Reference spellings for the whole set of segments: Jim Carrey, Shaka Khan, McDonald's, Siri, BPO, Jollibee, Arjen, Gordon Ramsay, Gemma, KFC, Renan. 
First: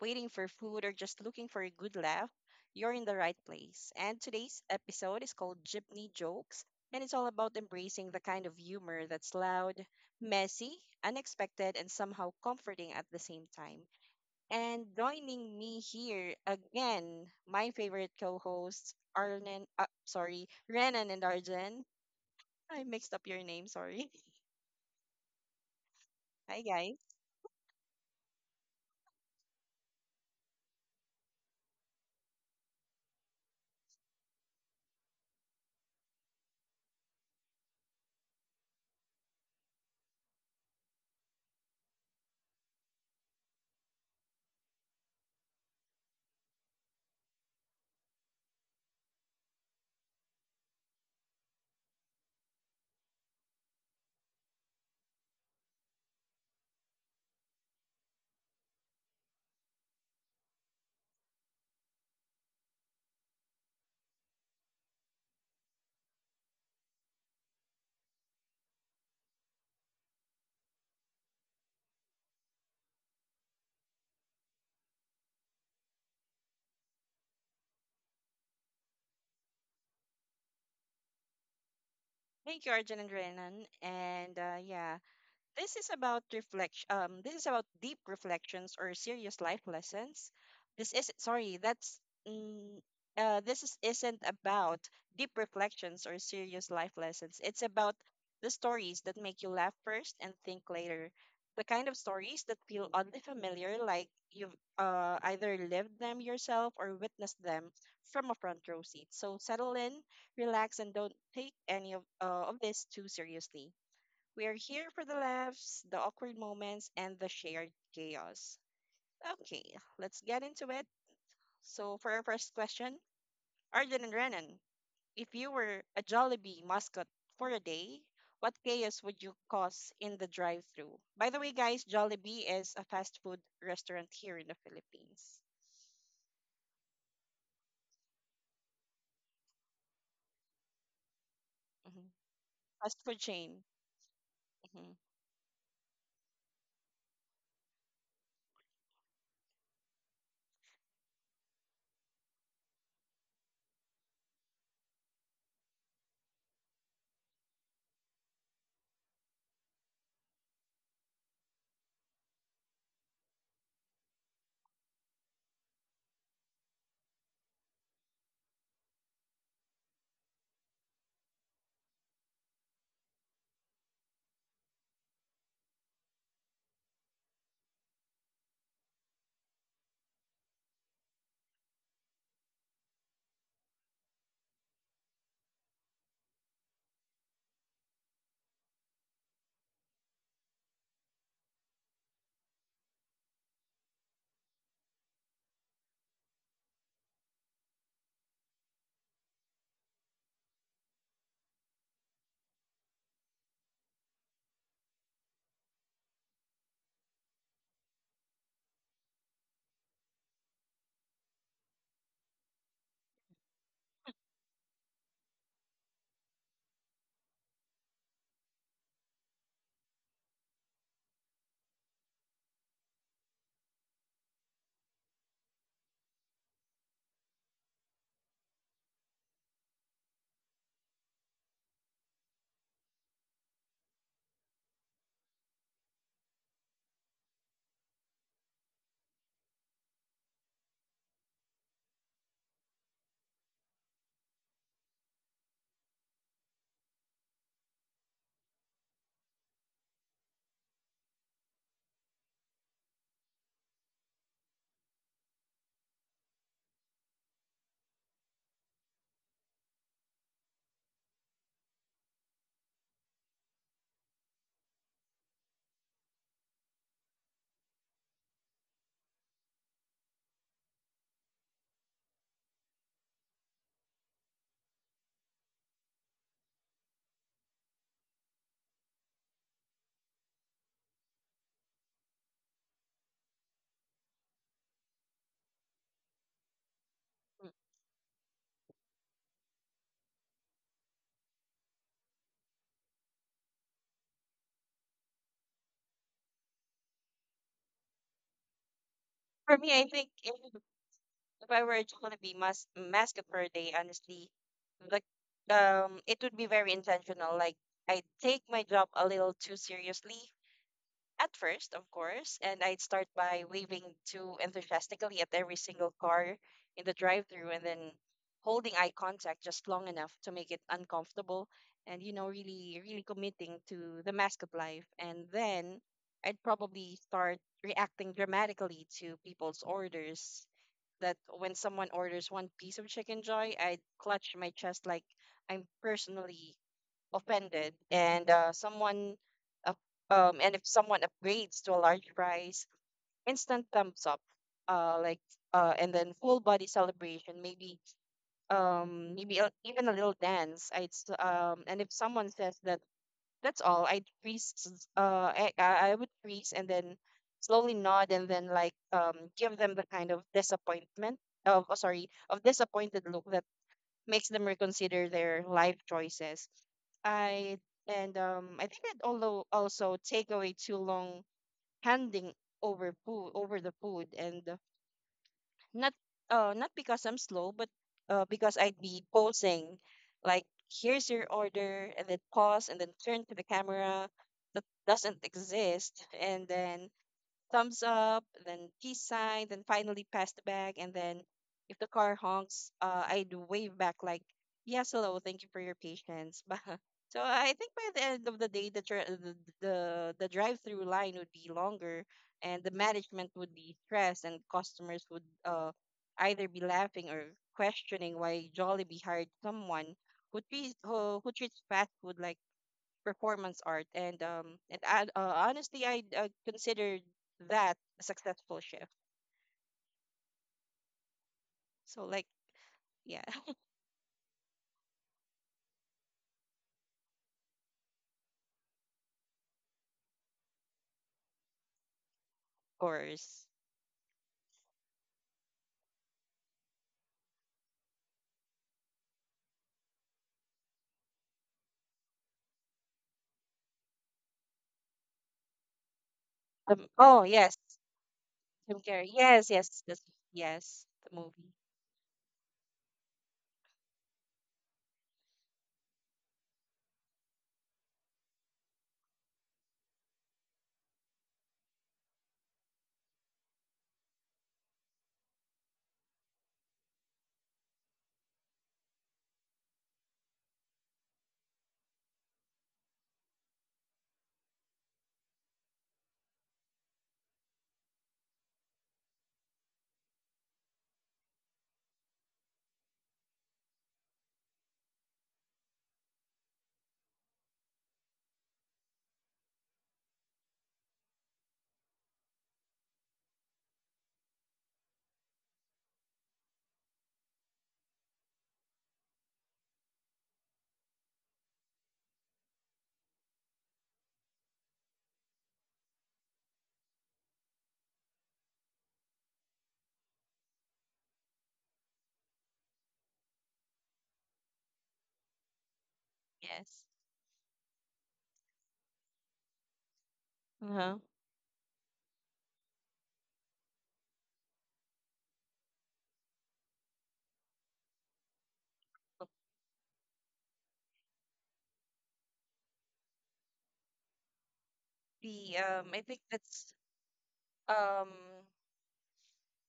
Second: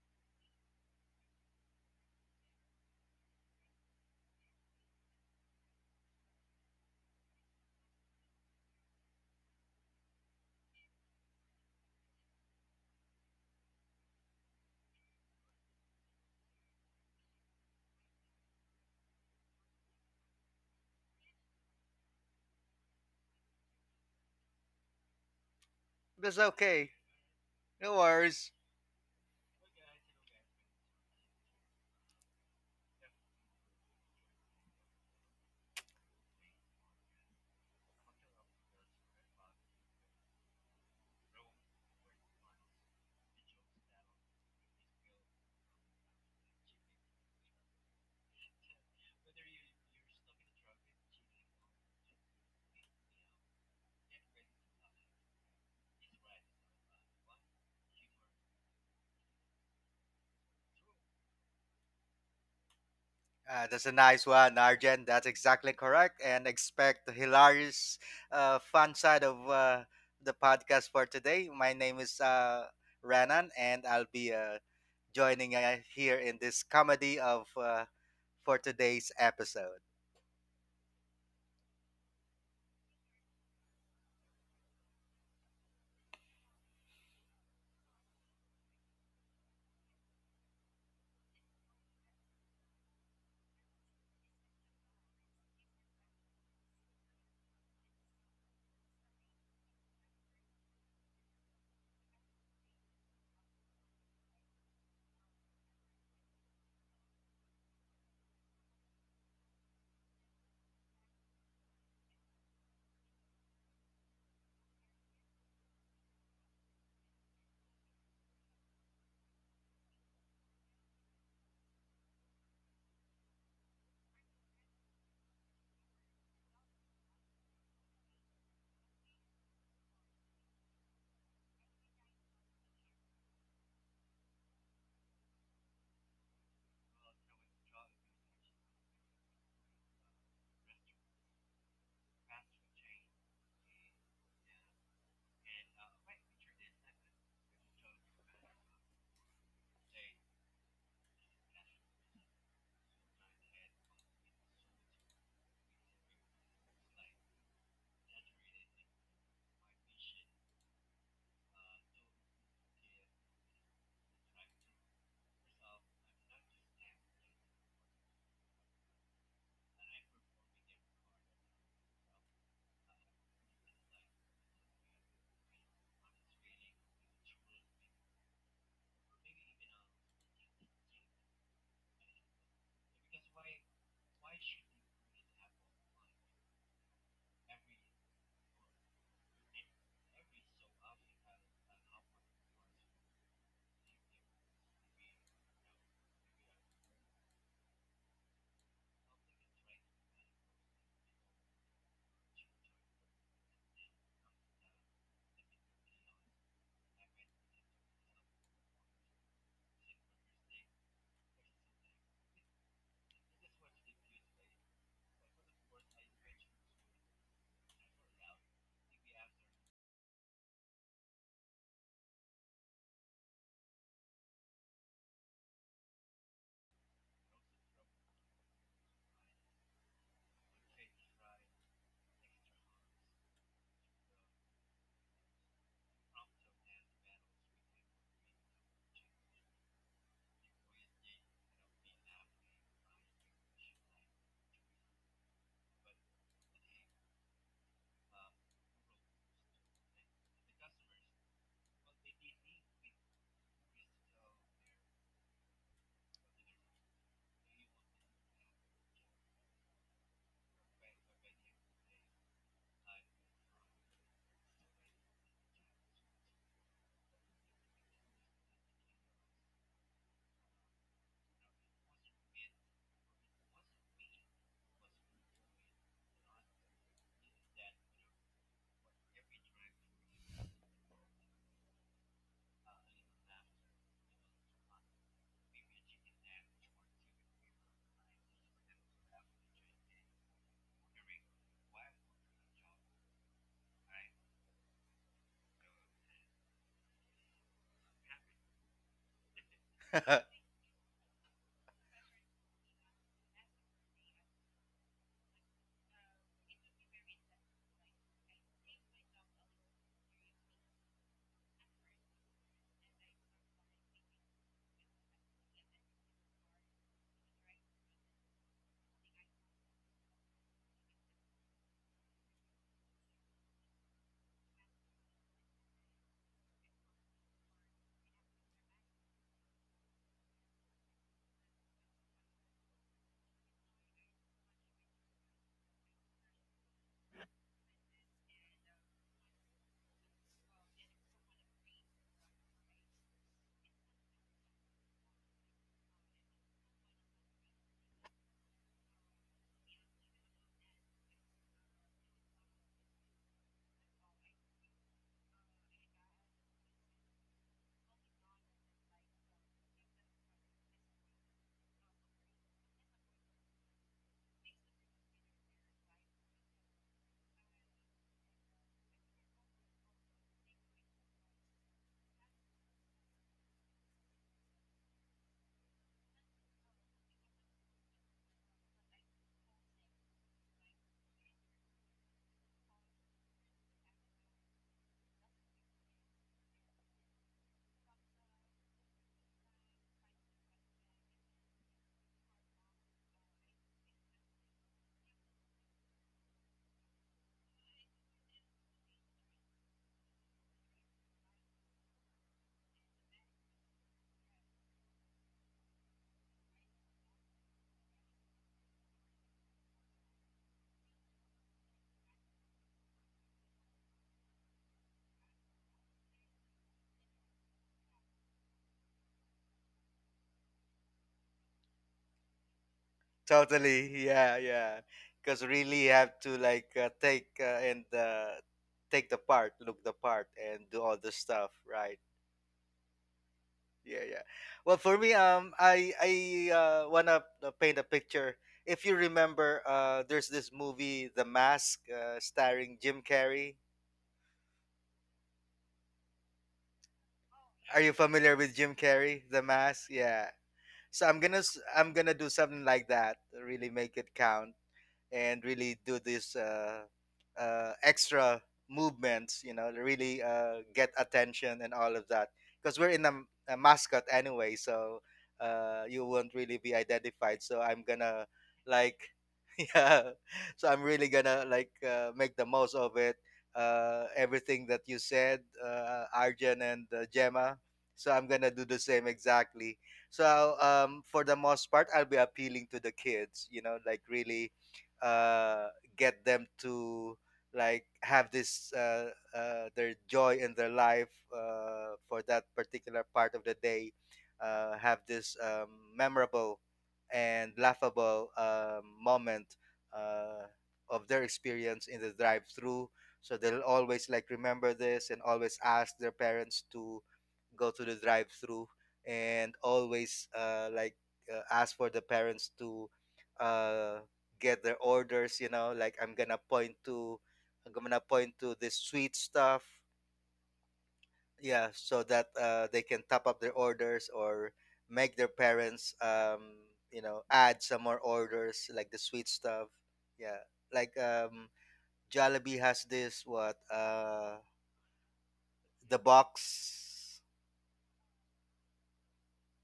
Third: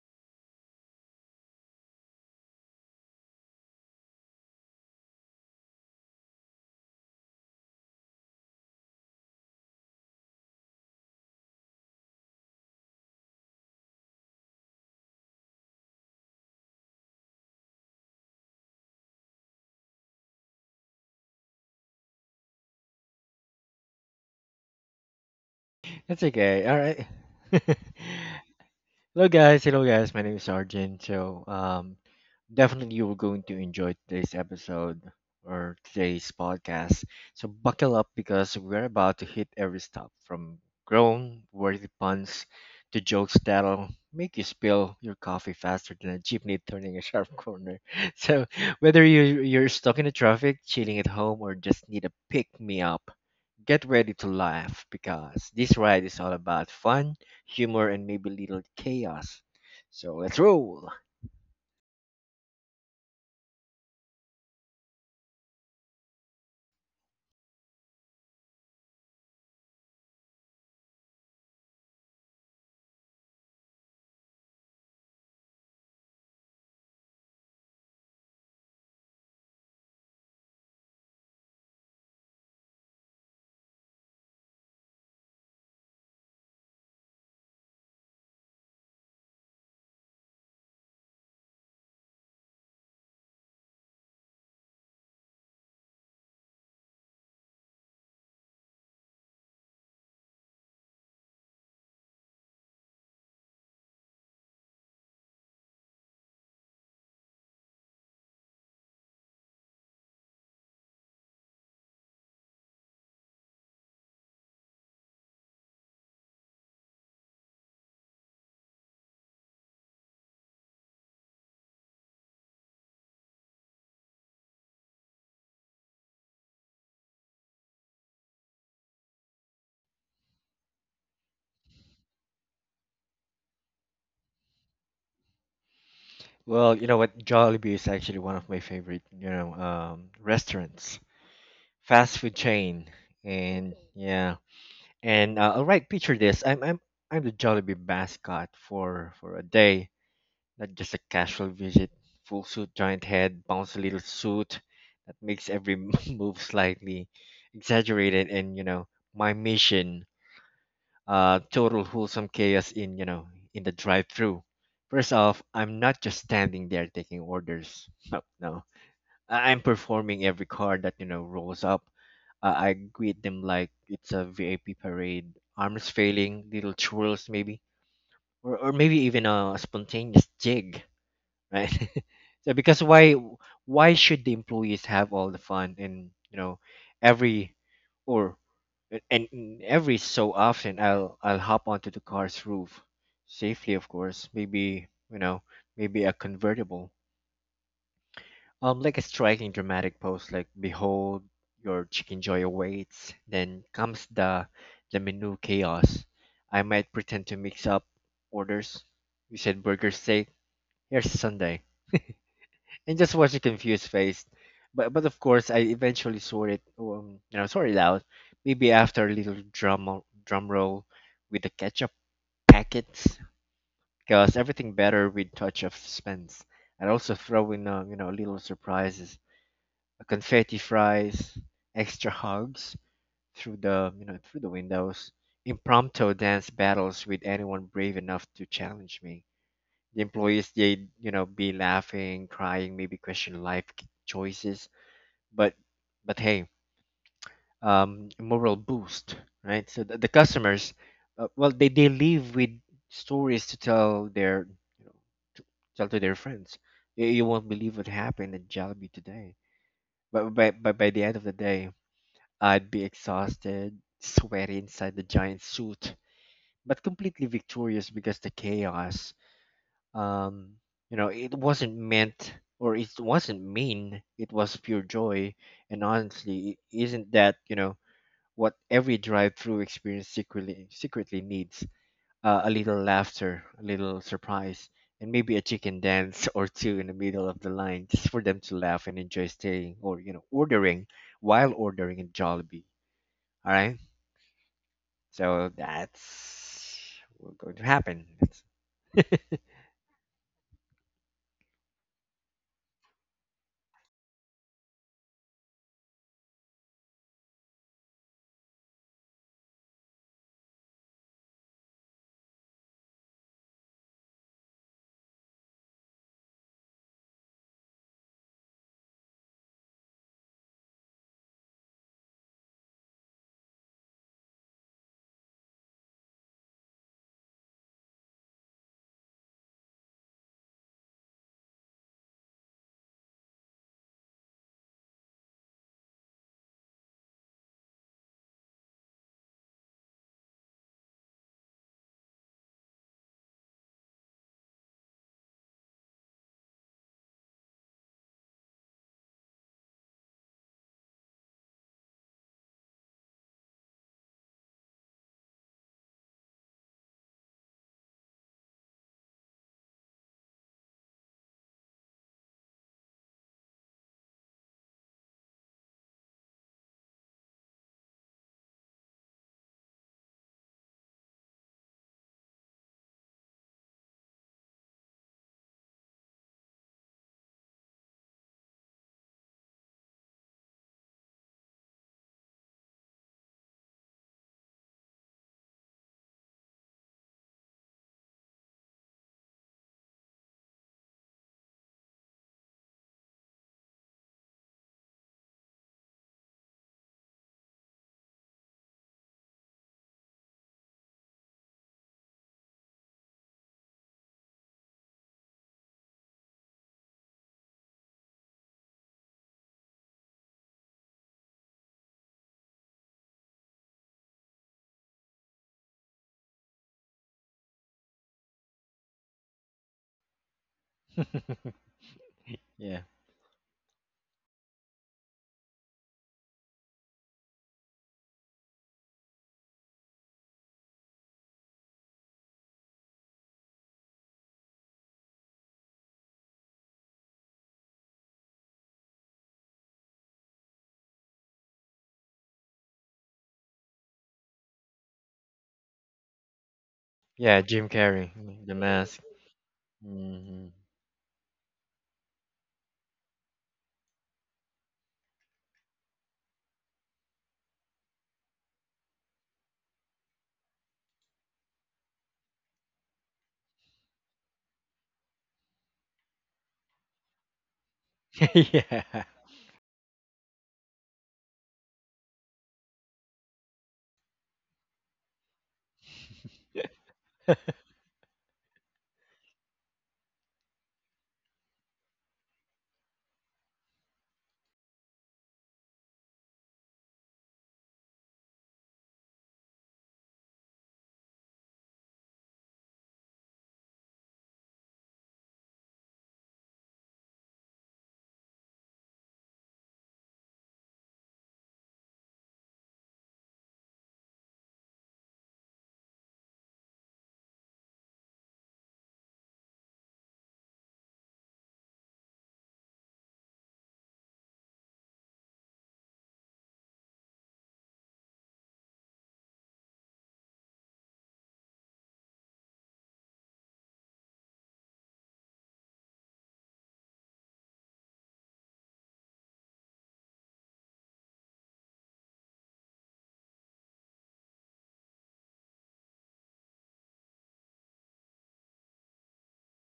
waiting for food, or just looking for a good laugh, you're in the right place. And today's episode is called Gypney Jokes, and it's all about embracing the kind of humor that's loud, messy, unexpected, and somehow comforting at the same time. And joining me here again, my favorite co-hosts, Arlen, sorry, Renan and Arjen. I mixed up your name, sorry. That's That's Hi, okay. All okay. guys. right. No worries. Hello guys, hello guys. My name is Arjun. Definitely you're going to enjoy today's episode or today's podcast. So buckle up because we're about to hit every stop from grown worthy puns to jokes that'll make you spill your coffee faster than a jeepney turning a sharp corner. So whether you're stuck in the traffic, chilling at home, or just need a pick me up, get ready to laugh because this ride is all about fun humor, and maybe a little chaos. So let's roll. That's a nice one, Arjen. That's exactly correct. And expect the hilarious, fun side of the podcast for today. My name is Renan, and I'll be joining here in this comedy of for today's episode. Thank you, Arjun and Renan. And yeah, this is about reflection. This is about deep reflections or serious life lessons. This is sorry. Mm, this isn't about deep reflections or serious life lessons. It's about the stories that make you laugh first and think later. The kind of stories that feel oddly familiar, like you've either lived them yourself or witnessed them from a front row seat. So settle in, relax, and don't take any of this too seriously, we are here for the laughs, the awkward moments, and the shared chaos. Okay, let's get into it. So, for our first question, Arjun and Renan, if you were a Jollibee mascot for a day, what chaos would you cause in the drive through? By the way, guys, Jollibee is a fast food restaurant here in the Philippines. Well, you know what? Jollibee is actually one of my favorite, restaurants, Mhm. fast food chain, Fast food chain. and yeah, Mhm. and all right, picture this. I'm the Jollibee mascot for a day, not just a casual visit. Full suit, giant head, bouncy little suit that makes every move slightly exaggerated, and my mission total wholesome chaos in in the drive-through. First off, I'm not just standing there taking orders. No, no, I'm performing every car that rolls up. I greet them like it's a VIP parade. Arms failing, little twirls maybe, or maybe even a spontaneous jig, right? So because why should the employees have all the fun and every or every so often I'll hop onto the car's roof, safely of course, maybe maybe a convertible, like a striking dramatic pose, like, behold, your chicken joy awaits. Then comes the menu chaos. I might pretend to mix up orders. You said burger steak, here's sunday, and just watch a confused face. But of course, I eventually swore it, swore it out. Maybe after a little drum roll with the ketchup packets, because everything better with touch of suspense. I'd also throw in, little surprises, confetti fries, extra hugs through the, through the windows, impromptu dance battles with anyone brave enough to challenge me. The employees, they, you know, be laughing, crying, maybe question life choices, but but hey, moral boost, right? So the customers, well, they leave with stories to tell their you know to tell to their friends. You won't believe what happened at Jollibee today. But by the end of the day, I'd be exhausted, sweaty inside the giant suit, but completely victorious because the chaos. Um, it wasn't meant or it wasn't mean. It was pure joy and honestly, isn't that what every drive-through experience secretly needs: a little laughter, a little surprise, and maybe a chicken dance or two in the middle of Mm. the line, just for them to laugh and enjoy staying or ordering while ordering in Jollibee. All right, so that's what's going to happen. That's- For me, I think it would if I were to gonna be mask up for a day, honestly, like it would be very intentional. Like I would take my job a little too seriously at first, of course, and I'd start by waving too enthusiastically at every single car in the drive-through, and then holding eye contact just long enough to make it uncomfortable, and you know, really, really committing to the mask up life, and then. I'd probably start reacting dramatically to people's orders that when someone orders one piece of chicken joy, I clutch my chest like I'm personally offended. And up, and if someone upgrades to a large fries, instant thumbs up. Uh, like and then full body celebration. Maybe even a little dance. I And if someone says that that's all. I freeze. I would freeze and then slowly nod and then give them the kind of disappointment of oh, sorry of disappointed look that makes them reconsider their life choices. I I think I'd also also take away too long handing over food over the food, and not not because I'm slow, but because I'd be posing like, "Here's your order," and then pause and then turn to the camera that doesn't exist and then thumbs up, then peace sign, then finally pass the bag, and then if the car honks, I'd wave back like, "Yes, hello, thank you for your patience." But so I think by the end of the day, the, the drive through line would be longer, and the management would be stressed, and customers would either be laughing or questioning why Jollibee hired someone who treats fast food like performance art. Honestly, I considered that a successful shift. So like yeah, yeah, of Totally, yeah, yeah. Because really, you have to like take and take the part, look the part, and do all the stuff, right? course. Yeah, yeah. Well, for me, I wanna paint a picture if you remember there's this movie The Mask starring Jim Carrey. Oh yeah, yes, Jim Are you Carrey, familiar mm, The with Jim Jim Mask. Carrey. Carrey, The Yes, yes, Mask? Yeah, Hmm. yes, so the i'm gonna movie. s- i'm gonna do something like that, really make it count and really do this extra movements, you know, to really get attention and all of that. Because we're in a mascot anyway, so you won't really be identified. So I'm gonna Yeah. like yeah, so I'm really gonna like make the most of it, everything that you said Arjun and Gemma. So I'm gonna do the same exactly. So for the most part, I'll be appealing to the kids, you know, like really uh get them to like have this their joy in their life for that particular part of the day, have this memorable and laughable moment uh, of their experience in the drive-through. So they'll always like remember this and always ask their parents to go to the drive-through and always like ask for the parents to uh, get their orders. You know, like I'm gonna point Yes. to. I'm gonna point to this sweet stuff, Uh-huh. yeah, so that they can top up their orders or make their parents you know, add some more orders like the sweet stuff, yeah, like Jollibee has this, what The I the think that's box, um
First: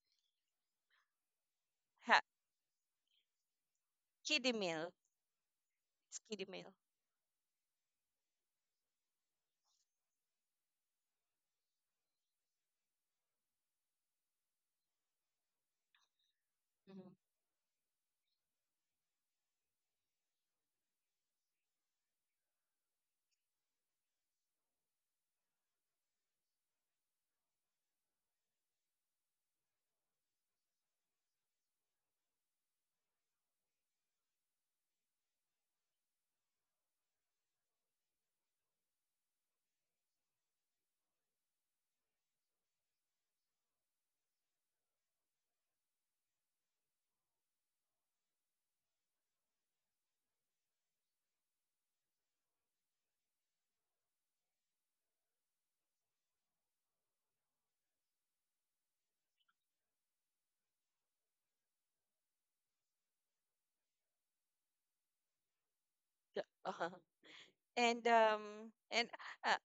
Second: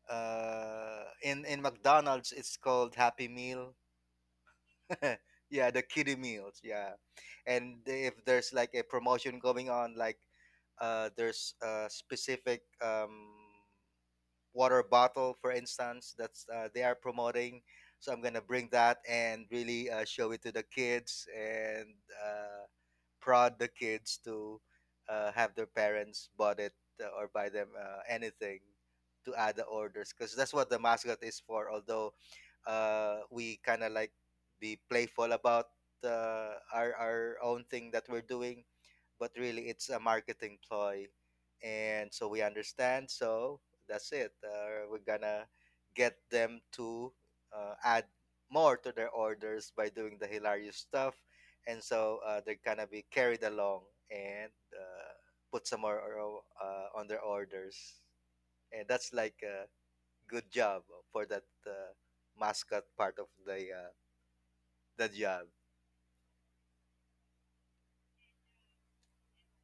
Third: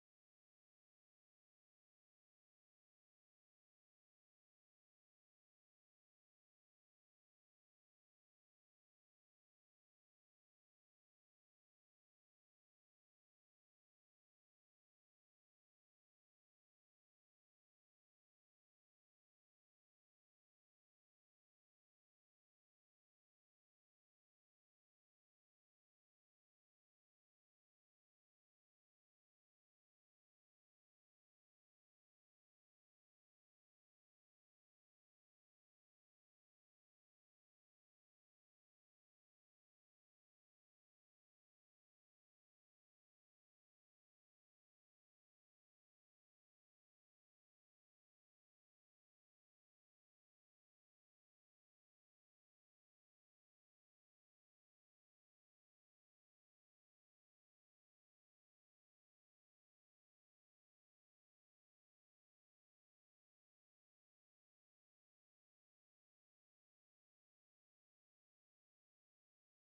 in ha- McDonald's it's called Happy Meal. Kiddie Meal. Yeah, the kiddie It's Kiddie meals, Meal. yeah. And if there's like a promotion going on, like there's a specific water bottle, for instance, that's they are Hmm. promoting. So I'm gonna bring that and really show it to the kids and uh, prod the kids to have their parents bought it, or buy them anything to add the orders, because that's what the mascot is for. Although we kind of like be playful about our own thing that we're doing, but really it's a marketing ploy, and so we understand. So that's it, we're gonna get them to add more to their orders by doing the hilarious stuff, and so they're gonna be carried along and put some more on their orders, and that's like a good job for that mascot part of the job. Uh-huh. And um and uh,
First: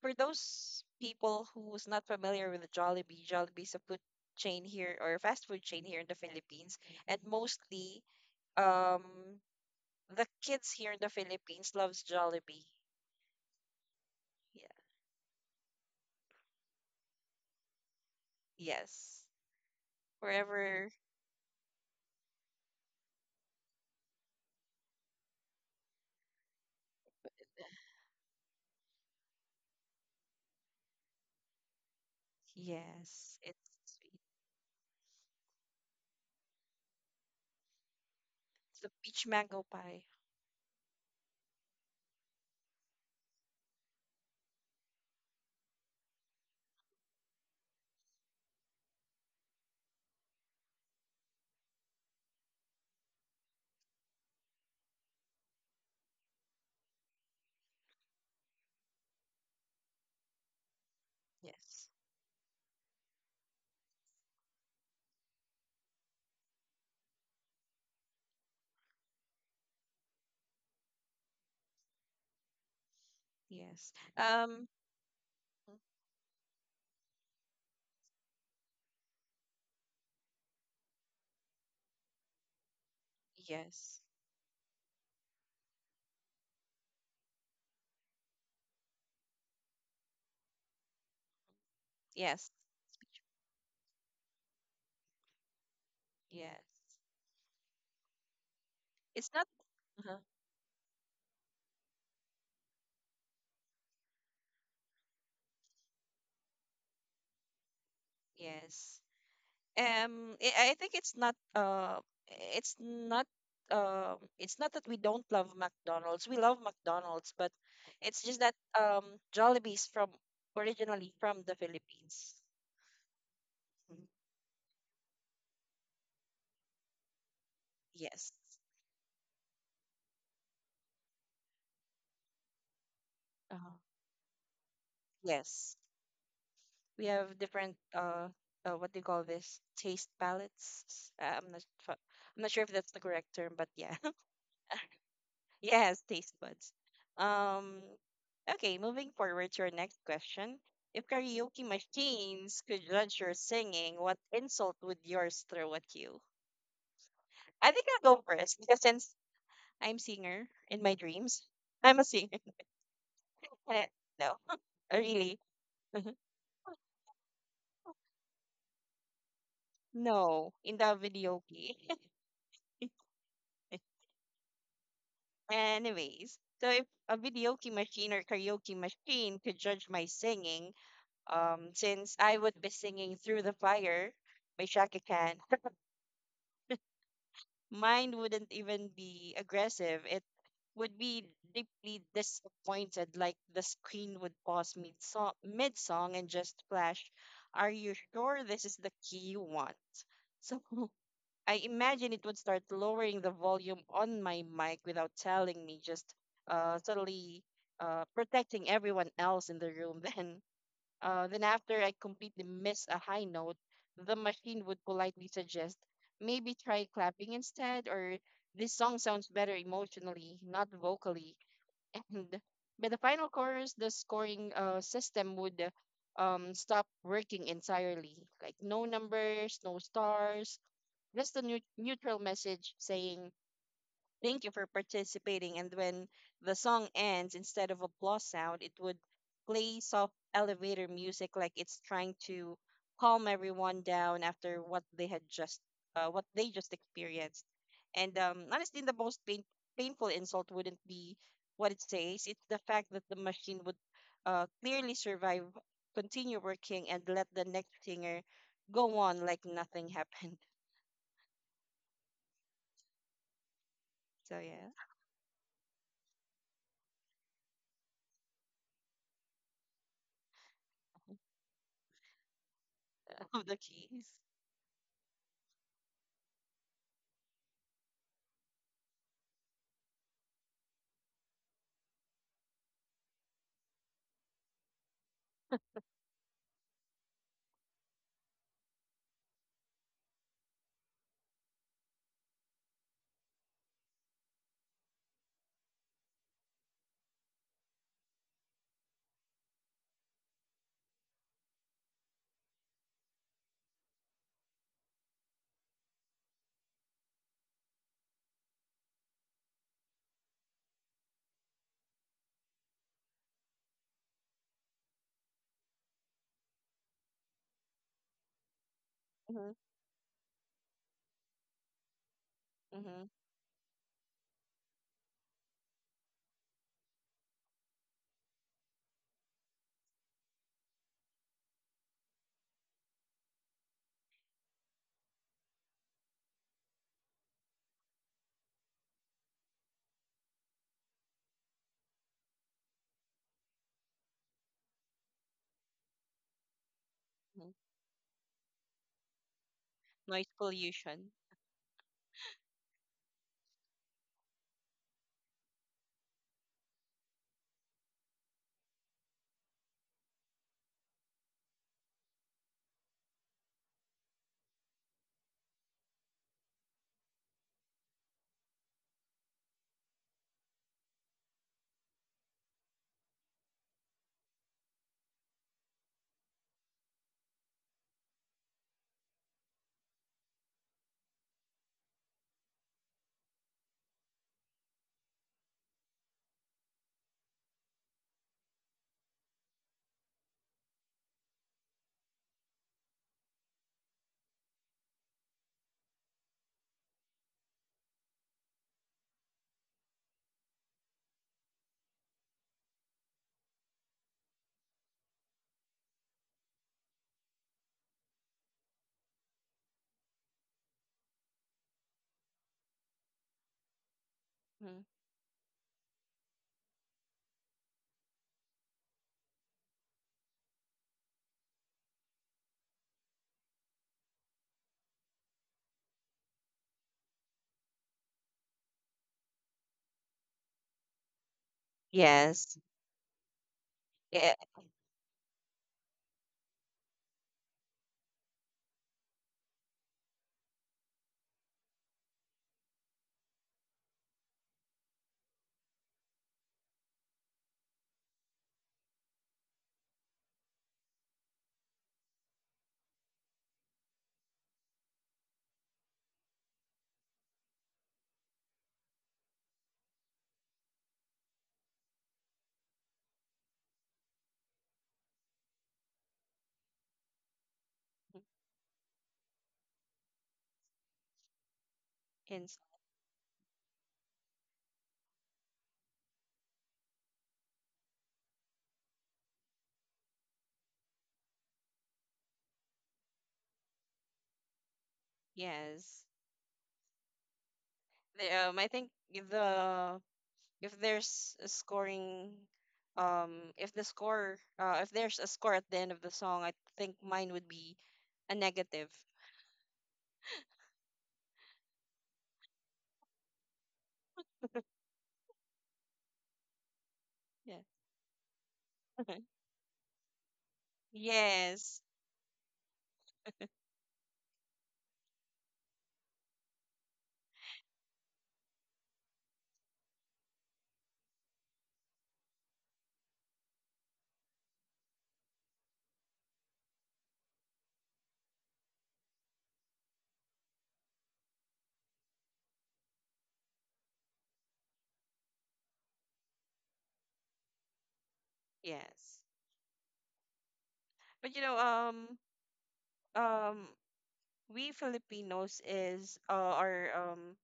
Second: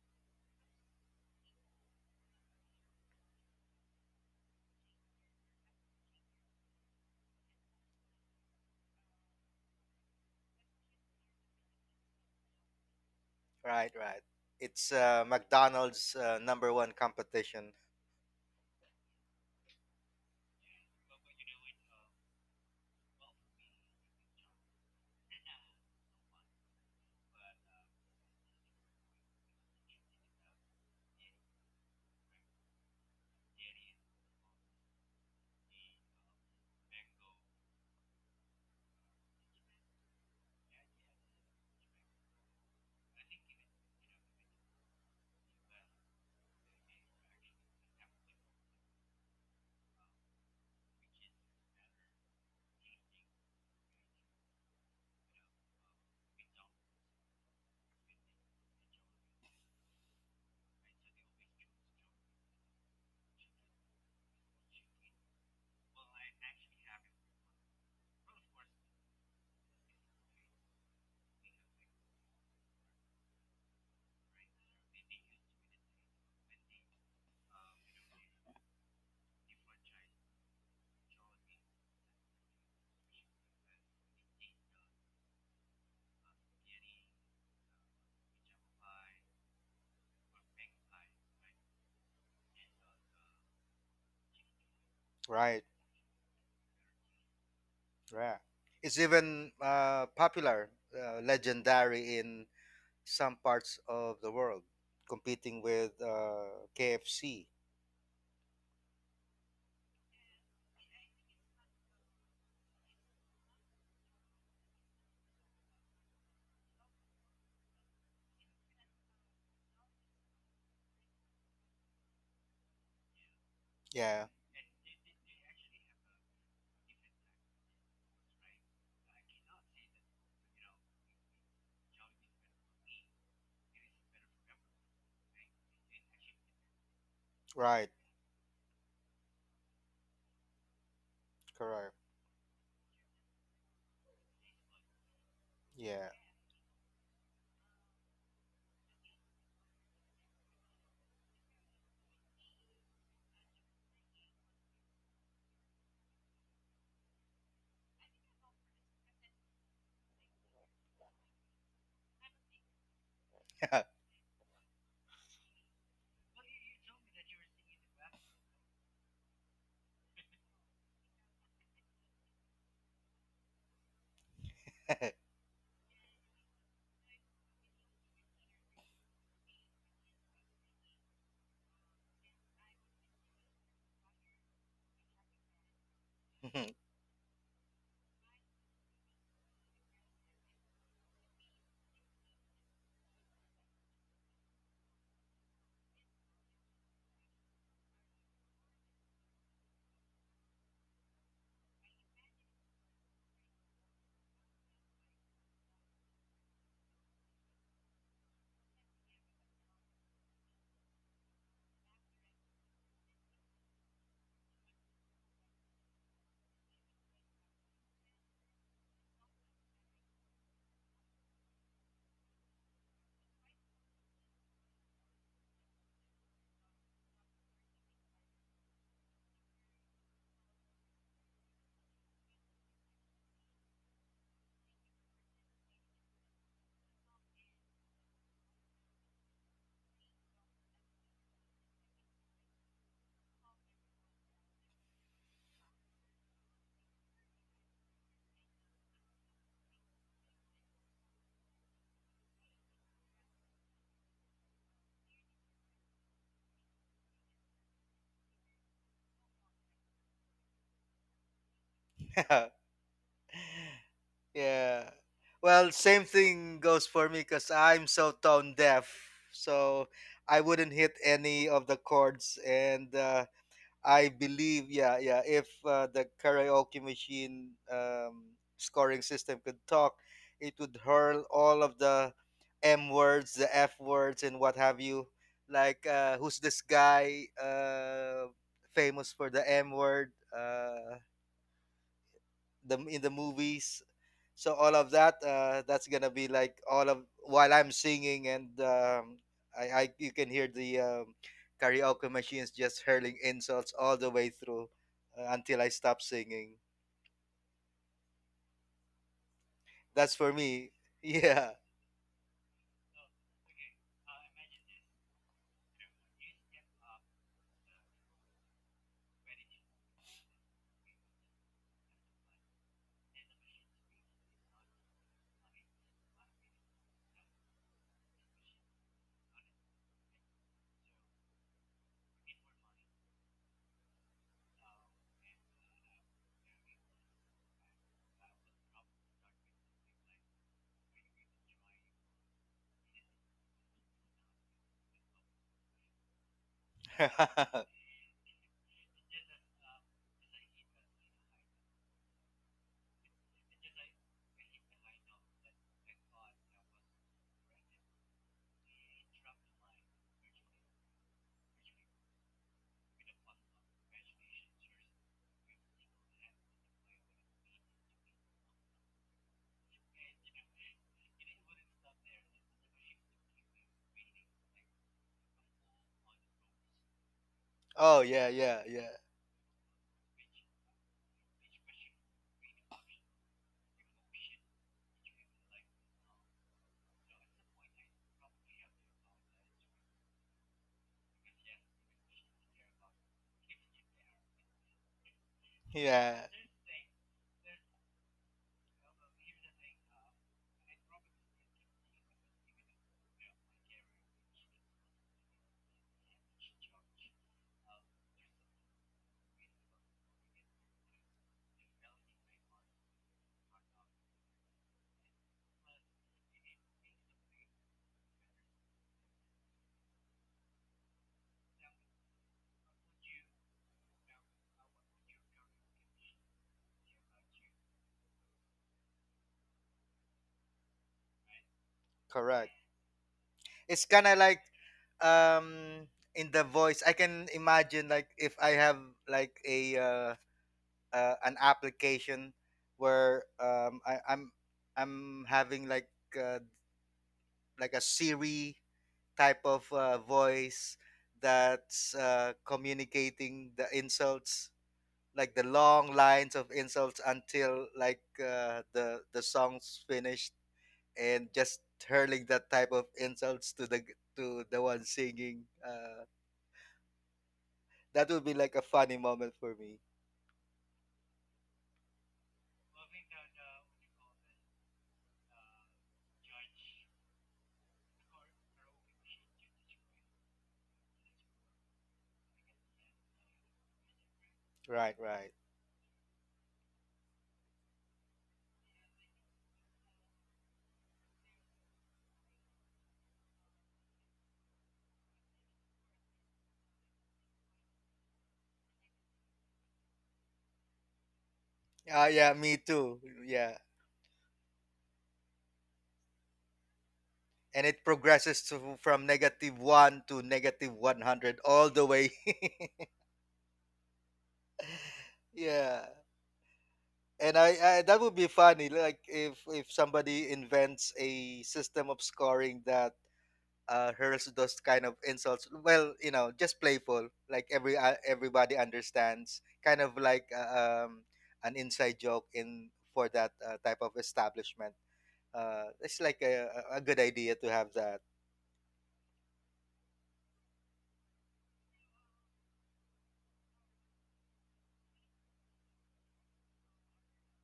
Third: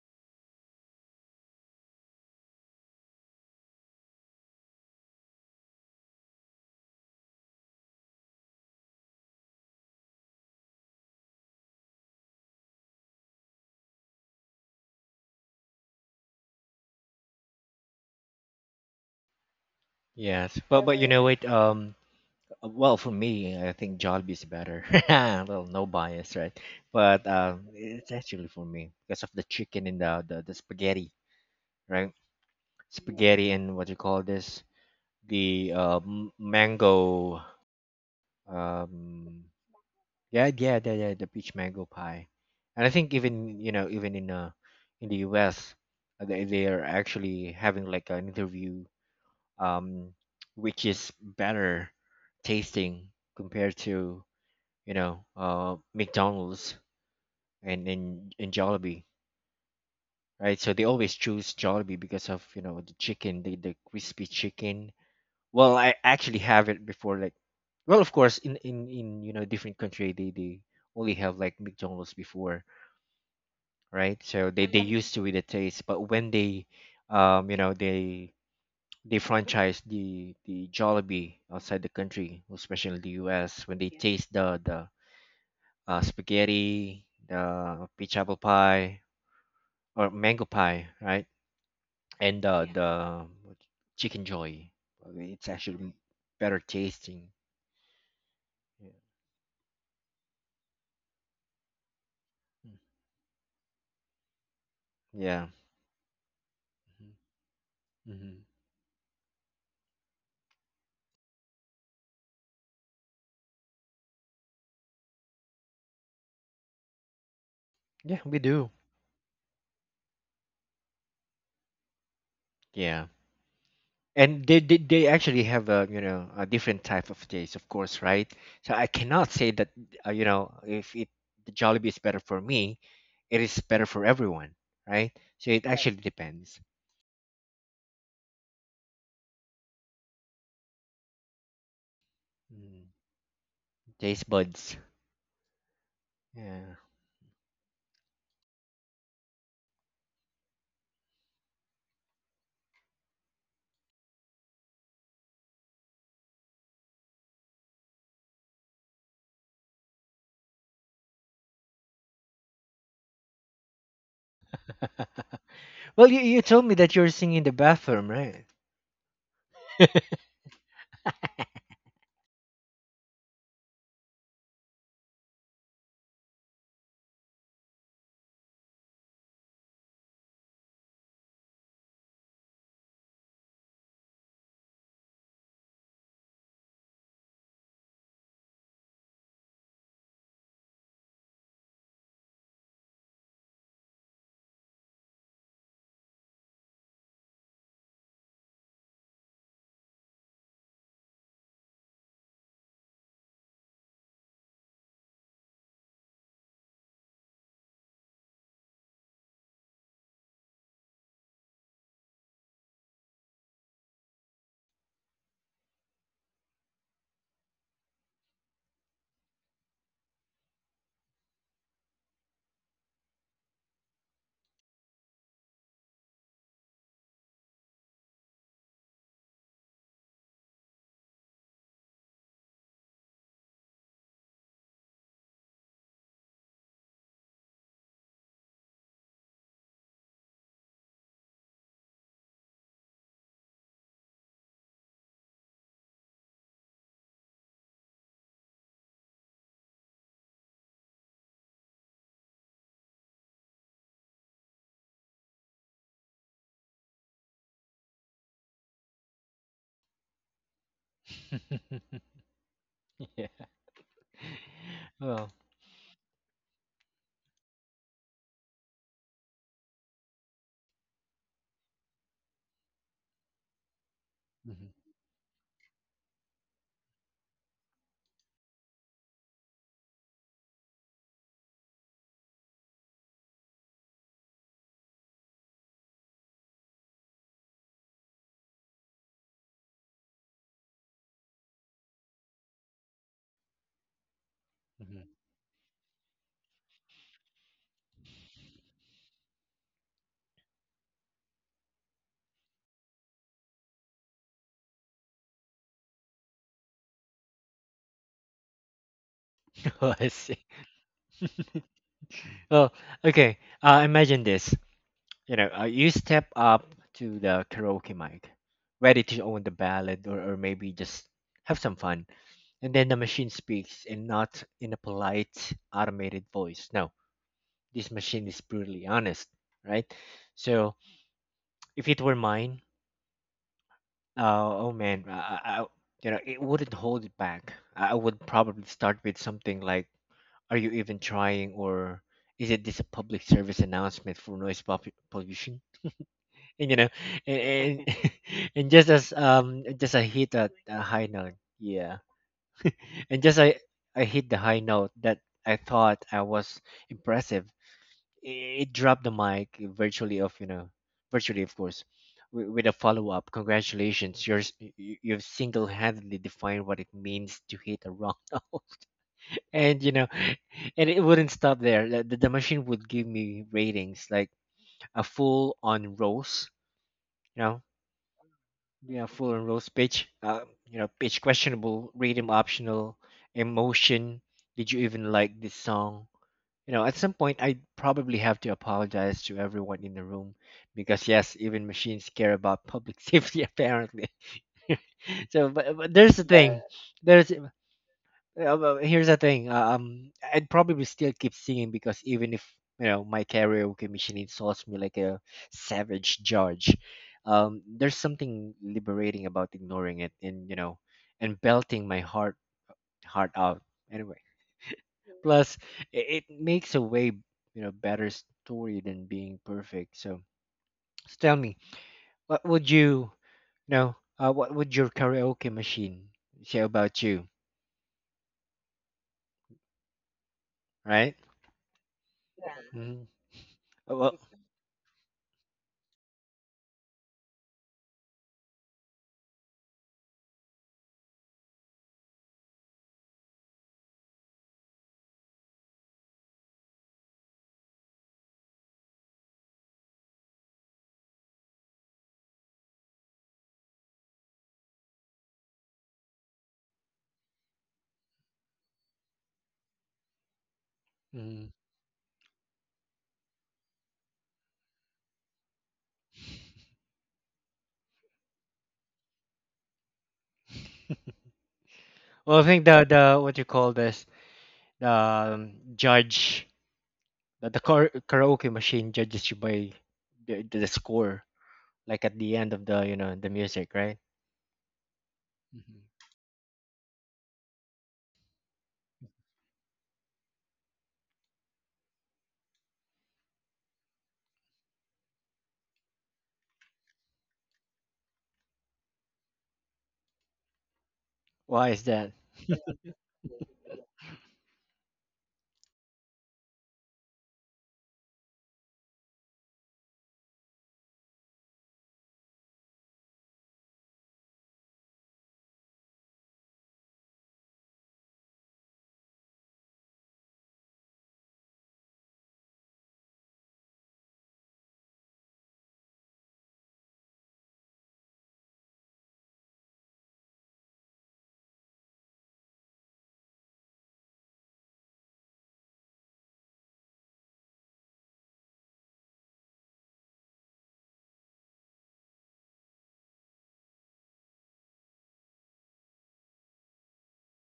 for those people who's not familiar with Jollibee, Jollibee is a food chain here or a fast food chain here in the Philippines, and mostly um the kids here in the Philippines loves Jollibee. Right, right. Yeah. It's McDonald's number one competition, Yes. Yes, but Wherever, but you know what? Well, for me, I think Jollibee is better. Well, no bias, right? But it's actually for me because of the chicken and the spaghetti, right? yes, Spaghetti it's and what you sweet. call this? The mango. The peach Um, mango pie. yeah, yeah, yeah, yeah, the peach mango pie. And I think even even in the U.S. They are actually having like an interview um which is better tasting compared to McDonald's and Jollibee, right? So they always choose Yes. Jollibee because of the chicken, the crispy chicken. Well, I actually have it before, like, well, of course, in different country they only have like McDonald's before, Yes. right? So they mhm used to with the taste, but when they, um, you know they they franchise the Jollibee outside the country, especially the U.S. When they, Yes. yeah, taste the spaghetti, the peach apple pie or mango pie, right? And Yes. The chicken joy. I mean, it's right. actually better Yes. tasting. Yeah. Yeah. It's It's not. even uh popular, legendary in Mm. some parts of the world, Yeah. competing with KFC. Hmm. Yes. I think it's not it's not that we don't love McDonald's, we love McDonald's, but Yeah, it's we just that do. um Jollibee's from originally from the Philippines. Yeah. Mhm. Yeah, And they actually have a a different type of taste, of course, right? Yes. So I cannot say that if it the Jollibee is better for me, it uh, is better for everyone, right? So it yes, actually depends. we have different right, what do you call this, taste palettes. uh, i'm not correct. fa- i'm not sure if Mm. that's the correct term, but yeah. Taste buds. Yes, Yeah. taste buds. Yeah. Um, okay, moving forward to our next question. If karaoke machines could judge your singing, what insult would yours throw at you? I think I'll go first because since I'm singer in my dreams, I'm a singer. Eh, no, really. Well, you told me that you're singing in the bathroom, right? No, in the videoke. Anyways, so if a videoke machine or karaoke machine could judge my singing, since I would be singing through the fire by Shaka Khan, mine wouldn't even be aggressive. It would be deeply disappointed, like the screen would pause mid song and just flash, "Are you sure this is the key you want?" So I imagine it would start lowering the volume on my mic without telling me, just subtly protecting everyone else in the room. Then after I completely miss a high note, the machine would politely suggest, "Maybe try clapping instead," or, "This song sounds better emotionally, not vocally." And by the final chorus, the scoring system would stop working entirely. Like no numbers, no stars, just a neutral message saying, "Thank you for participating." And when the song ends, instead of applause sound, it would play soft elevator music like it's trying to calm everyone down after what they had just what they just experienced. And honestly, the most painful insult wouldn't be what it says. It's the fact that the machine would clearly survive, continue working, and let the next singer go on like nothing happened. Yeah. So yeah, Yeah. Well. Well, same thing goes for me because I'm so tone deaf. So I wouldn't hit any of the chords and of the keys. I believe, Mhm. yeah, yeah. If the karaoke machine scoring system could talk, it would hurl all of the M words, the F words, and what have you. Like, who's this guy famous for the M word? The in the movies. So all of Mhm. that, that's gonna be like all of while I'm singing and I you can hear the karaoke machines just hurling insults all the way through until I stop singing. Oh, I That's for see. me. Yeah. Well, okay. Imagine this. You know, you step up to the karaoke mic, ready to own Hmm. the ballad, or maybe just have some fun. And then the machine speaks, and not in a polite, automated voice. No, this machine is brutally honest, right? So, if it were mine, oh, oh man, I, I- you know, it wouldn't hold it back. I would probably start with something like, "Are you even trying?" or "Is it this a public service announcement for pollution?" And you know, and Mhm. and, and just as just I Noise hit a high pollution. note, yeah, and just I hit the high note that I thought I was impressive. It dropped the mic virtually, of virtually of course, with a follow-up, congratulations, you're you've single-handedly defined what it means to hit a wrong note. And you know, and it wouldn't stop there. The machine would give me ratings like a full on roast, you know, Oh yeah, yeah, yeah, yeah, full on roast. Pitch, pitch questionable, rhythm optional, emotion, did you even like this song? You know, at some point, I probably have to apologize to everyone in the room because, yes, even machines care about public safety, apparently. So, but there's the yeah. thing. Yeah. There's Here's the thing. I'd probably still keep singing because even if my karaoke machine insults me like a savage judge, there's something liberating about ignoring it and and belting my heart out anyway. Mhm. Plus, it makes a way better story than being perfect. So, so tell me, what would you, you know, what would your karaoke machine say about you, right? Correct. Yes. Hmm. It's kind Well, of Yeah. like um in the voice, I can imagine, like if I have like a an application where I'm having uh, like a Siri type of voice that's communicating the insults, like the long lines of insults until like uh, the song's finished and mm. just hurling that type of insults to the one singing, that would be like a funny moment for me. Well, I And s- think the what you call this, the judge, the karaoke machine judges you by the score, like at the end of the the music, right? Right, right. Hmm. yes. I think if there's a scoring, if there's a score at the end of the song, I think mine would be a negative. Why is Ah, that? yeah, me too. Yeah. Yeah. And it progresses to from negative one to negative 100 all Yes. the way. Yeah, and I that would be funny. Like if somebody invents a system of scoring that hurls those kind of insults. Well, you know, just playful. Like every everybody understands. Kind of like an inside joke in for that type of establishment. It's like a good idea to have that. Yes. But you know, um we Filipinos is are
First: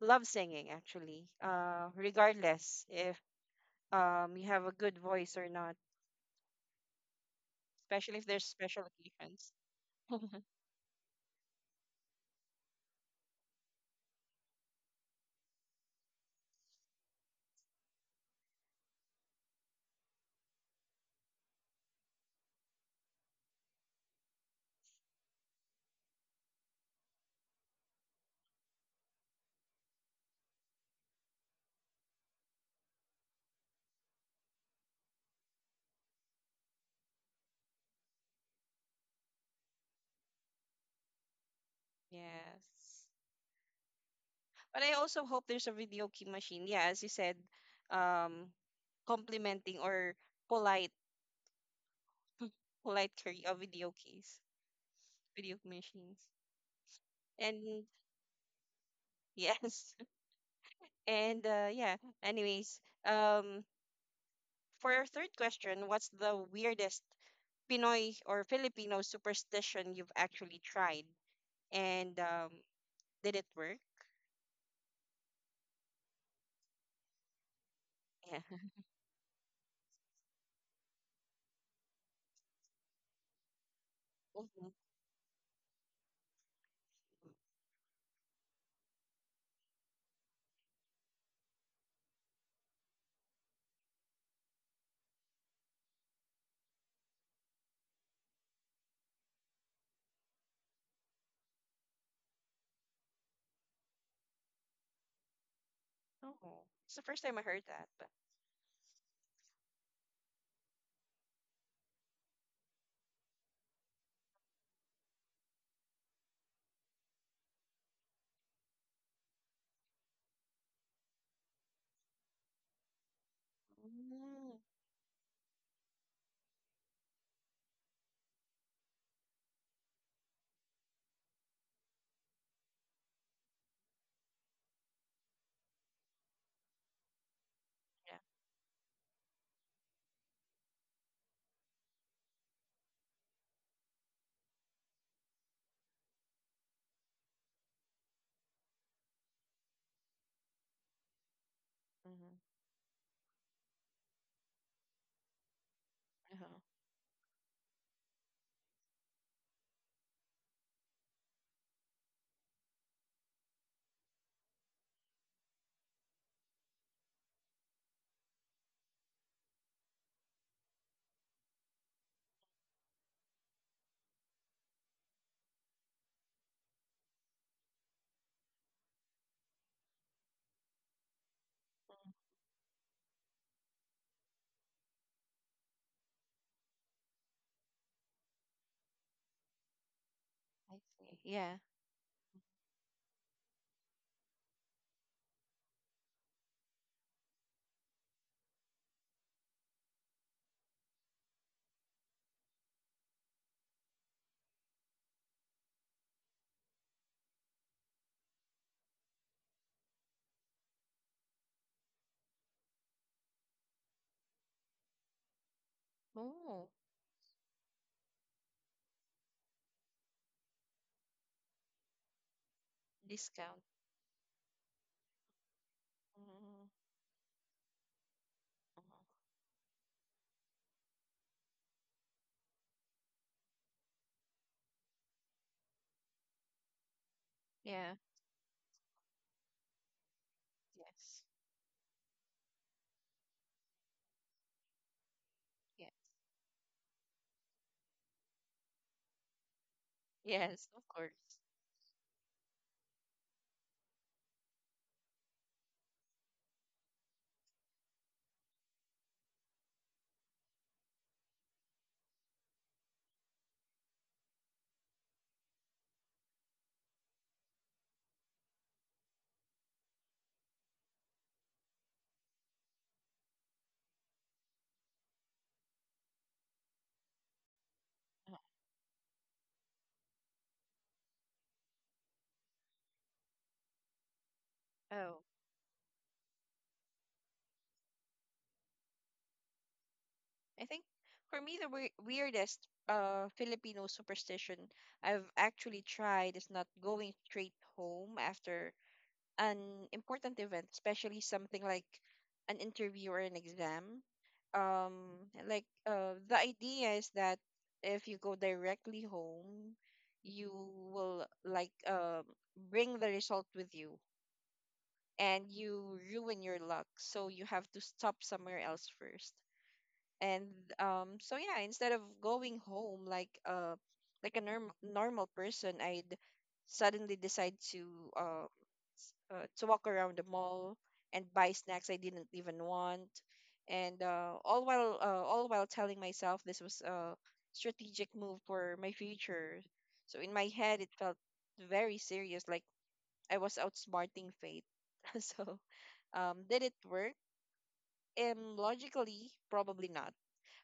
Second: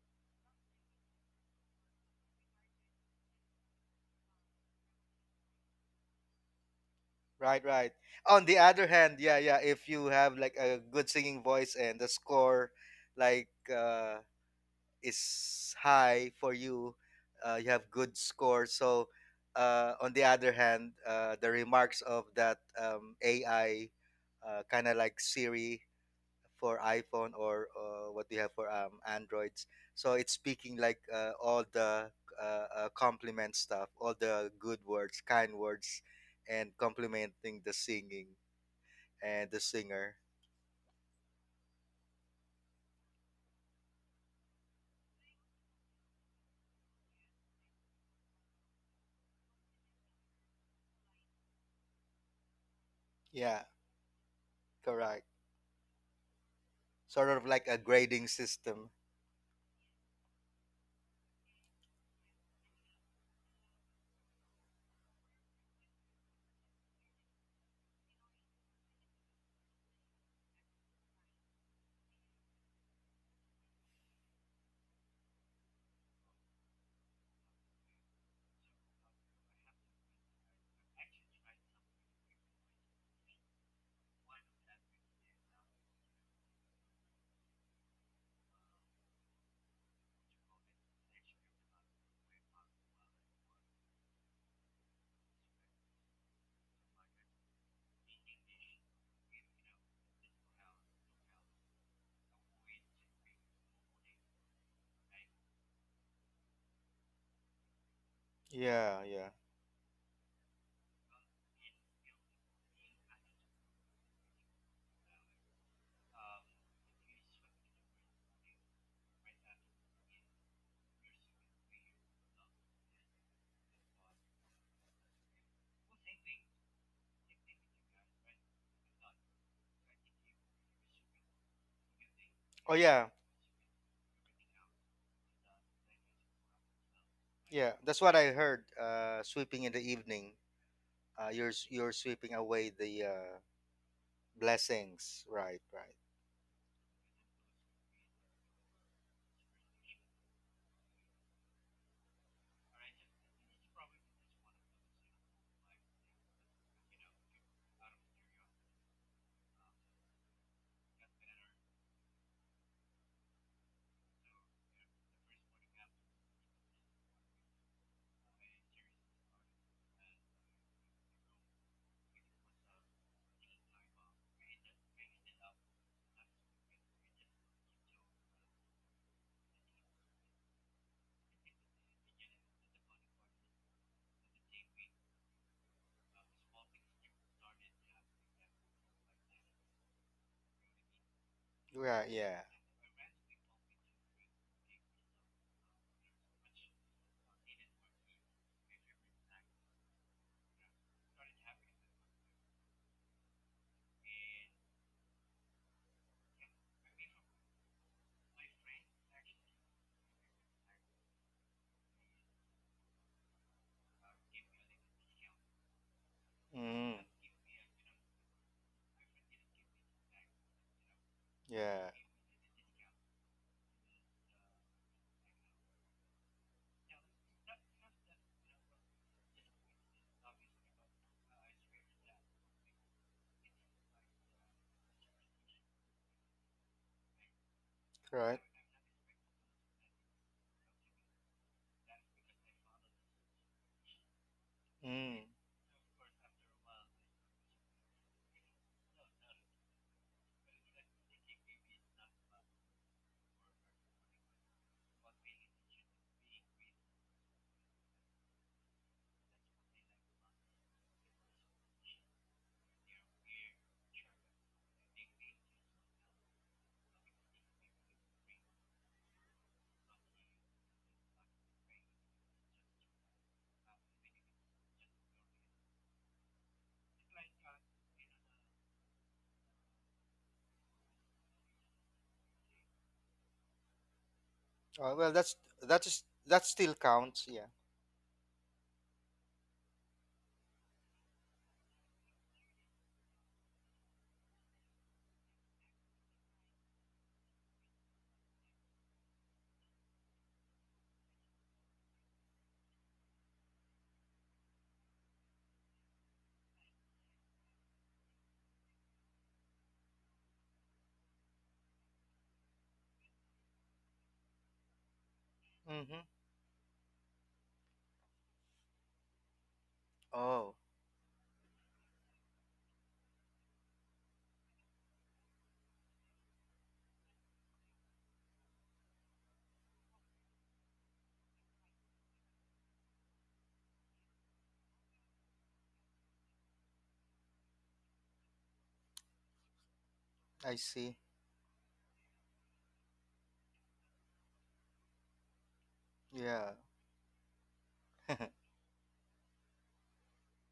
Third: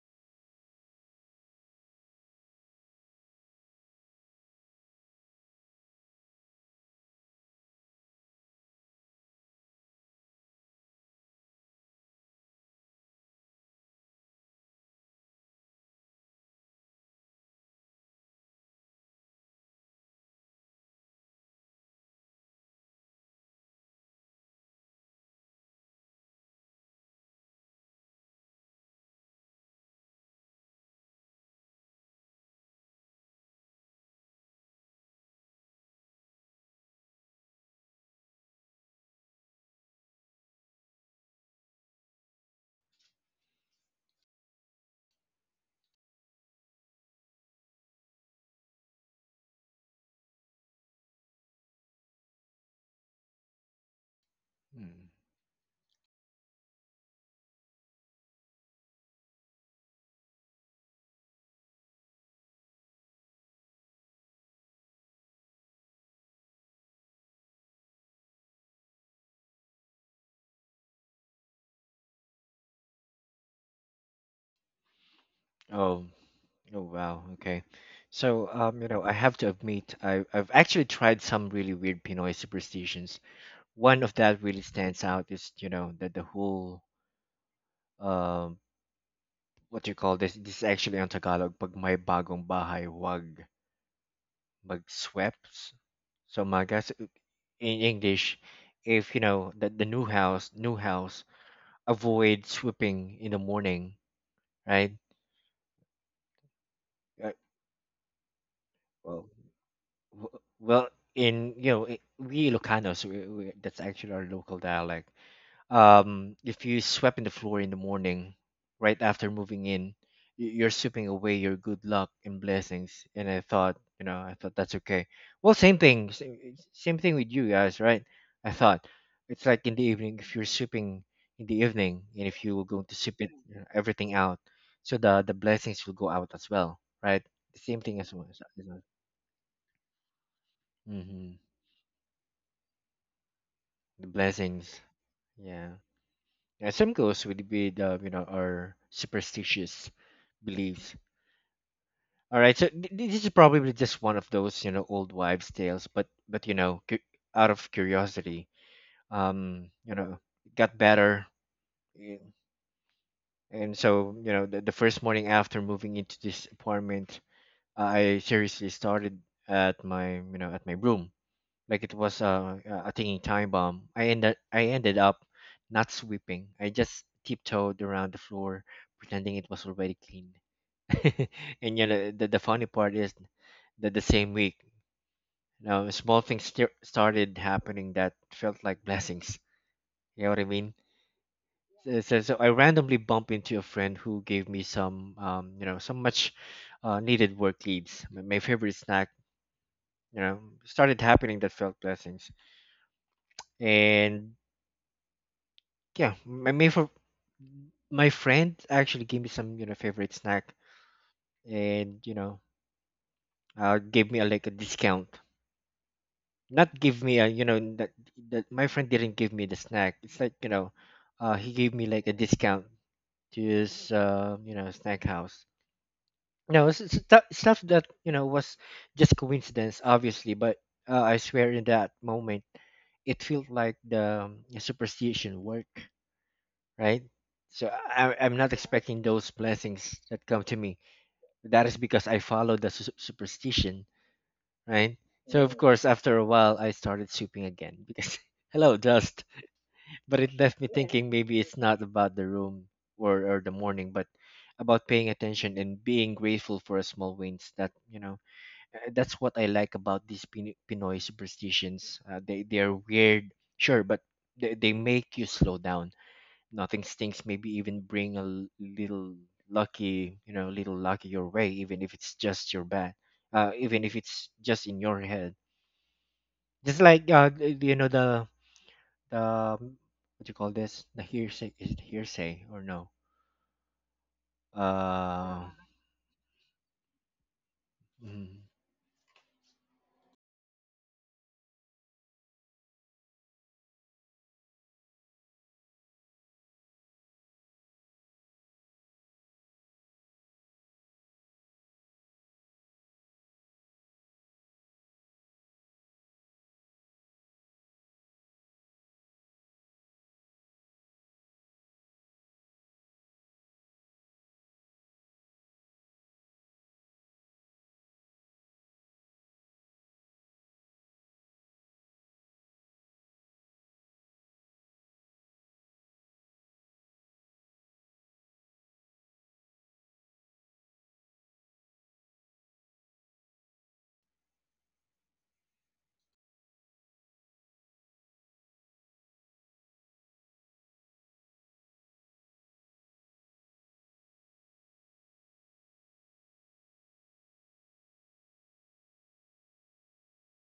love singing actually regardless if you have a good voice or not, Right, right. especially if there's On the special other hand, yeah, occasions. yeah, if you have like a good singing voice and the score like uh is high for you, you have good score. So on the other hand, the remarks of that AI kind of like Siri for iPhone or what do you have for Androids. So it's speaking like all the compliment stuff, all the good words, kind words, and complimenting the singing and the singer. Yes, but I also hope there's a video key machine, yeah, as you said, um complimenting or polite, polite carry Yeah, video keys, Mm. correct. video machines. Sort of like And a grading system. yes. And yeah, anyways, um, for our third question, what's the weirdest Pinoy or Filipino superstition you've actually tried? And did it work? Oh, oh wow, okay. So Yeah. You know, I have to admit, I've actually tried some really weird Pinoy superstitions. One of that really Mm-hmm. stands out is, you know, that the whole um, what do you call this? This is actually on Tagalog. Pag may bagong bahay, wag magswept. So my guess in English, if you know that the new house, avoid sweeping in the morning, right? Oh, it's the first Uh, time I heard that. But Yeah, well, yeah. Well, in you know, we Ilocanos, that's actually our local dialect. If you swept in the floor in the morning, right after moving in, you're sweeping away your good luck and blessings. And I thought, you know, I mm, thought that's okay. Well, same thing with you guys, right? I thought it's like in the evening if you're sweeping in the evening, and if you were Oh going to yeah, sweep it, you know, everything out, so the blessings will go out as well, right? The yeah. same thing That's as yeah. what I well. heard. Sweeping in the evening. Uh, Mm-hmm. you're s- you're sweeping away the The blessings. blessings. Right, Yeah. right. Yeah, some goes with our superstitious beliefs. All right, Mm-hmm. so this is probably just one of those you know old wives' tales, but you Oh, know out of curiosity, you know, it got better, y- and so you know the first morning after moving into this apartment, I seriously started at my at my room like it was a ticking time bomb. I ended up not sweeping. I just tiptoed around the floor, pretending it was already clean. And you know the funny part is that the same week, now small things started happening that felt like blessings. You know what I I mean? see. Yeah. So, Yeah, yeah. I randomly bumped into a friend who gave me some, some much needed work leads. My favorite snack, you know, started happening that felt blessings and yeah, my friend actually gave me some you know favorite snack, and you know, gave me a, like a discount. Oh, Not Mm, give me a you know that that my friend didn't give me the snack. It's like he gave me yeah. like a discount to discount. his snack house. No, Mm-hmm. it's stuff that was Uh-huh. just coincidence, obviously. But I swear, in that moment, it felt like the superstition work, right? So Yeah. I'm Right. not expecting those blessings that come to me. Yes. That is because I followed the superstition, right? Mm. So of course, Yes. after a while, I started sweeping again because hello dust. But it left Yes, me of course. thinking maybe it's not about the room or the morning, but about paying attention and being grateful for a small wins. That's what I like about these Pinoy superstitions. They are weird, sure, but they make you slow down nothing stinks maybe even bring a little lucky little lucky your way even if it's just your bad even if it's just in your head just like the Uh-huh. the what you call this the hearsay is it hearsay or no Well, Oh, that's uh that is that still counts. Yeah. mm, I think for me the weirdest Filipino superstition I've actually tried is not going straight home after an important event, especially something like an interview or an exam. Um, the idea is that if you go directly home, you will bring the result with you and you Mm-hmm. ruin your luck. So you have to stop somewhere else first. And Oh, so yeah, instead of going home like a normal person, I'd suddenly decide to walk around the mall and buy snacks I didn't even want, and all while telling myself this was a strategic move for my future. So in my I head, it see. felt very serious, like I was outsmarting fate. So did Yeah. it work? Logically, probably not.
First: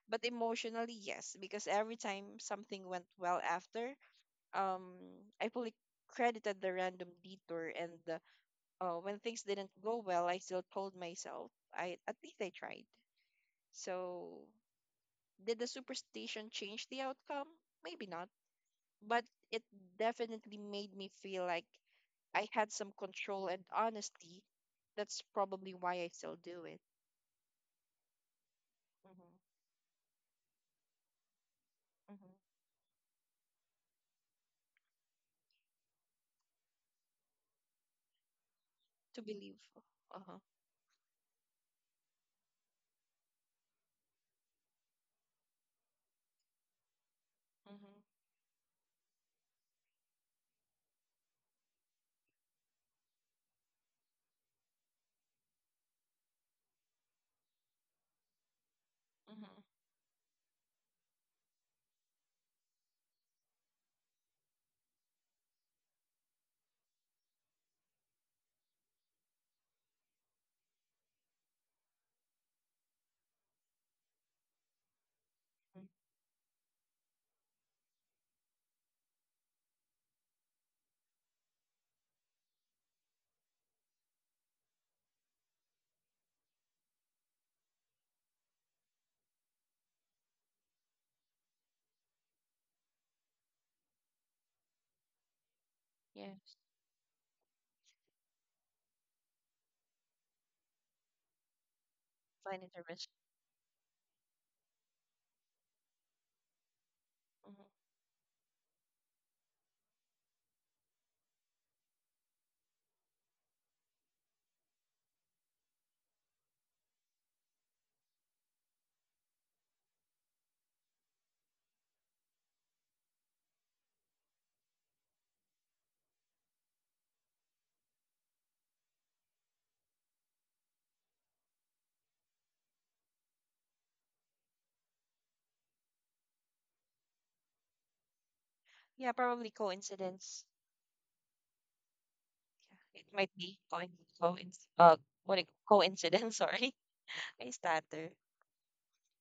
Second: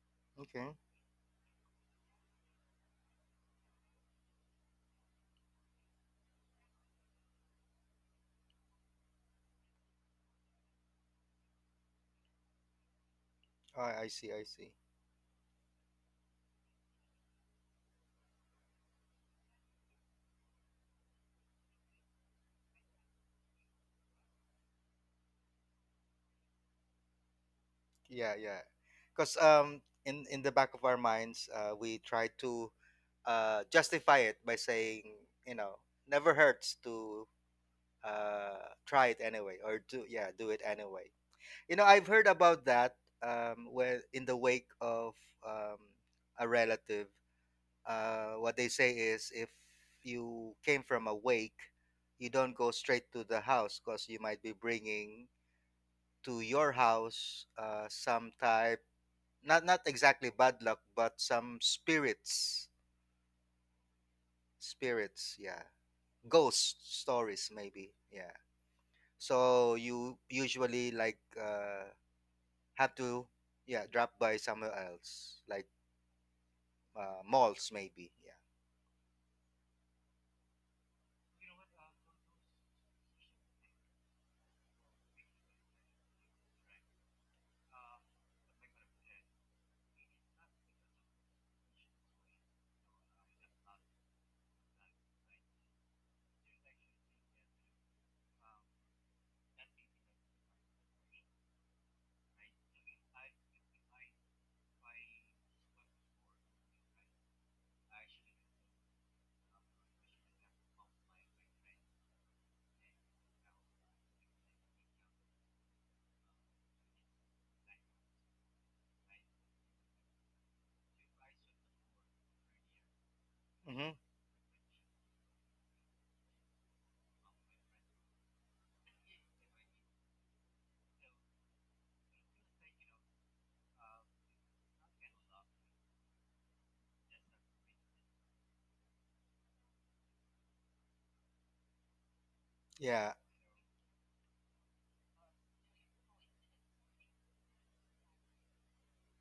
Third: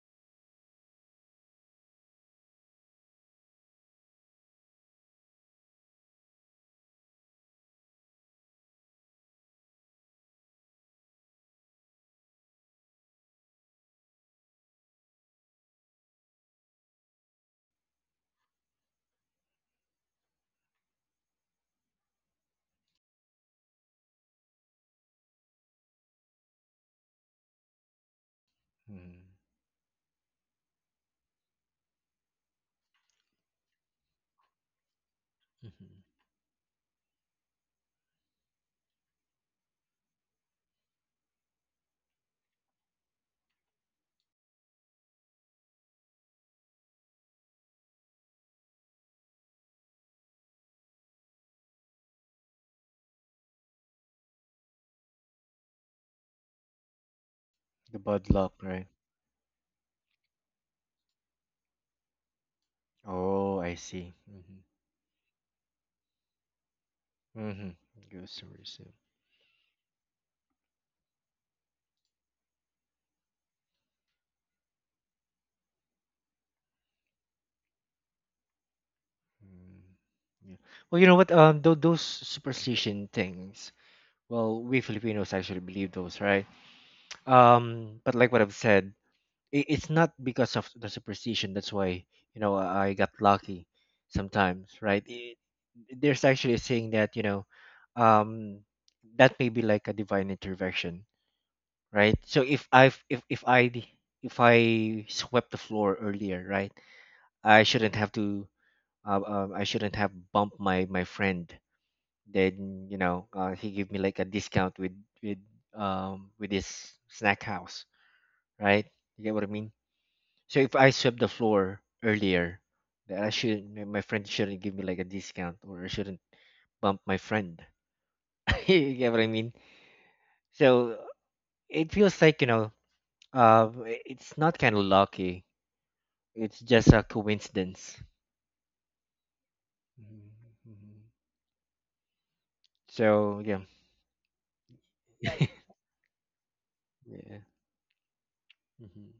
But Okay. emotionally, yes, because every time something went well after, um, I fully credited the random detour. And the when things didn't go well, I still told myself, I at least I tried. Oh, I see. I So, see. did the superstition change the outcome? Maybe not, but it definitely made me feel like I had some control and honesty. That's probably why I still do it. Yeah. Yeah. mm, Because Mm-hmm. In the back of our minds, we try Mm-hmm. to justify it by saying, you know, mhm. never hurts to try it To anyway believe. or do, yeah, Uh-huh. do it anyway. You know, I've heard about that where in the wake of um a relative, Mm-hmm. What they say is if you came from a wake, you don't go straight to the house because you might be bringing to your house The some bad luck, type, right? Mm-hmm. not not exactly bad luck, but some spirits, Oh, I see. Mm-hmm. spirits, yeah, ghost stories Mm-hmm. maybe, yeah. Ghost stories, yeah. So you usually like have to, yeah, drop by somewhere else, like Mm. Malls maybe, yeah, Mm, yeah. Well, you know what th- those superstition things, well, we Filipinos actually believe those, right? But like what I've said, it's not because of the superstition that's why I got lucky sometimes, right? I there's actually Yes. a saying that um that may be like a divine intervention, right? So Find if i interest. if, if I if I swept the floor earlier, right, I Mm-hmm. shouldn't have to I shouldn't have bumped my friend, then he gave me like a discount with with this snack house, right? You get what I mean? So if I swept the floor earlier, that I should my mm-hmm. my friend shouldn't give me like a discount or I shouldn't bump my friend. You get what I mean? So it feels like uh it's not kind of lucky. It's just a coincidence. Yeah, probably Mhm, coincidence. mhm. Yeah, Yeah, it might So be yeah, coinc uh coincidence. Sorry, yeah. I stutter. Mhm.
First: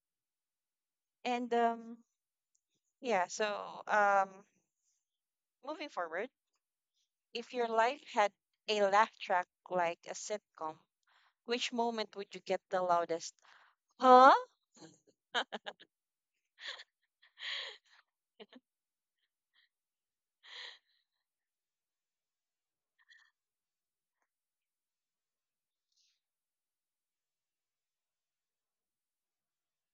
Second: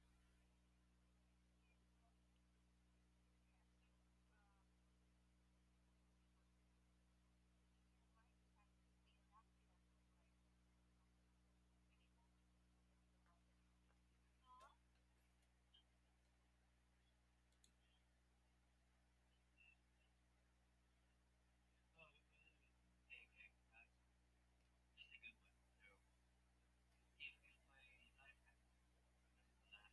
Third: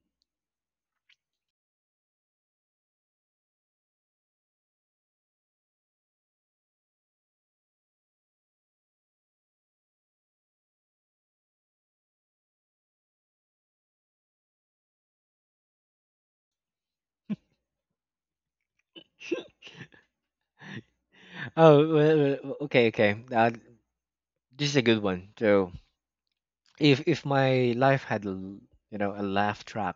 And yeah, so moving forward, if your life had a laugh track like a sitcom, which moment would you get the loudest? Huh? Oh, well, well, okay, okay. This is a good one. So, if my life had a a laugh track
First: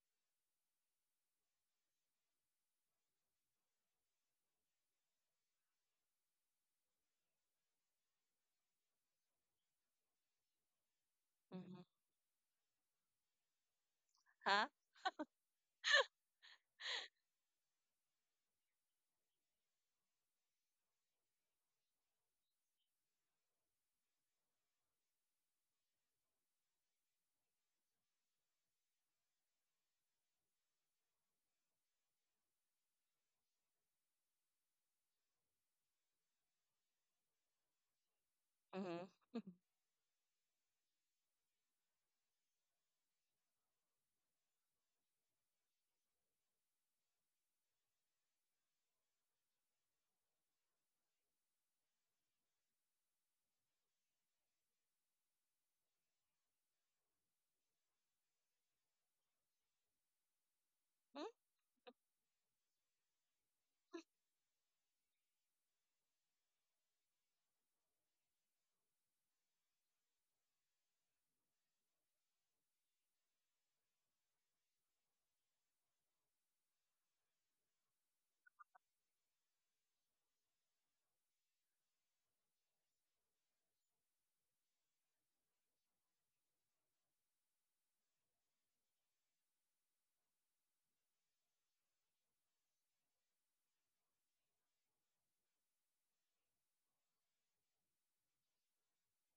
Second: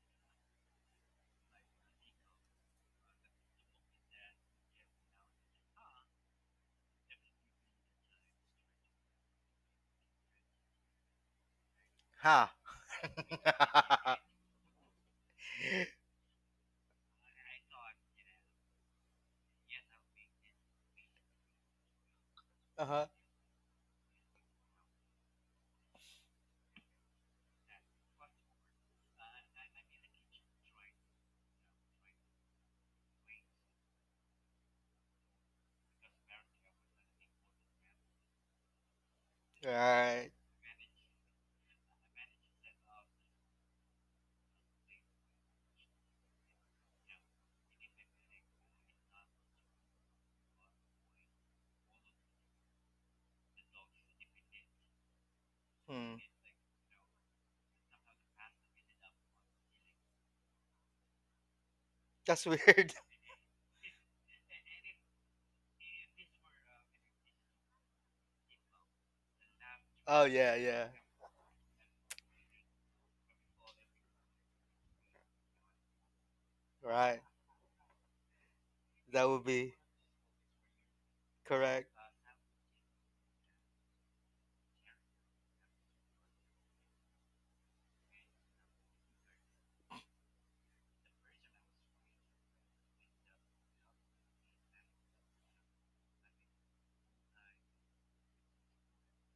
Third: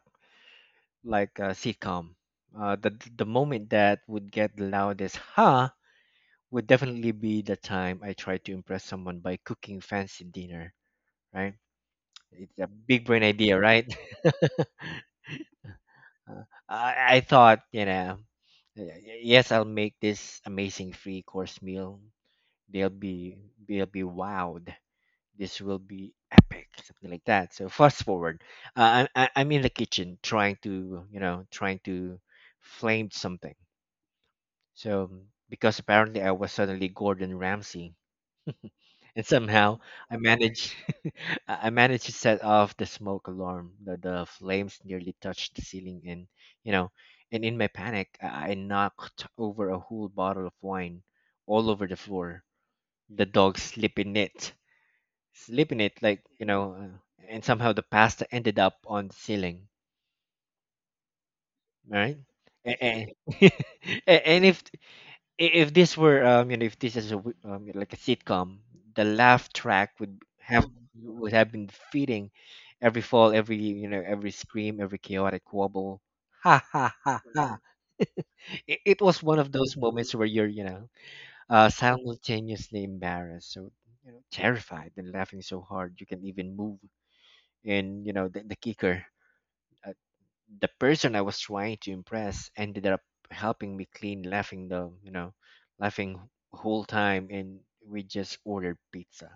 like a sitcom, the moment that would get the loudest ha would definitely be the time I try to impress someone by cooking fancy dinner, right? Hmm. huh. It's a big brain idea, right? Huh? I thought, yes, I'll make this amazing three course meal, they'll Uh-huh. be they'll be wowed, this will be epic something like that. So fast forward, I'm in the kitchen trying to trying to flame something. So because apparently I was suddenly Gordon Ramsay and Mm-hmm. somehow I Right. managed I managed to set off the smoke alarm, the flames nearly touched the ceiling, and you know and in my panic I knocked over a whole bottle of wine all over the floor, the dog slipped in it, sleep in it, Hmm. like and somehow the pasta ended up on the ceiling, right? That's weird. And and if this were if this is a like a sitcom, the laugh track Oh yeah, yeah. would have been feeding every fall, every you know every scream, every chaotic wobble. Ha ha ha Right. ha. It was That one would of be those moments where you're correct. simultaneously embarrassed, so terrified, and laughing so hard you can even move. And the kicker, uh, the person I was trying to impress ended up helping me clean laughing the laughing whole time, and we just ordered pizza.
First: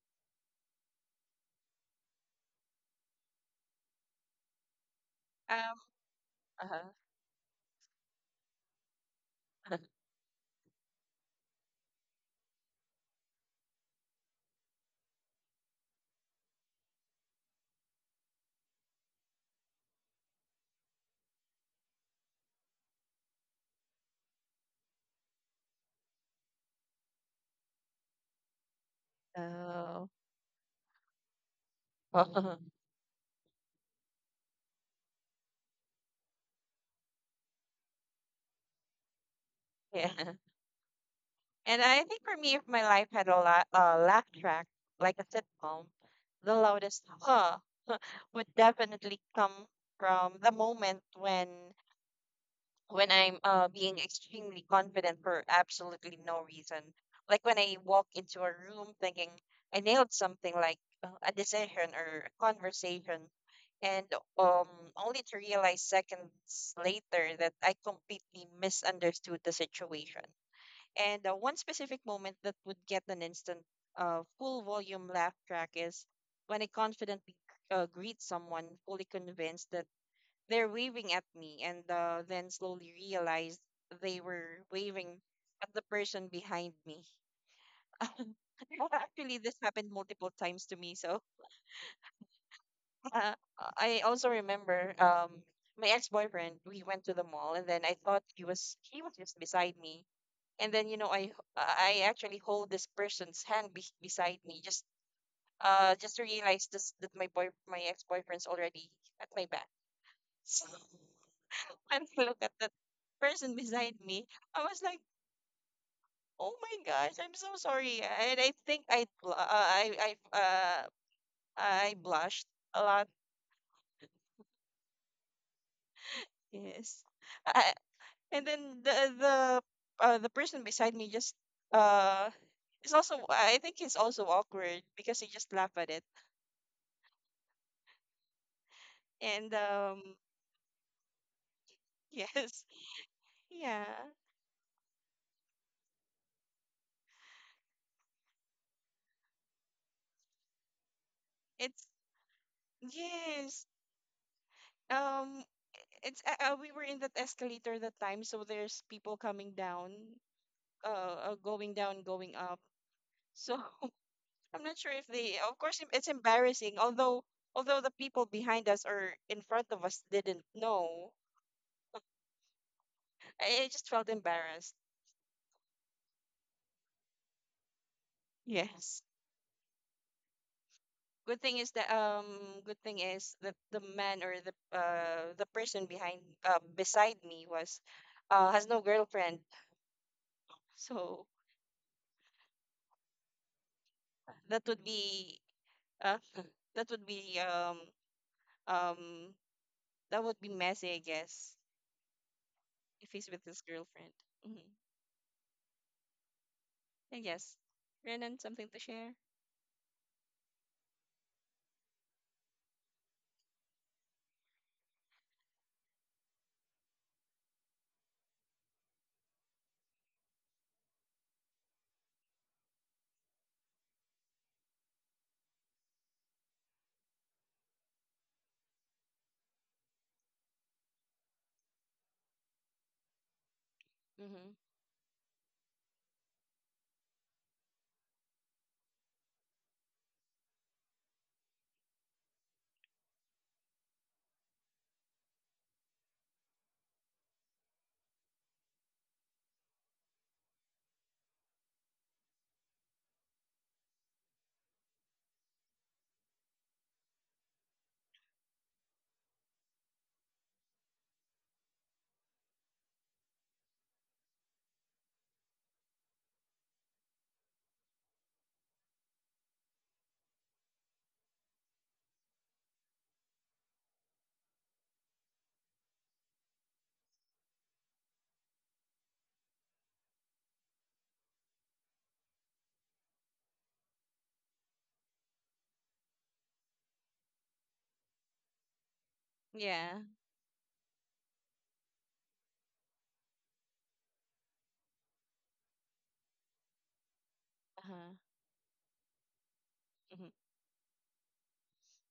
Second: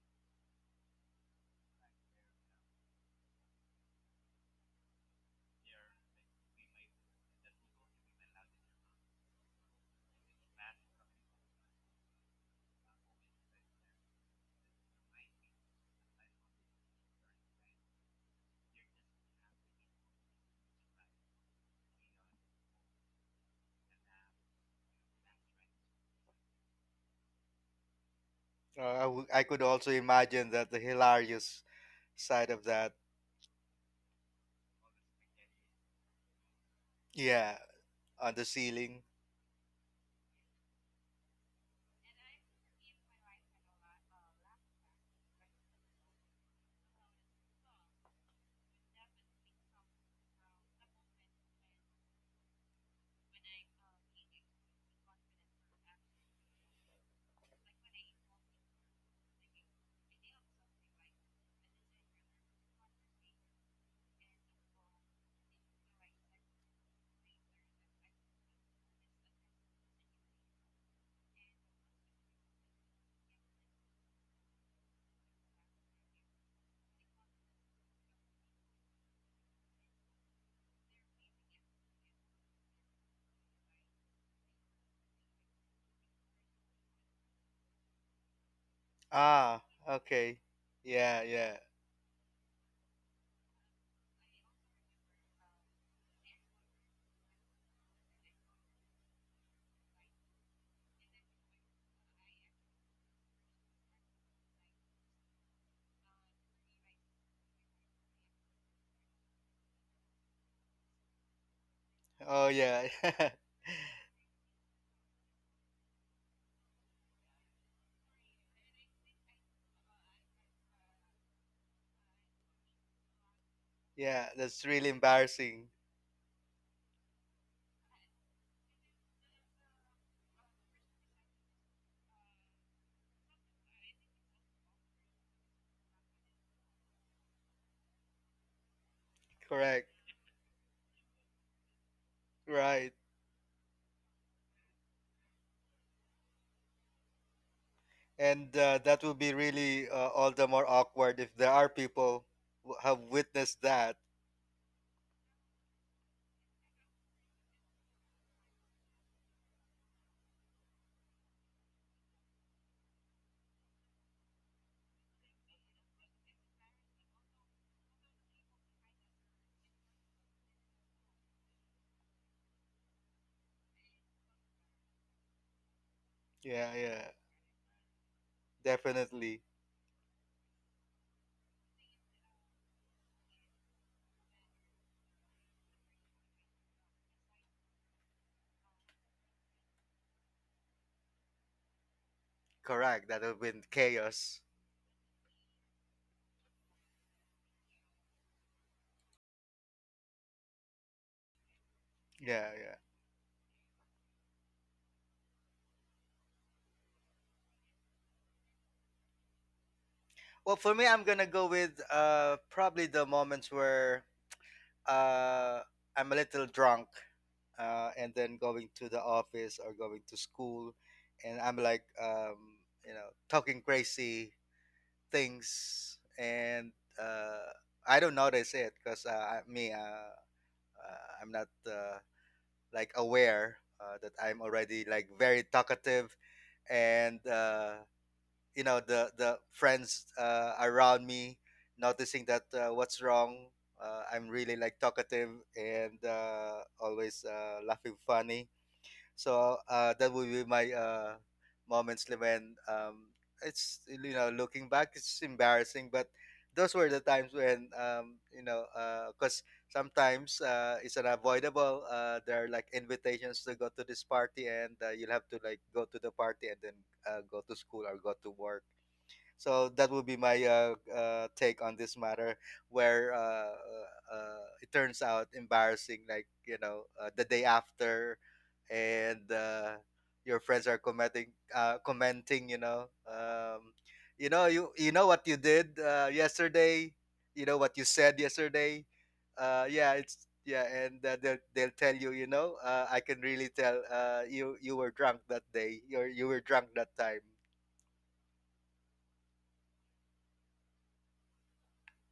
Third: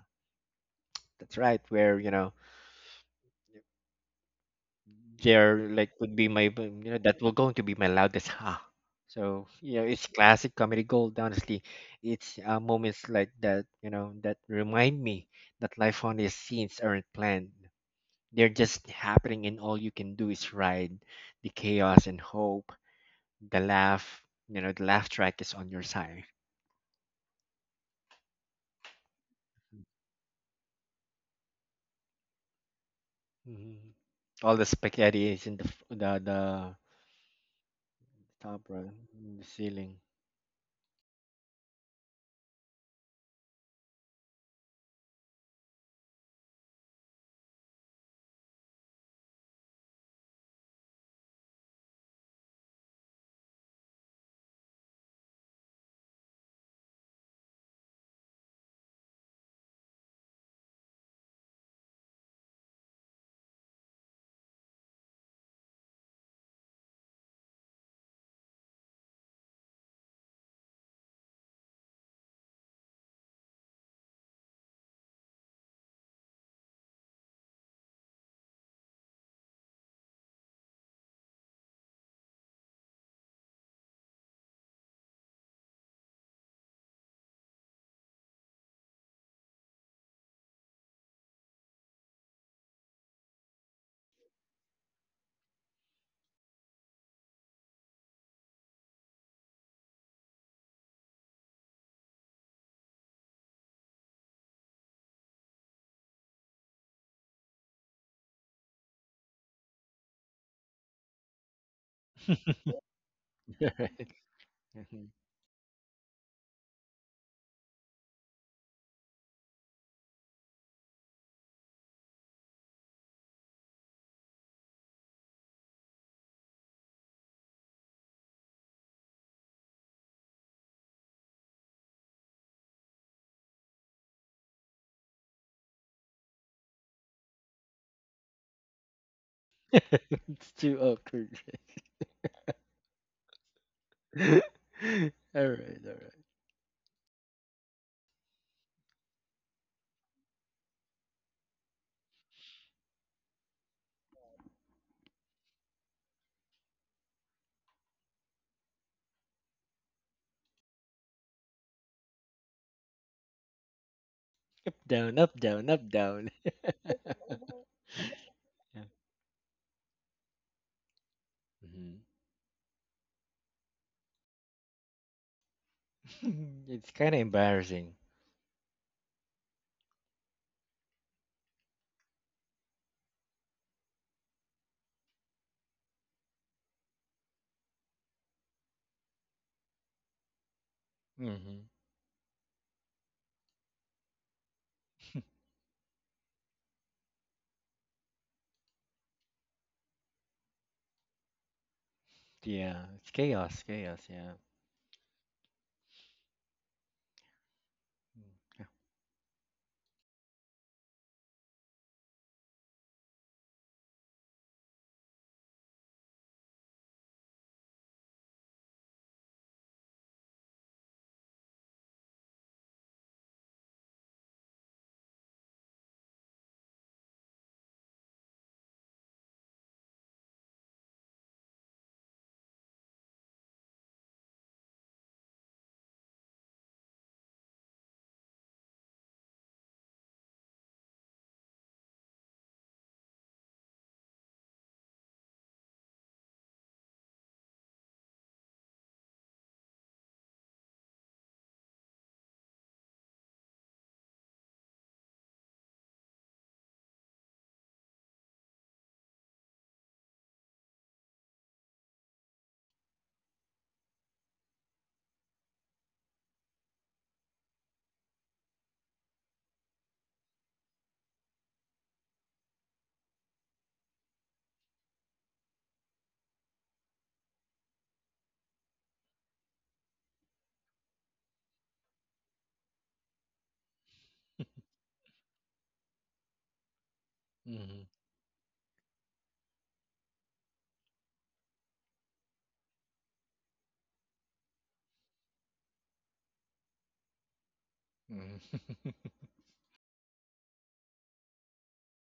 That's right where Um, there like would be my uh-huh. That was going to be my loudest ha. So it's classic comedy gold, honestly. It's moments like that, that remind me that life on these scenes aren't planned, they're just happening and all you can do is ride the chaos and hope the laugh the laugh track is on your side. Uh, I wou- I could also Oh, imagine that the hilarious side oh, of that. Hmm, all the spaghetti is in the the Yeah, on the top, right? ceiling. In the ceiling. yeah. And I think for me, if my life had a la laugh track, like a sitcom, the loudest huh would definitely come from the moment when I'm being extremely confident for absolutely no reason. Like when I walk into a room thinking I nailed something like a decision or a conversation, and um only to realize seconds later that I completely misunderstood the situation. And one specific moment that would get an instant full volume laugh track is when I confidently greet someone, fully convinced that they're waving at me, and then slowly realize they were waving at the person behind me. Well, actually, this Ah, happened multiple okay. times to me. So Yeah, yeah. uh, I also remember, my ex boyfriend. We went to the mall, and then I thought he was just beside me. And then I actually hold this person's hand, beside me, just to realize this, that my ex-boyfriend's already at my back. So when I look Oh at that yeah. person beside Right. me, I was like, Mhm. oh my gosh, I'm so sorry. And I think I I blushed a lot. Yeah, that's really embarrassing. Yes. I, and then the person beside me, just uh is also — I think it's also awkward because he just laughed at it. And Correct. It's too awkward. yes. Right. Yeah. All right, all right. And that would be really all the more awkward if there are it's people who have witnessed Yes. that. um it's We were in that escalator that time, so there's people coming down, going down, going up, so I'm not sure if Down they — up of down course up it's down. embarrassing. Although the people behind us Yeah. or in front of us didn't know, Mhm. I just felt embarrassed. Yeah, It's yeah. kind of embarrassing. Yes. Definitely. good thing is that um Good thing is that the man, or the person behind, beside me, was — has no girlfriend. So Hmm. Correct. That will been chaos. that would be uh that would be um um that would be messy, I guess, Yeah, yeah. Yeah, if it's he's with his chaos, chaos, girlfriend. yeah. Mm-hmm. I guess. Mm. Renan, Yeah. something to share? Well, for me, I'm gonna go with probably the moments where uh I'm a little drunk, and then going to the office or going to school, and I'm like you know, talking crazy things, and uh I don't notice it because I- me I'm not like aware that I'm Mm-hmm. already like very talkative and you know, the friends around me noticing that what's wrong, I'm really like talkative and always laughing funny. So that would be my moments when it's, you know, looking back it's embarrassing, but those were the times when you know, because sometimes it's unavoidable, there are like invitations to go to this party and you'll have to like go to the party and then go to school or go to work. So that would be my take on this matter, where it turns out embarrassing, like you know, the day after, and your friends are commenting, commenting, you know, you know, you you know what you did yesterday, you know what you Hmm. said yesterday, yeah, Yeah. it's yeah, and they'll tell you, you know, I can really tell you you were drunk that day, you were drunk that time. Uh-huh. Hmm. Mm-hmm.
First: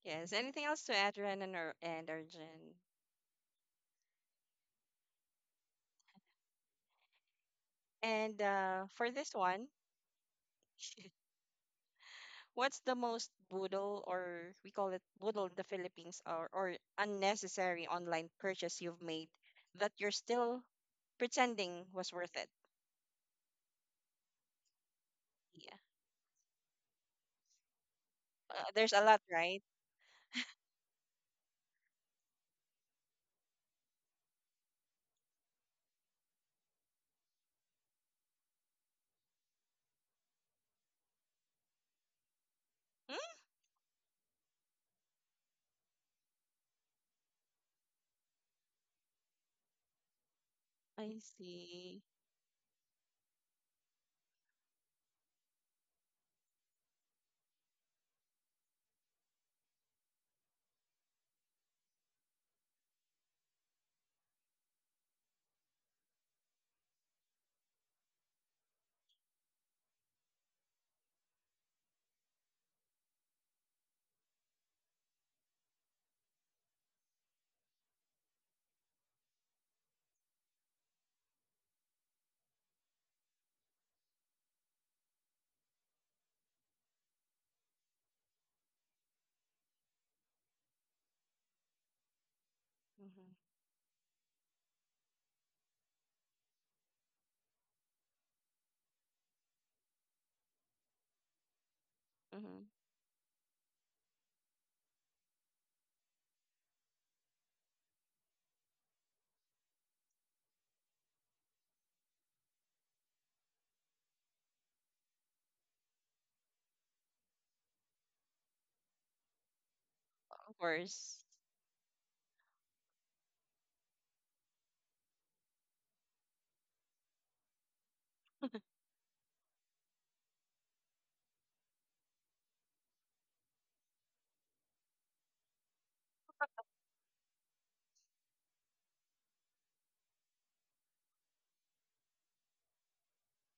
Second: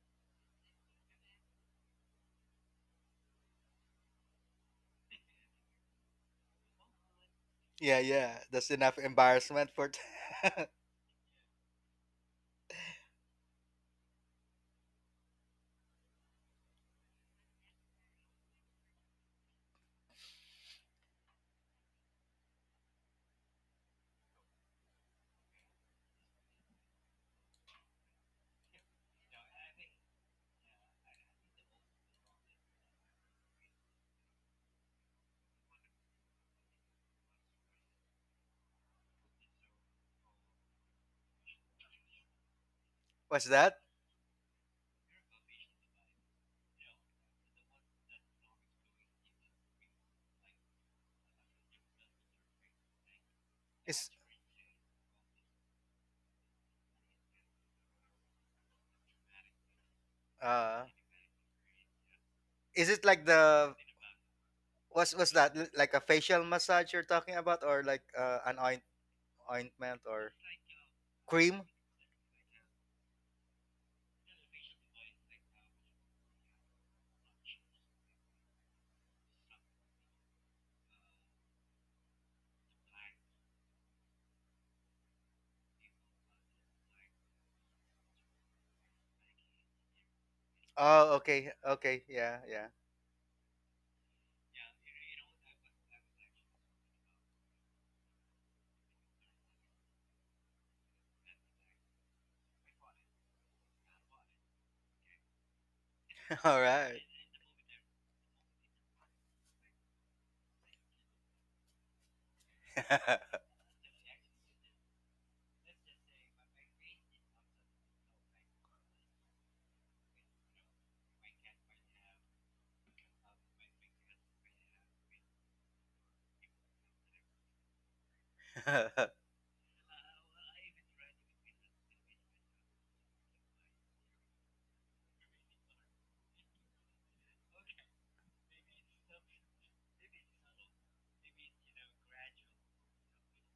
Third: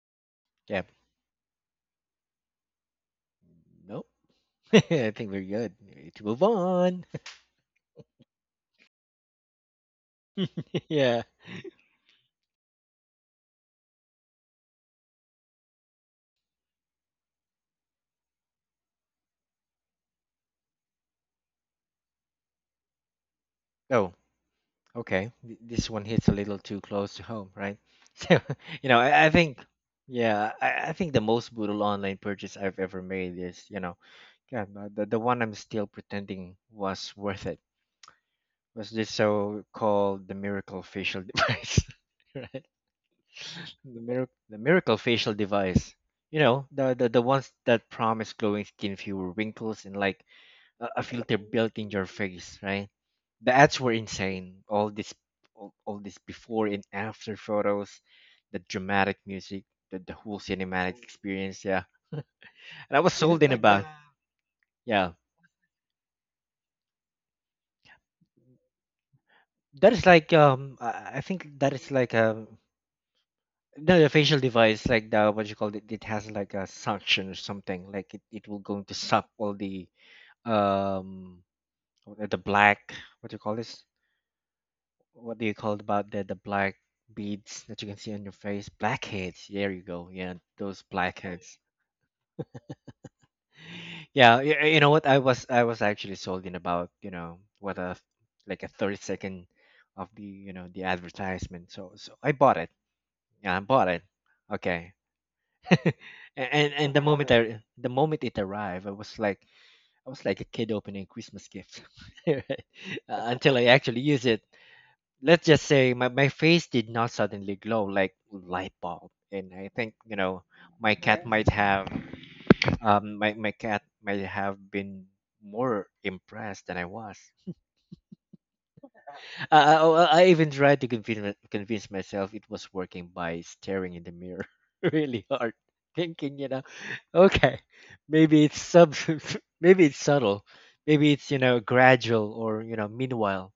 Yes, anything else Yep. to add, Renan or — and Arjun? Nope. I think we're good. Ready to move on. Yeah, yeah. and That's uh enough for this one. embarrassment for. T- Yeah. What's the most boodle, or we call it boodle in the Philippines, or, unnecessary online purchase you've made that you're still pretending was worth it? Oh, okay. Yeah. This one hits a little too close to home, right? So, you There's know, a lot, I, I right? think, yeah, I think the most brutal online purchase I've ever made is, yeah, the one I'm still pretending was worth it was this so-called the miracle facial device, right? Hmm? What's that? The miracle facial device. You know, the ones that promise glowing skin, fewer wrinkles, and like a I filter built in see. your face, right? The ads were Is insane. All this, all this before and after photos, the dramatic music, the whole uh, cinematic experience. Yeah, is and I it was Is like sold in the about. Yeah, what's that? L- Like a facial massage you're talking about, or like an that ointment is like or I think cream? that is like a no, the facial device like the what you call it. It has like a suction or something. Like it will going to suck all um the black. What do you call this? What do you call it about the black beads that you can see on your face? Blackheads. There you go. Yeah, those Oh, okay, blackheads. okay, yeah, yeah. Mm-hmm. Yeah, you know what? I was actually sold in about you know what a like a 30-second of the the advertisement. So so I bought it. Mm-hmm. Yeah, I bought it. Okay. A- All and right. the moment I the moment it arrived, I was like a kid opening a Christmas gift. Until I actually use it. Let's just say my face did not suddenly glow like light bulb, and I think Of my course. cat might have my cat might have been more impressed than I was. Oh, I even tried to convince convince myself it was working by staring in the mirror really hard, thinking okay, maybe it's sub maybe it's subtle, maybe it's gradual, or meanwhile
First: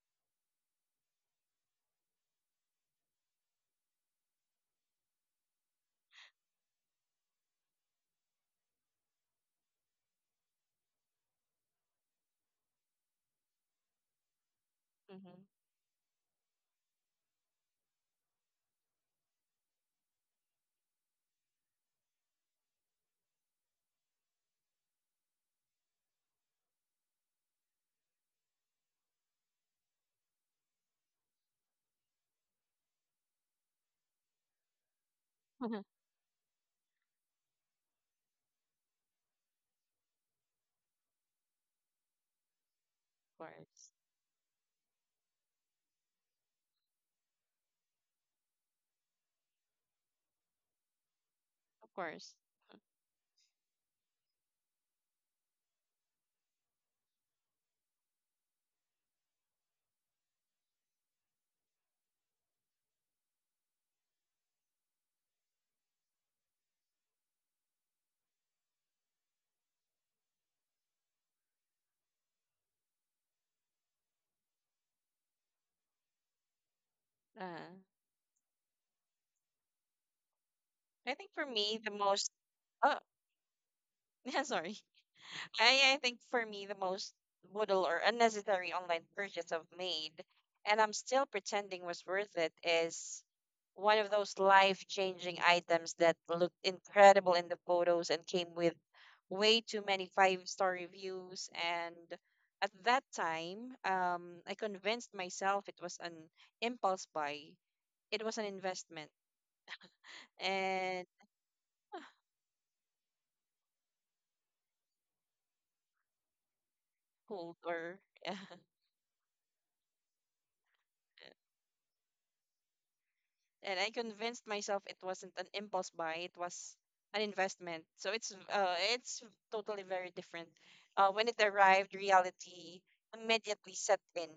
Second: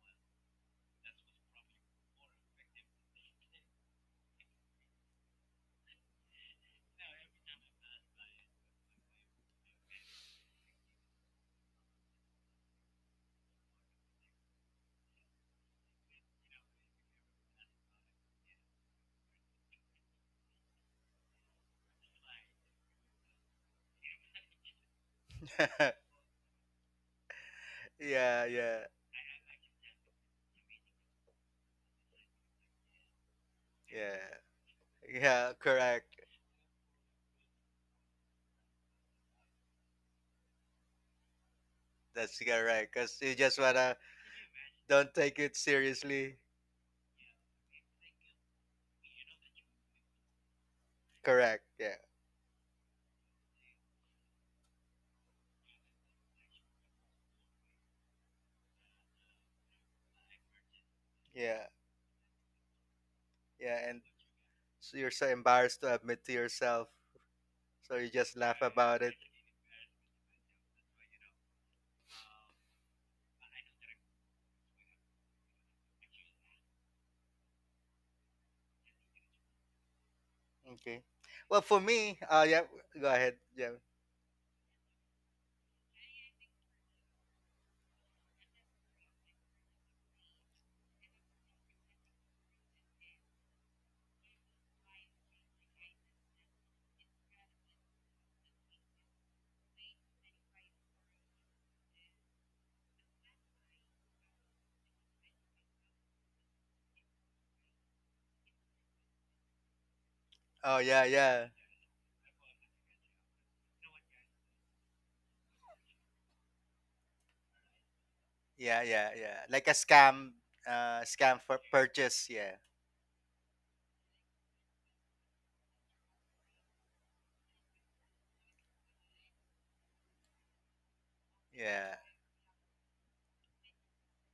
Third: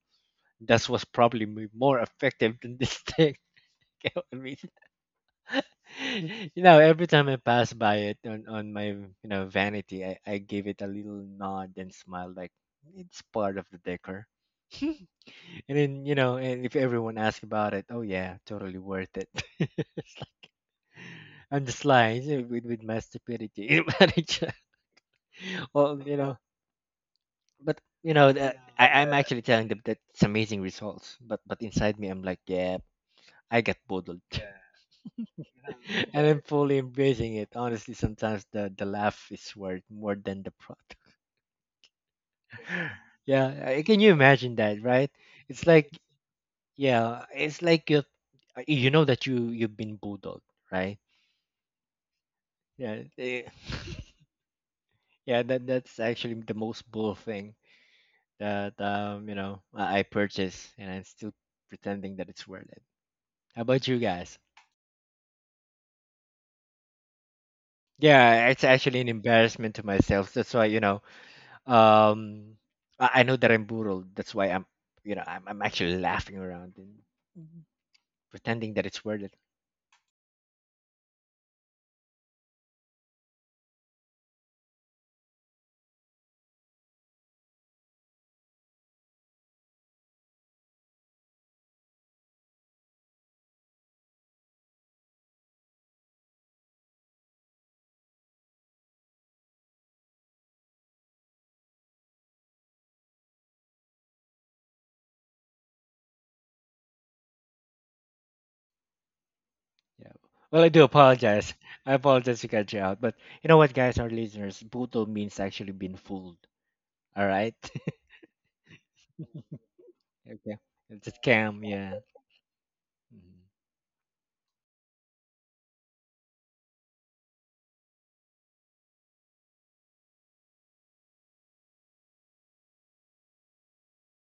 that was probably more effective than this thing. You know what I mean? You know, every time I pass by it on my vanity, I give it a little nod and smile, like it's part of the decor. Mm-hmm. And then and if everyone asks about it, oh yeah, totally worth it. On the sly you with my stupidity, in marriage. Well, but you know, Yeah, that, yeah, I'm actually telling them that it's amazing results, but inside me, I'm like, yeah, I got yeah, boodled. yeah. Of Correct. And I'm fully embracing it. Honestly, sometimes the laugh is worth more than the product. That's correct. Cause you just Yeah, course. wanna can you imagine that, right? don't take it It's like seriously. yeah, it's like you know that you've been bulldog, right? Correct. Of Yeah, course. Yeah, eh, yeah, that that's actually the most bull thing that I purchased, and I'm still yeah, pretending that it's worth it. How yeah. about you And guys? so you're so embarrassed to admit to yourself, so you just Yeah, laugh it's actually about an it. embarrassment to myself. That's why Um, I know that I'm burled. That's why I'm, I'm actually laughing around and Uh, pretending that it's worth it. Okay. I think for Well, me, for the me, most — yeah, oh, go ahead. Yeah. yeah, sorry. I think for me the most brutal or unnecessary online purchase I've made, and I'm still pretending was worth it, is one of those life-changing items that looked incredible in the photos and came with way too many five-star reviews. And at that time, I convinced myself it was an impulse buy. It was an investment, Yeah. Well, I Oh, do yeah, and yeah, apologize. I apologize to cut you out, but you know what, guys, our listeners, buto means actually been fooled. All right. hold or — yeah, yeah, yeah. Like a scam, Okay. It's a scam scam. for Yeah. purchase. Yeah, Mhm. and I convinced myself it wasn't an impulse buy, it was an investment. So it's totally very different. When it arrived, yeah. reality immediately set in.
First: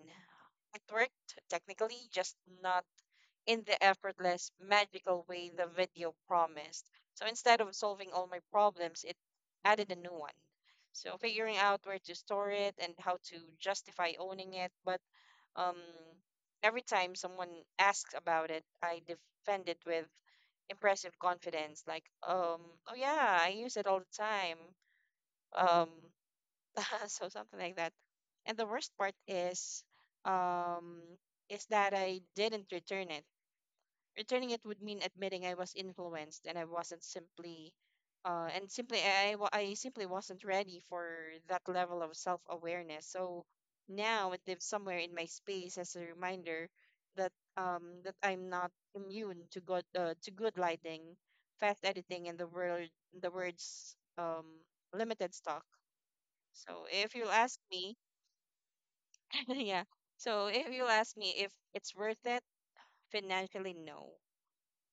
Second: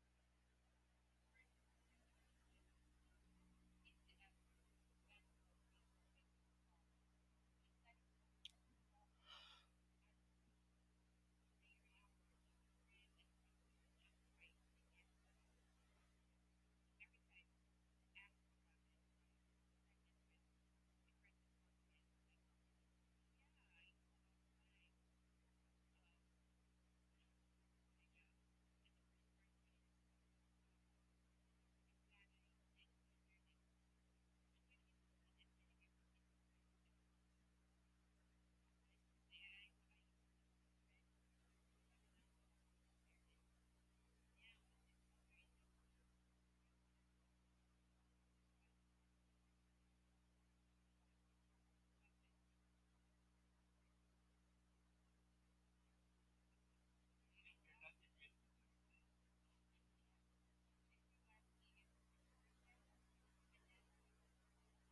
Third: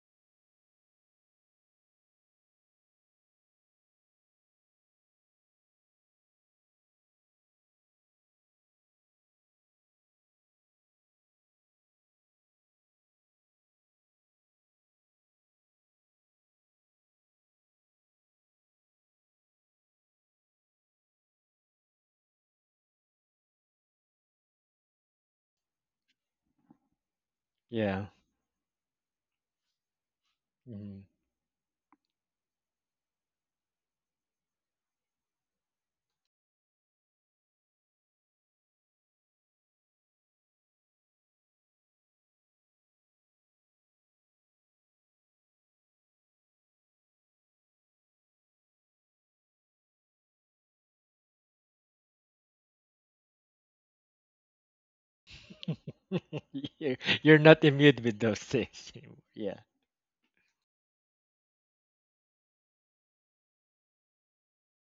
It worked technically, just not in the effortless, magical way the video promised. So instead of solving all my problems, it added a new one. So figuring out where to store it and how to justify owning it, but um every time someone asks about it, I defend it with impressive confidence, like, oh yeah, I use it all the time, um so something like that. Yeah. And the worst part is, um Mhm. is that I didn't return it. Returning it would mean admitting I was influenced and I wasn't simply, and simply I simply wasn't ready for that level of self awareness. So now it lives somewhere in my space as a reminder that I'm not immune to good lighting, fast editing, and the words, limited stock. So you're, if you'll you're ask not me, immune with those things. Yeah. yeah. So if you'll ask me if it's worth it financially, no.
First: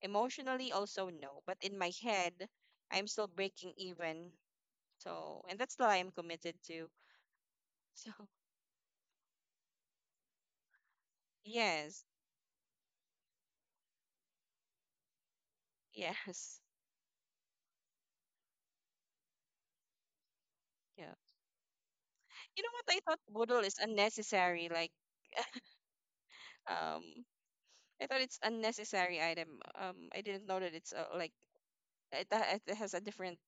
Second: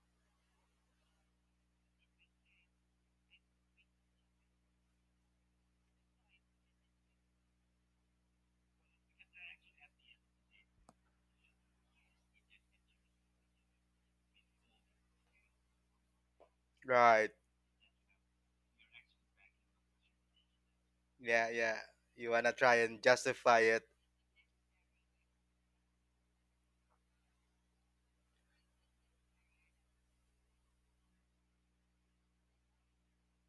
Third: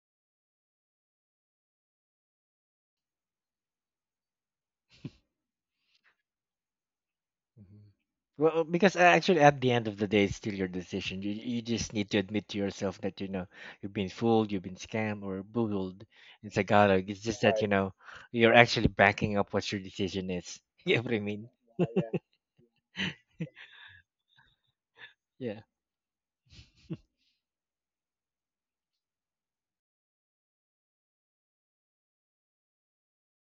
Emotionally, also no. But in my head, I'm still breaking even. So, and that's the lie I'm committed to. Mhm. So, Well, because actually, at the end of the day, it's still your decision. You just yes, need to admit to yourself that you've been fooled, you've been scammed or boodled. It's yes, a dialogue. It's Right. just that you Right. know you're actually backing up what your decision is. You know what yeah. I Yeah, mean? yeah. You wanna You know try what? I and thought justify boodle is it. unnecessary. Like, Yeah, um, I thought it's unnecessary item. I didn't know that it's, like, it has a different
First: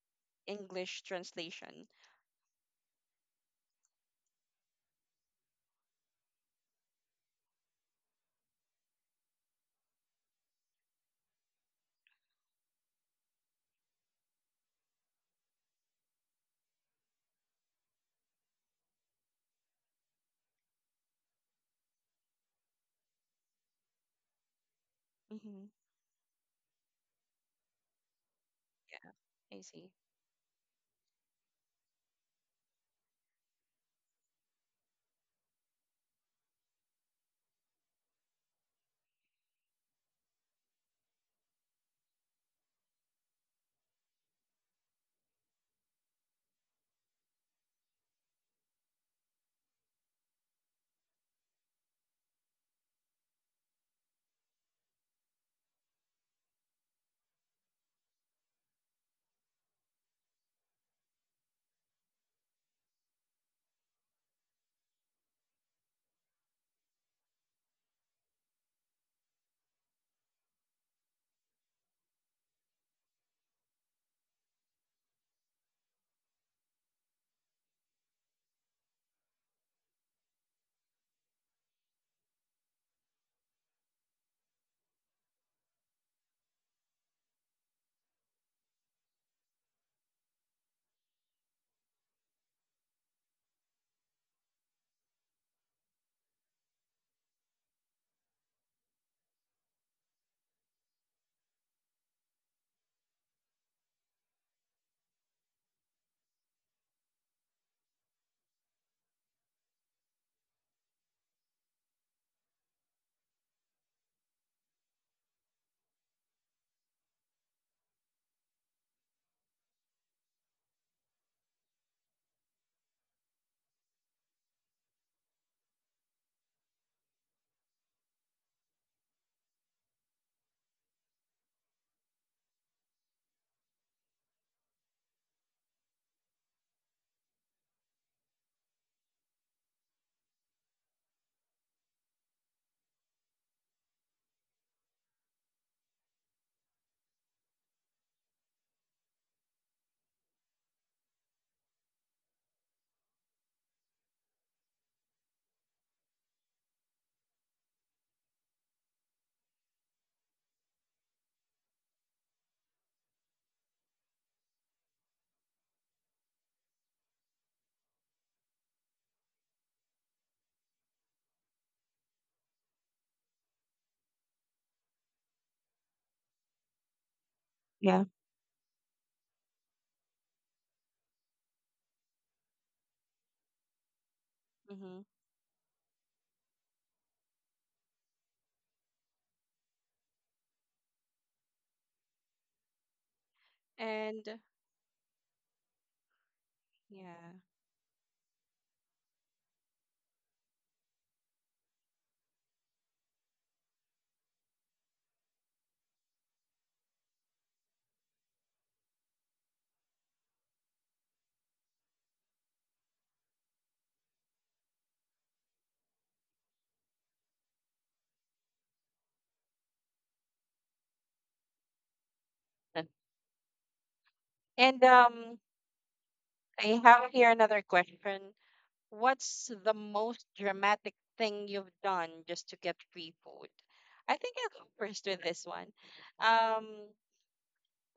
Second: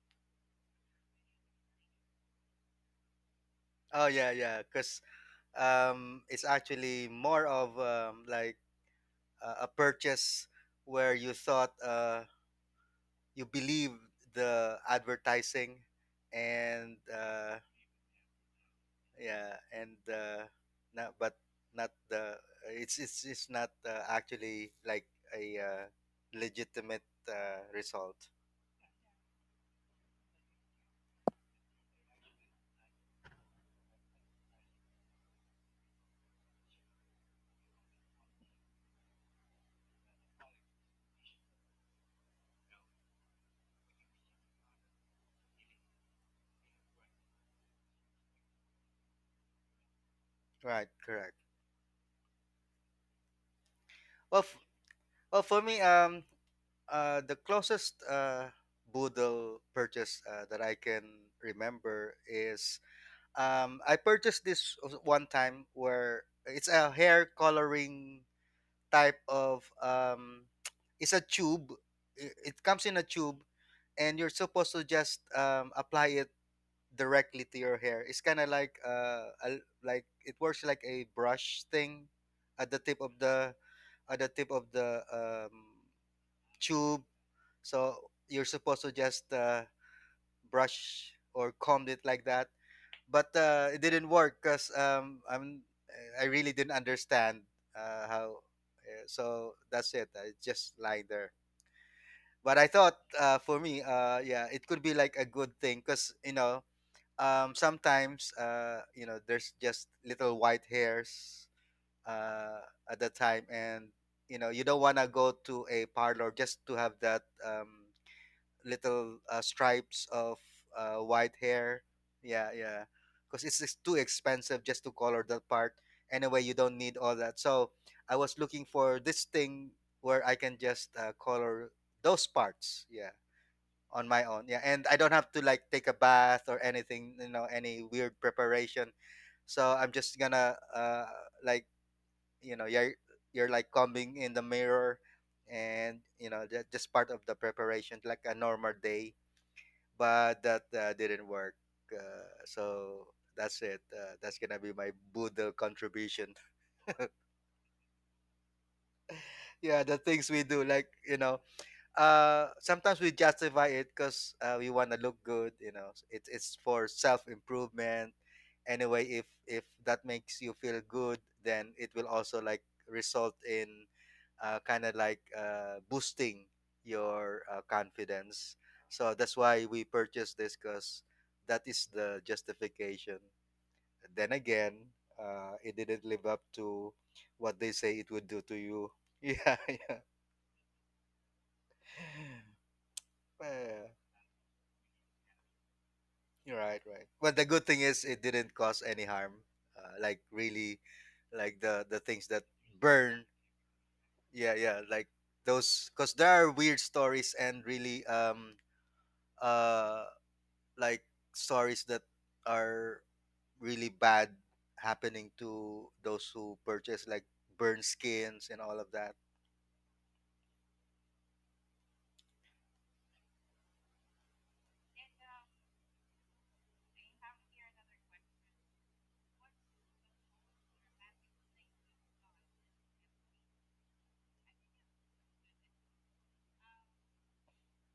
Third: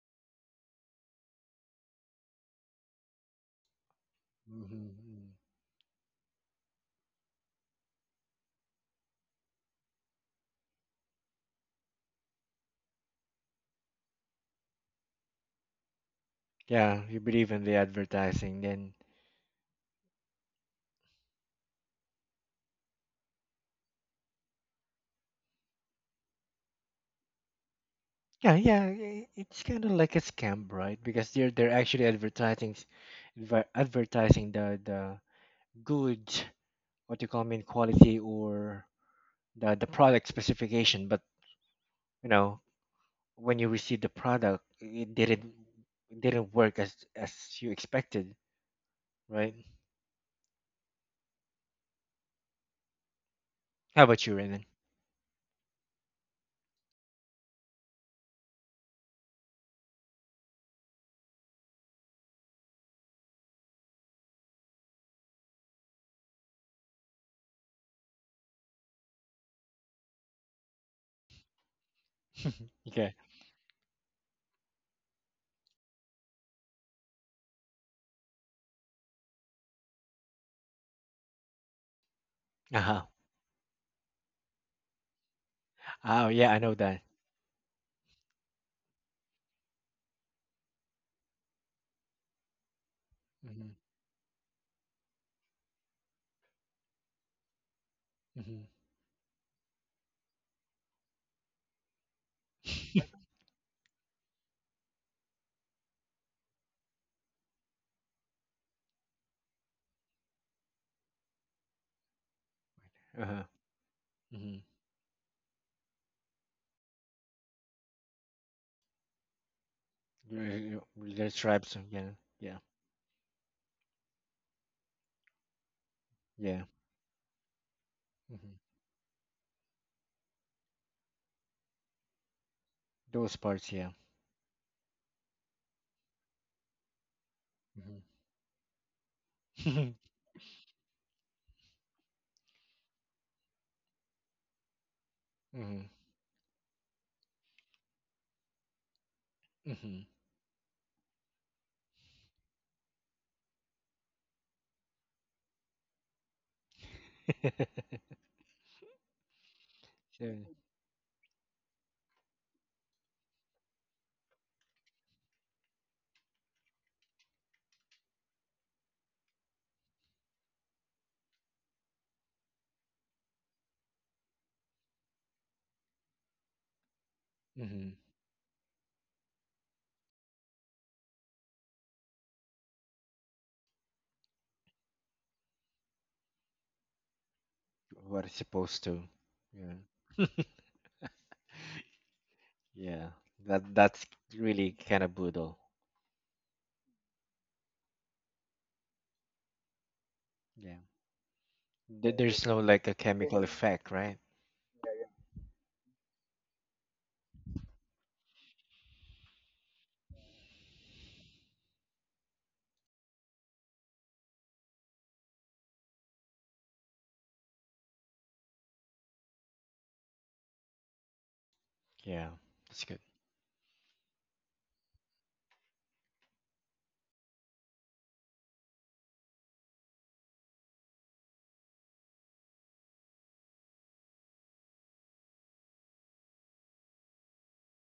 English translation. Oh, yeah, yeah. Cause hmm, it's actually more of like a purchase where you thought you believe the advertising and yeah. You believe in the advertising, then yeah and not but not the it's not actually like a Mm-hmm. uh, legitimate result, yeah, yeah. Yeah, I It's kind see. of like a scam, right? Because they're actually advertising, advertising the good, what you call mean quality or the product specification, but you know when you receive the product it didn't work as you expected, right? right? Correct. How about you, Well, Raymond? For me, the closest boodle purchase that I can remember is, I purchased this one time where it's a hair coloring type of it's a tube. It comes in a Okay. tube, and you're supposed to just apply it directly to your hair. It's kind of like like it works like a brush thing at the tip Uh-huh. of the at the tip of the um, Oh yeah, I know that. tube. So you're supposed to just brush or comb it like that, but Mm-hmm. it didn't work because I really didn't understand how. So that's it. I just lying there. But I thought, Hmm. For me, yeah, it could be like a good thing because you know, sometimes, you know, there's just little white hairs at the Uh-huh. time, and you know, Mm-hmm. you don't want to go to a parlor just to have that. Little stripes of white There's stripes, hair. yeah. Yeah, Yeah, yeah. Because it's too expensive just to color that part. Anyway, you yeah. don't need all that. So I was looking Hmm. for this thing where I can just color those parts. Yeah, Those parts, yeah. on my own. Yeah, and I don't have to like take a bath or anything. You know, any weird preparation. So Mm-hmm. I'm just gonna like you know, you're like combing in the mirror, Hmm. and you know, that just part of the preparation like a normal day. Hmm. But that didn't work. So that's it. That's gonna be my boodle contribution. Yeah, the So, things we do, like, you know, sometimes we justify it because we want to look good. You know, it's for self-improvement. Anyway, if that makes you feel good, then it will also like result in kind of like boosting your hmm, Yeah. confidence. So that's why we purchased this, because that is the justification. Then again, Mm-hmm. It didn't live up to what they say it what would it's do to supposed you. to, Yeah, yeah. yeah. Yeah, that Well, that's And really kind of brutal. right, right. yeah. But the good thing is it didn't cause any harm. Like, really, Yeah. like the things that There's no like a burn. chemical Yeah. effect, right? Yeah, yeah. Like those, because there are weird stories and really uh like stories that are really bad happening to those who purchase like burn skins and all of that. Yeah. That's good. And I have here another question. What's the most dramatic thing you've done just to get free food? I think I'll go first with this one. Um,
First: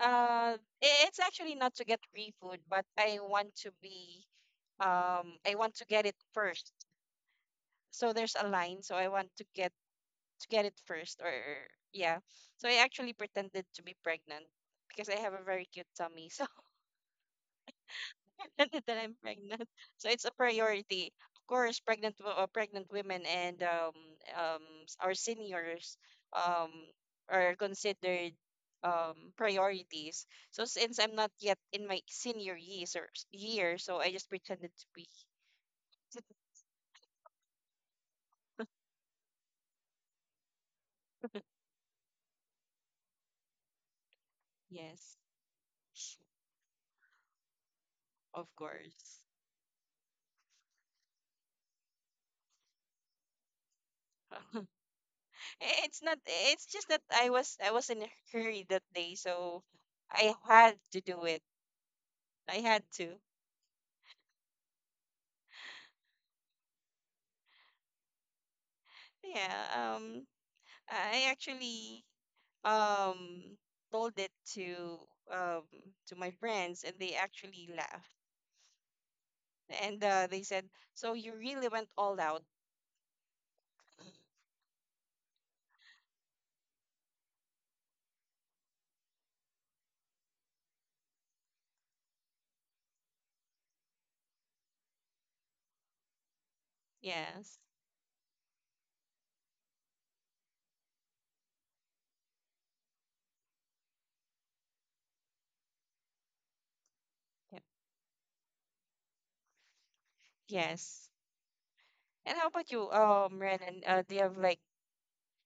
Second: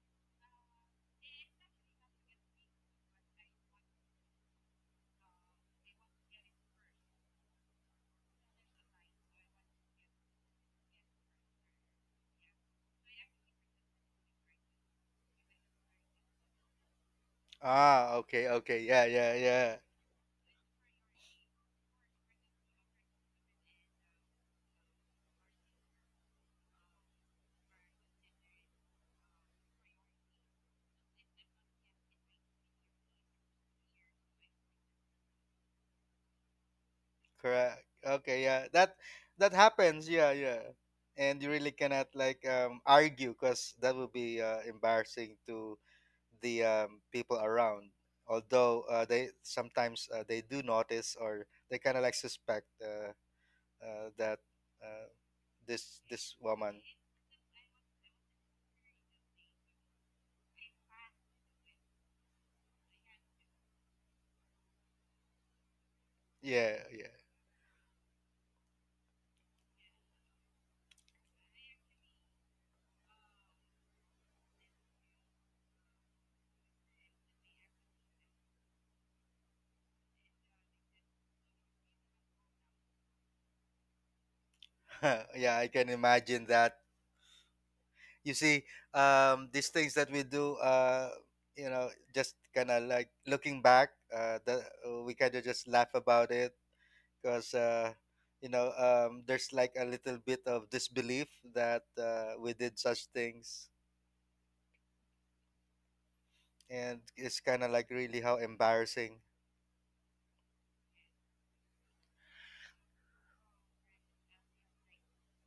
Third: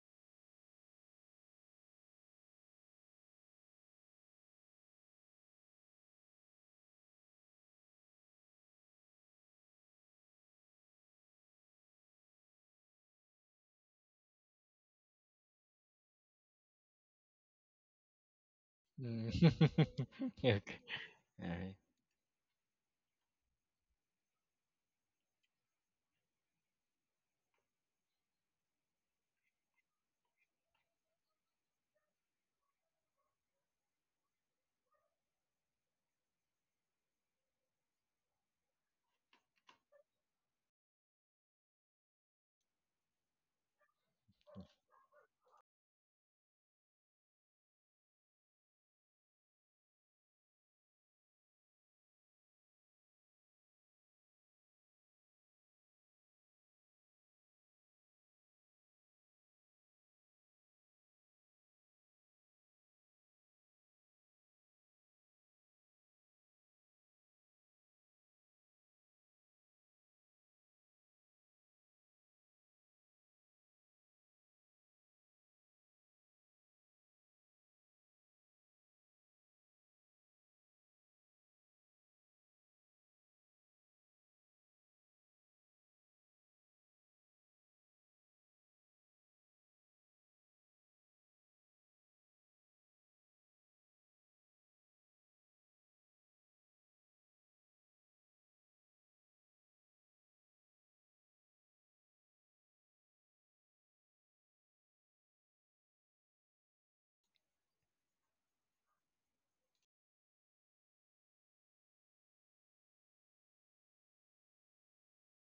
it's actually not to get free food, but I want to be, I want to get it first. So there's a line, so I want to get it first, or yeah. So I actually pretended to be pregnant because I have a very cute tummy. So Ah, okay, okay. that Yeah, I'm Mm. yeah, pregnant. yeah. So it's a Yeah, okay. priority. Of All right. course, pregnant women and, our seniors, um, are considered, priorities. So since I'm not yet in my senior years or year, so I just pretended to be. Correct. Okay, yeah. That that happens. Yeah, yeah. And you really cannot like argue because that would be Yes, embarrassing to the people around. of Although course. they sometimes, they do notice, or they kind of like suspect, that uh, Eh, this it's not. this It's woman. just that I was in a hurry that day, so I had to do it. I had to. Yeah, Yeah. I actually, um told it to, um to my friends and they actually laughed, and they said, so you really went all out. yeah, yeah. I can imagine that. You see, these things that we do, you know, just kind of like looking back, we kind of just laugh about it because Yes. you know, there's like a little bit of disbelief that we did such things, and it's Yep. kind of like, really, how embarrassing. Yes. And how about you, Renan, do you have like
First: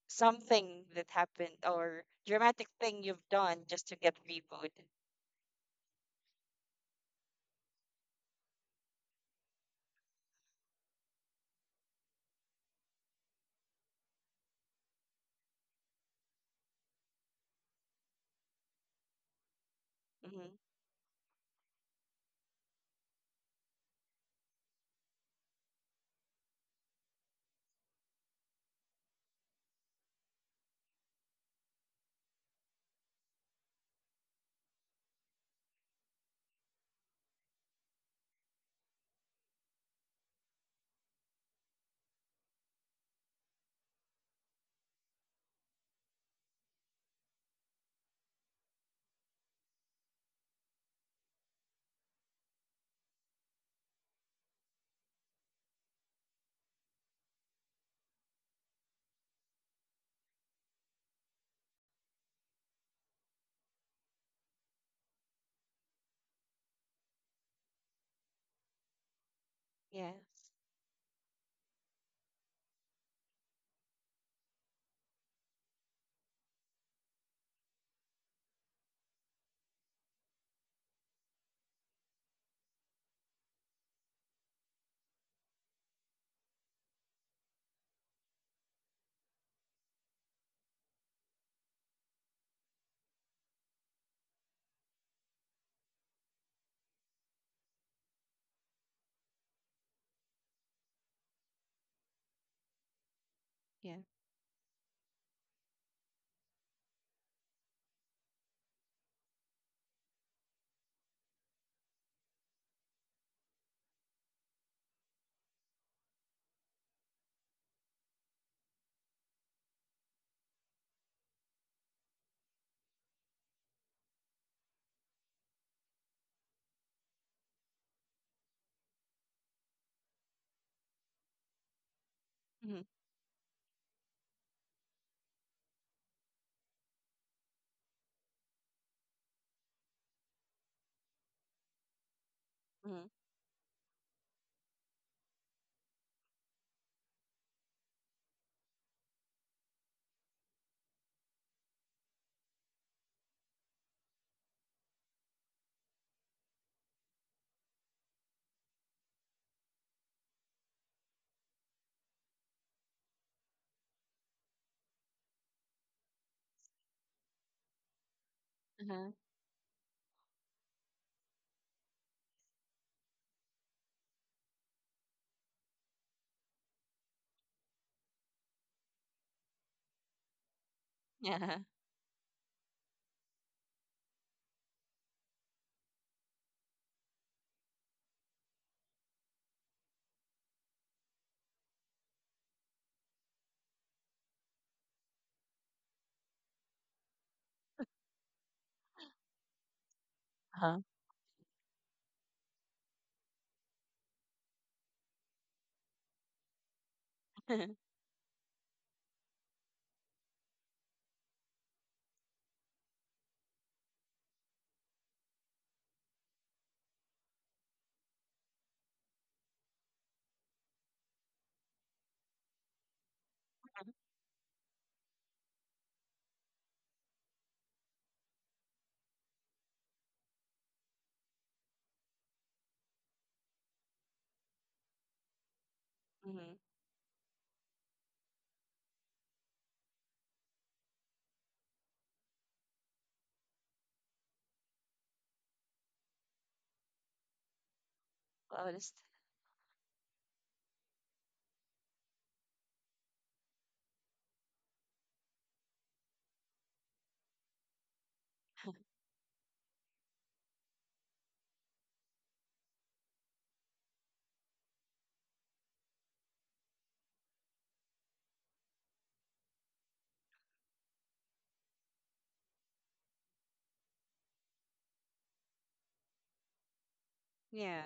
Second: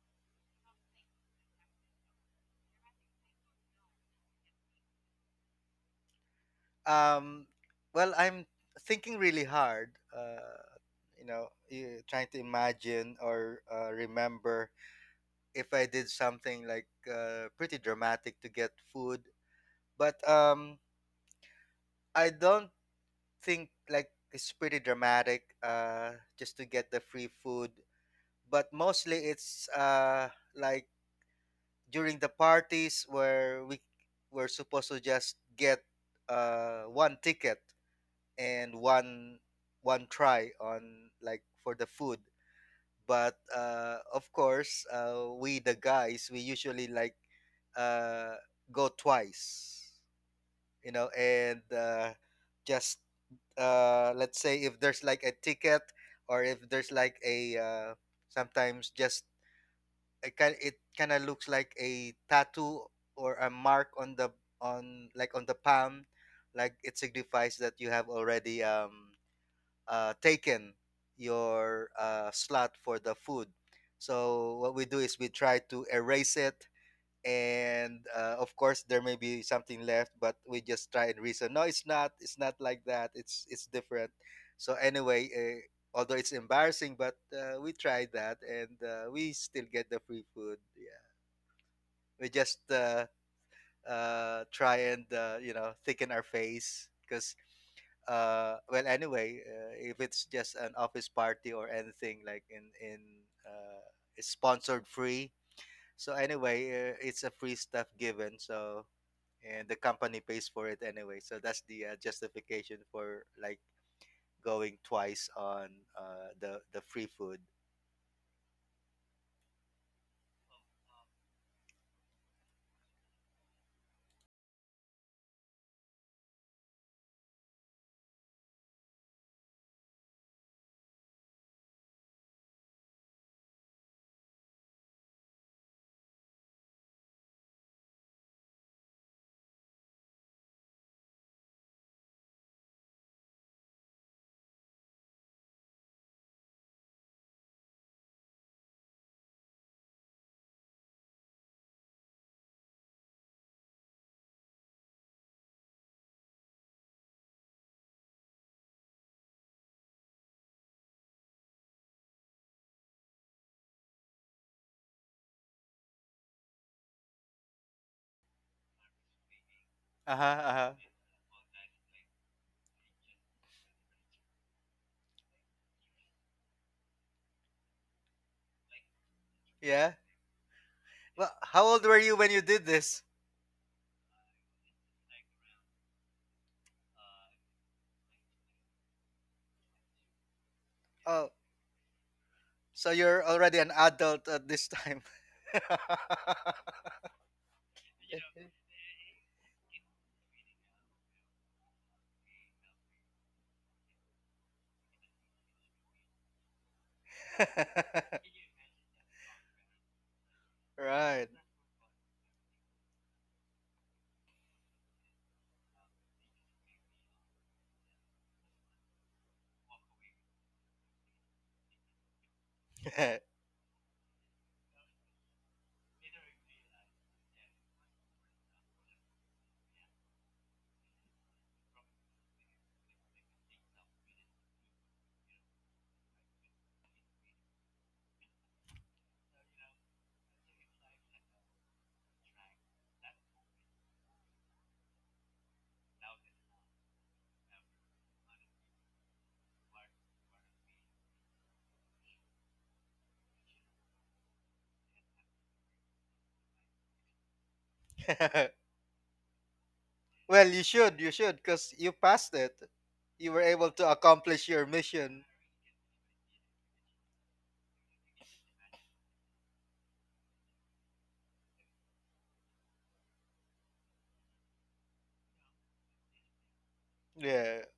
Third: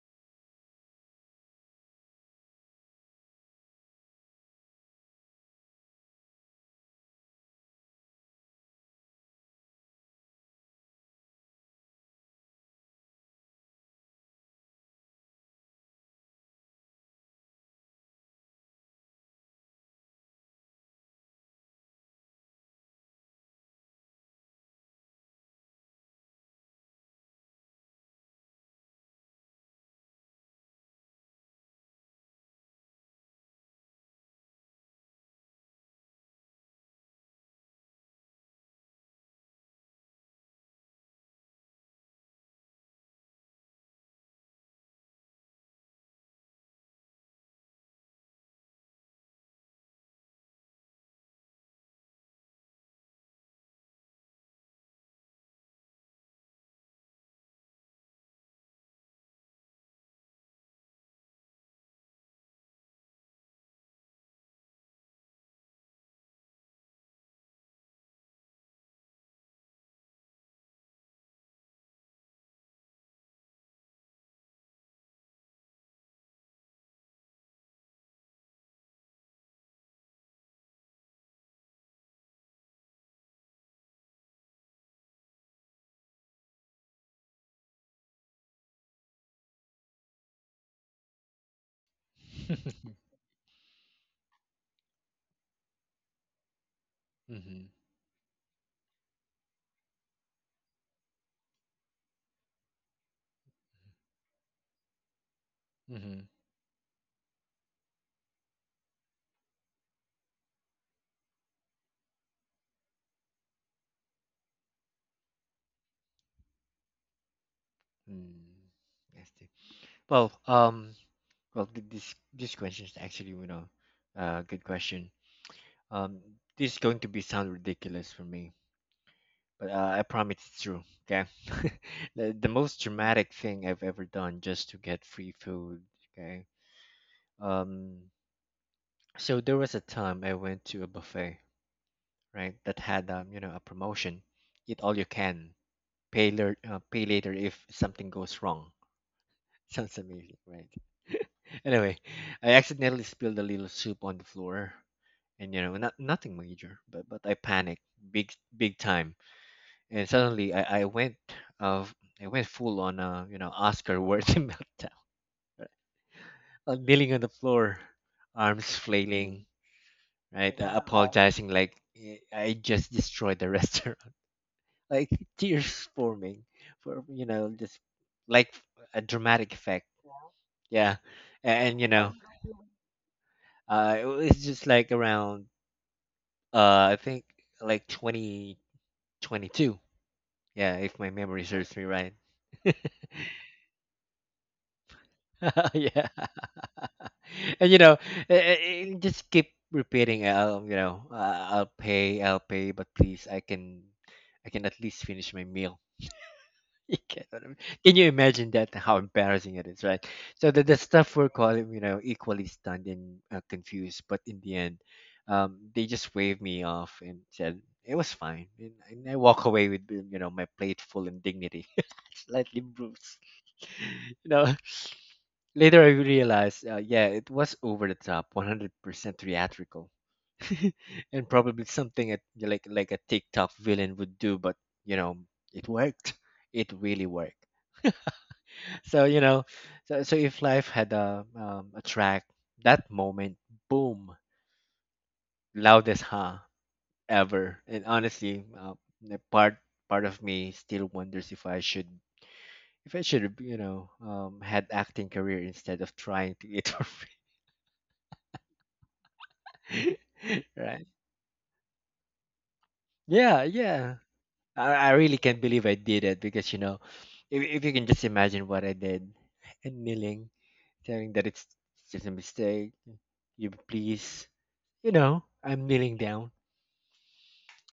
something that happened, or dramatic thing you've done just to get free food? um well, I'm thinking really hard, you know, trying to imagine or remember if I did something like pretty dramatic to get food. But Mm-hmm. I don't think like it's pretty dramatic just to get the free food. But mostly it's like during the parties where we were supposed to just get one ticket and one try on like for the food, but of course, we the guys, we usually like uh, go twice, you know, and just let's say if there's like a ticket or if there's like a sometimes just, it kind of looks like a tattoo or a mark on the on the palm, like it signifies that you have already Yes. taken your slot for the food. So what we do is we try to erase it, and of course, there may be something left, but we just try and reason. No, it's not. It's not like that. It's different. So anyway, although it's embarrassing, but we tried that, and we still get the free food. Yeah, we just try and you know, thicken our face because Mhm. Well, anyway, if it's just an office party or anything, like in uh, Yeah. it's sponsored free. So Mhm. anyway, it's a free stuff given. So, and the company pays for it anyway, so that's the justification for like going twice on the free food. Mm. Nasty. Well, um, well, this question is actually, you know, good question. Um, this is going to be sound ridiculous for me, but I promise it's true. Okay. The Mm-hmm. most dramatic thing I've ever done just to get free food. Okay. Um, so there was a time I went to a buffet, right? That Mm-hmm. had you know, a promotion. Eat all you can. Pay later. Pay later if something goes wrong. Sounds amazing, right? Anyway, I accidentally spilled a little soup on the floor, and you know, nothing major, but I panicked big time, and suddenly I went of I went full on a, you know, Oscar worthy meltdown, right? I'm kneeling on the floor, arms Uh-huh. flailing, Uh-huh, right? Uh-huh. Apologizing like, eh, I just destroyed the restaurant, like tears forming for, you know, just like a dramatic effect. Yeah. Yeah. Well, Yeah. how And old you were know, you when you did this? It was just like around, I think, like 2022, yeah, if my Oh. memory serves me right. So you're already an adult at this time. Yeah. And you know, it it just keep repeating, I'll, Uh-huh. you know, I'll pay, I'll pay, but please I can, I can at least finish my meal. You get what I mean? Can you imagine that? How embarrassing it is, right? So the staff were Right. calling, you know, equally stunned and confused. But in the end, they just waved me off and said it was fine, and I walk away with, you know, my plate full and dignity slightly bruised. You know, later I realized, yeah, it was over the top, 100% theatrical, and probably something a, like a TikTok villain would do. But you know, it worked. Mm-hmm. It really worked. So you know, so, so if life had a track, that moment, boom, loudest huh ever. And honestly, Loudest. the part, part of me still wonders if I should, if I should have, you know, had acting career instead of trying to eat for free. Well, Right? You should, because you passed it. You were Yeah, able to yeah. accomplish your I really mission. can't believe I did it, because you know, if you can just imagine what I did, and kneeling, telling that it's just a mistake, you please. You know, I'm kneeling down. Yeah. Yeah.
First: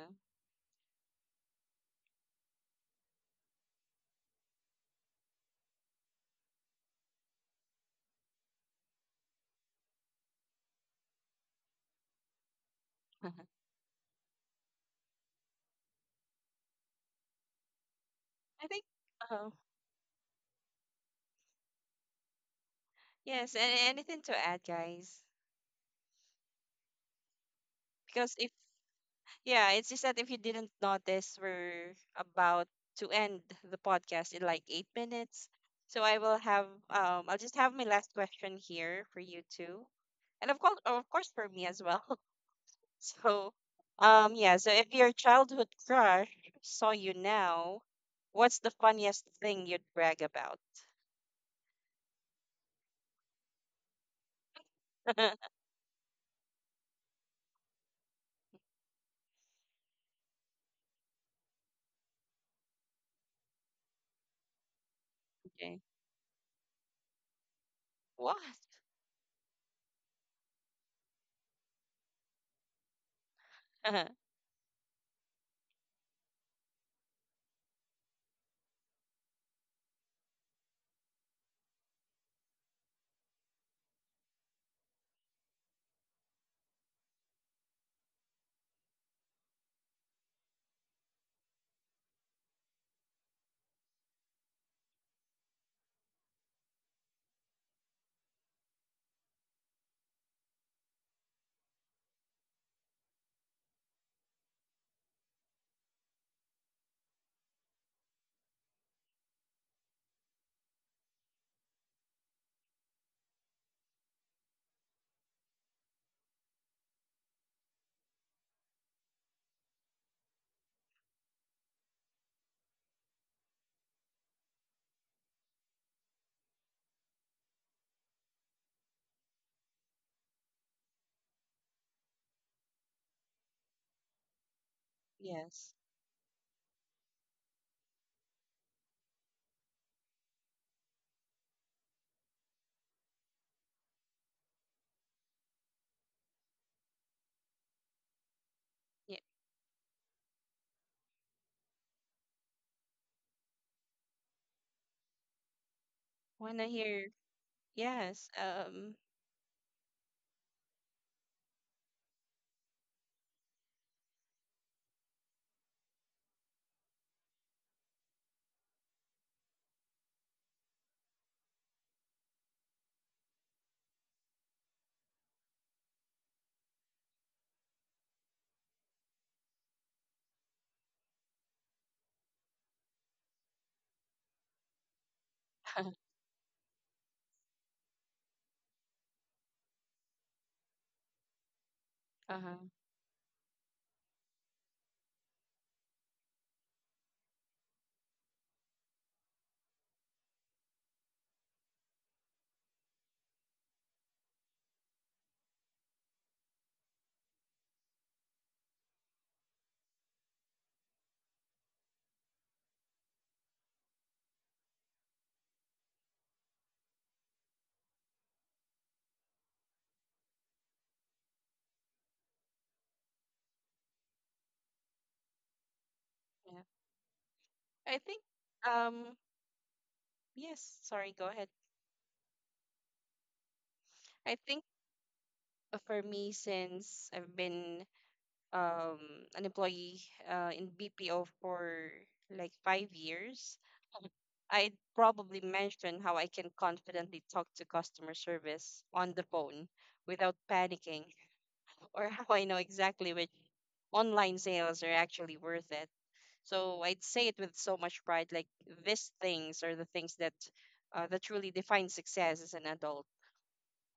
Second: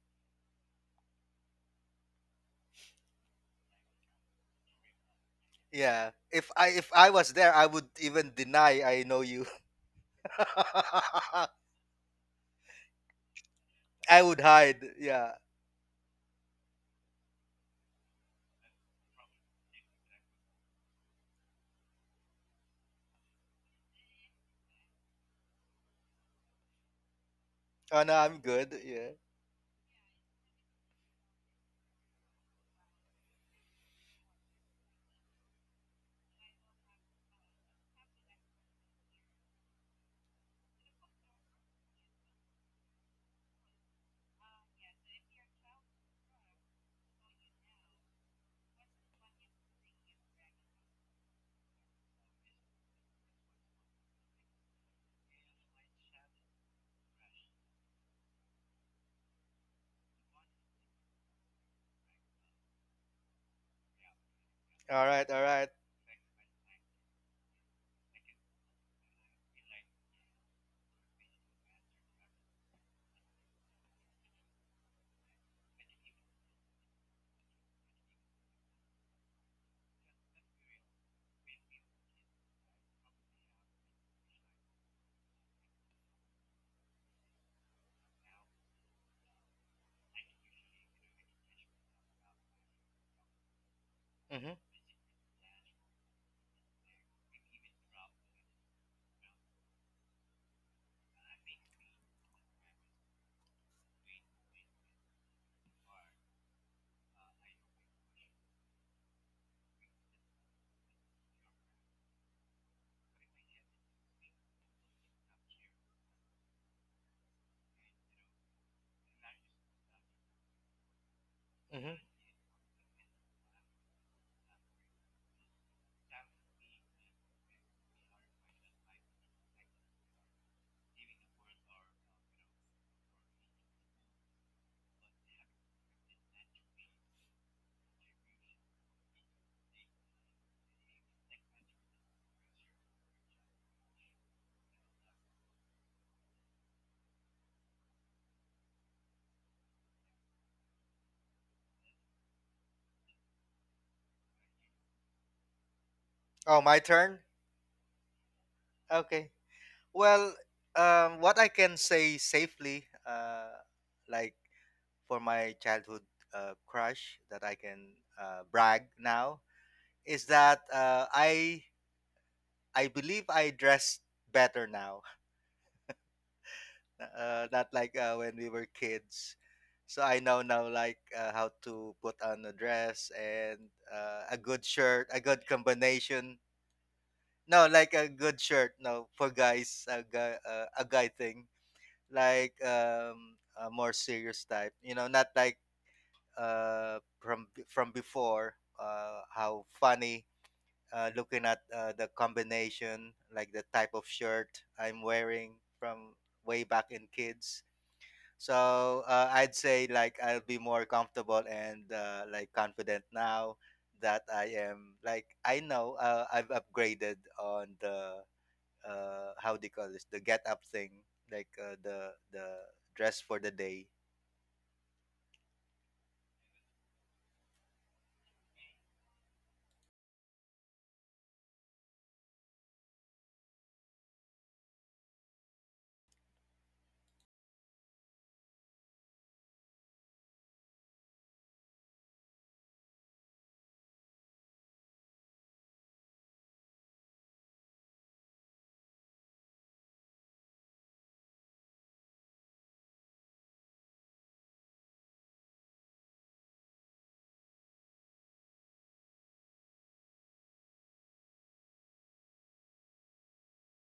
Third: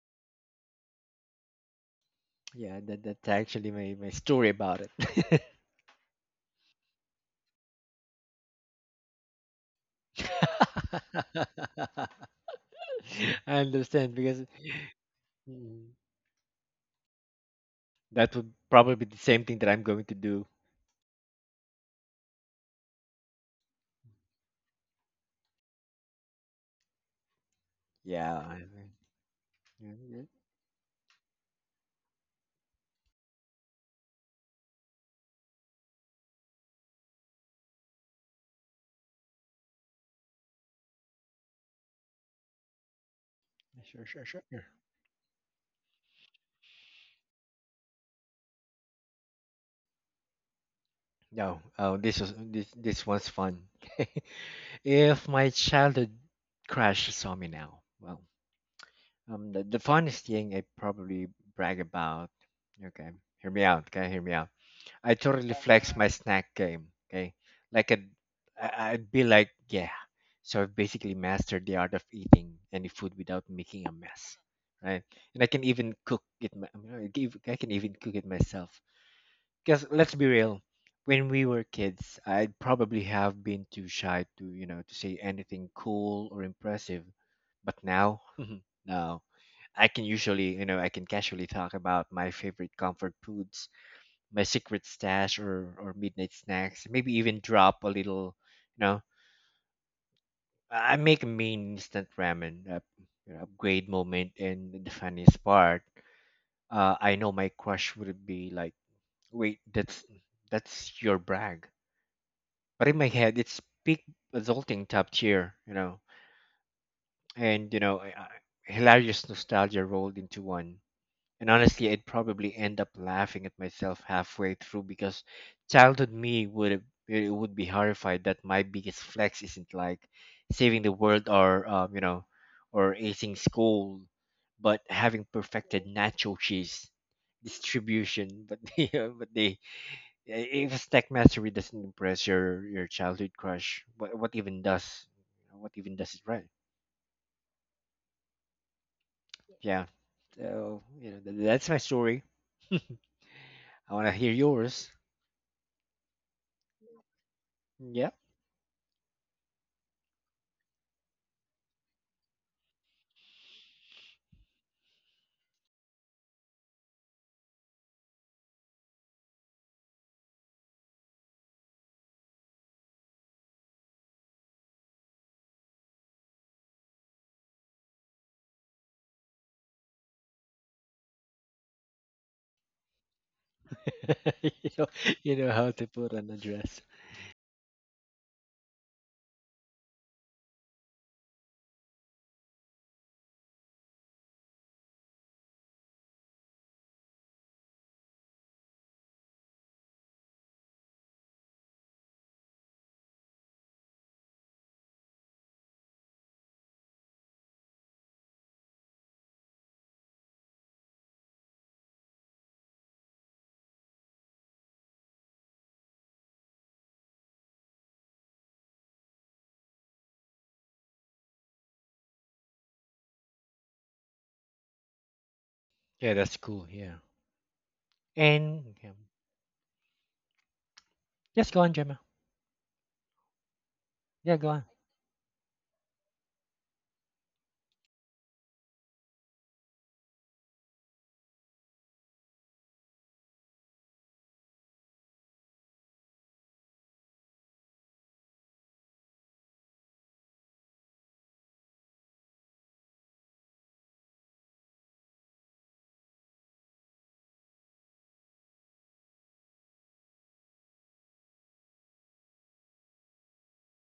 Yeah, that, that's actually my, my story about it. Yeah. If I was there, I would even deny I know you. I I understand I would because, hide. Yeah. mm, that would think, probably be the same uh thing that I'm going to do. yes, and anything to add, guys? Oh no, Because I'm Yeah. if — I good. mean, Yeah. yeah, it's yeah, just that yeah. if you didn't notice, we're about to end the podcast in like 8 minutes. So I'll just have my last question here for you too. And of course for me as well. So Sure, sure, sure. yeah, Sure. so if your childhood crush saw you now, what's the funniest thing you'd brag about? No, oh, this was this this one's fun. If Okay. my childhood crush saw me now, well, the funnest thing I probably brag about. Okay, hear me out. Okay, hear me out. All I right. All totally right. flex my snack game. Okay, like I'd, What? I'd be like, yeah. So I've basically mastered the art of eating any food without making a mess, right? And I can even cook it. I mean, I can even cook it myself. Because let's be real, when we were kids, I'd probably have been too shy to, you know, to say anything cool or impressive. But now, now I can usually, you know, I can casually talk about my favorite comfort foods, my Mm-hmm. secret stash or midnight snacks. Maybe even drop a little. You know, I make a mean instant ramen, you know, upgrade moment, and the funniest part, I know my crush would be like, "Wait, that's your brag," but in my head, it's peak adulting, top tier. You know, and you know, hilarious nostalgia rolled into one. And honestly, Mm-hmm. I'd probably end up laughing at myself halfway through because childhood me would have, it would be horrified that my biggest flex isn't like saving the world, or you know, or acing school, but having Yes. perfected nacho cheese distribution. But they, but they if a snack mastery doesn't impress your childhood crush, what even does, what even does it, right? Yeah. Yeah. So you know, that's my story. I want to hear yours. Oh, Wanna my hear — turn. Yeah. yes. Okay. Well, what I can say safely, like for my childhood crush that I can brag now, is that, I believe I dress better now, not like when we were kids. So I know now like how to put on a dress and a good You know, shirt, a you good know how to put an combination. address. No, like a good shirt. No, for guys, a guy thing like uh-huh. A more serious type. You know, not like from before. How funny! Looking at the combination, like the type of shirt I'm wearing from way back in kids. So I'd say like I'll be more comfortable and like confident now that I am, like, I know I've upgraded on the how they call this, the get up thing, like the dress for the day. Yeah, that's Yeah. cool. Yeah. I think, And yeah. um, yes, sorry, go ahead. Yes, go on, Gemma. I Yeah, go on. think, for me, since I've been, um an employee, in BPO for like 5 years, I'd probably mention how I can confidently talk to customer service on the phone without panicking, or how I know exactly which online sales are actually worth it. So I'd say it with so much pride, like, these things are the things that truly define success as an adult.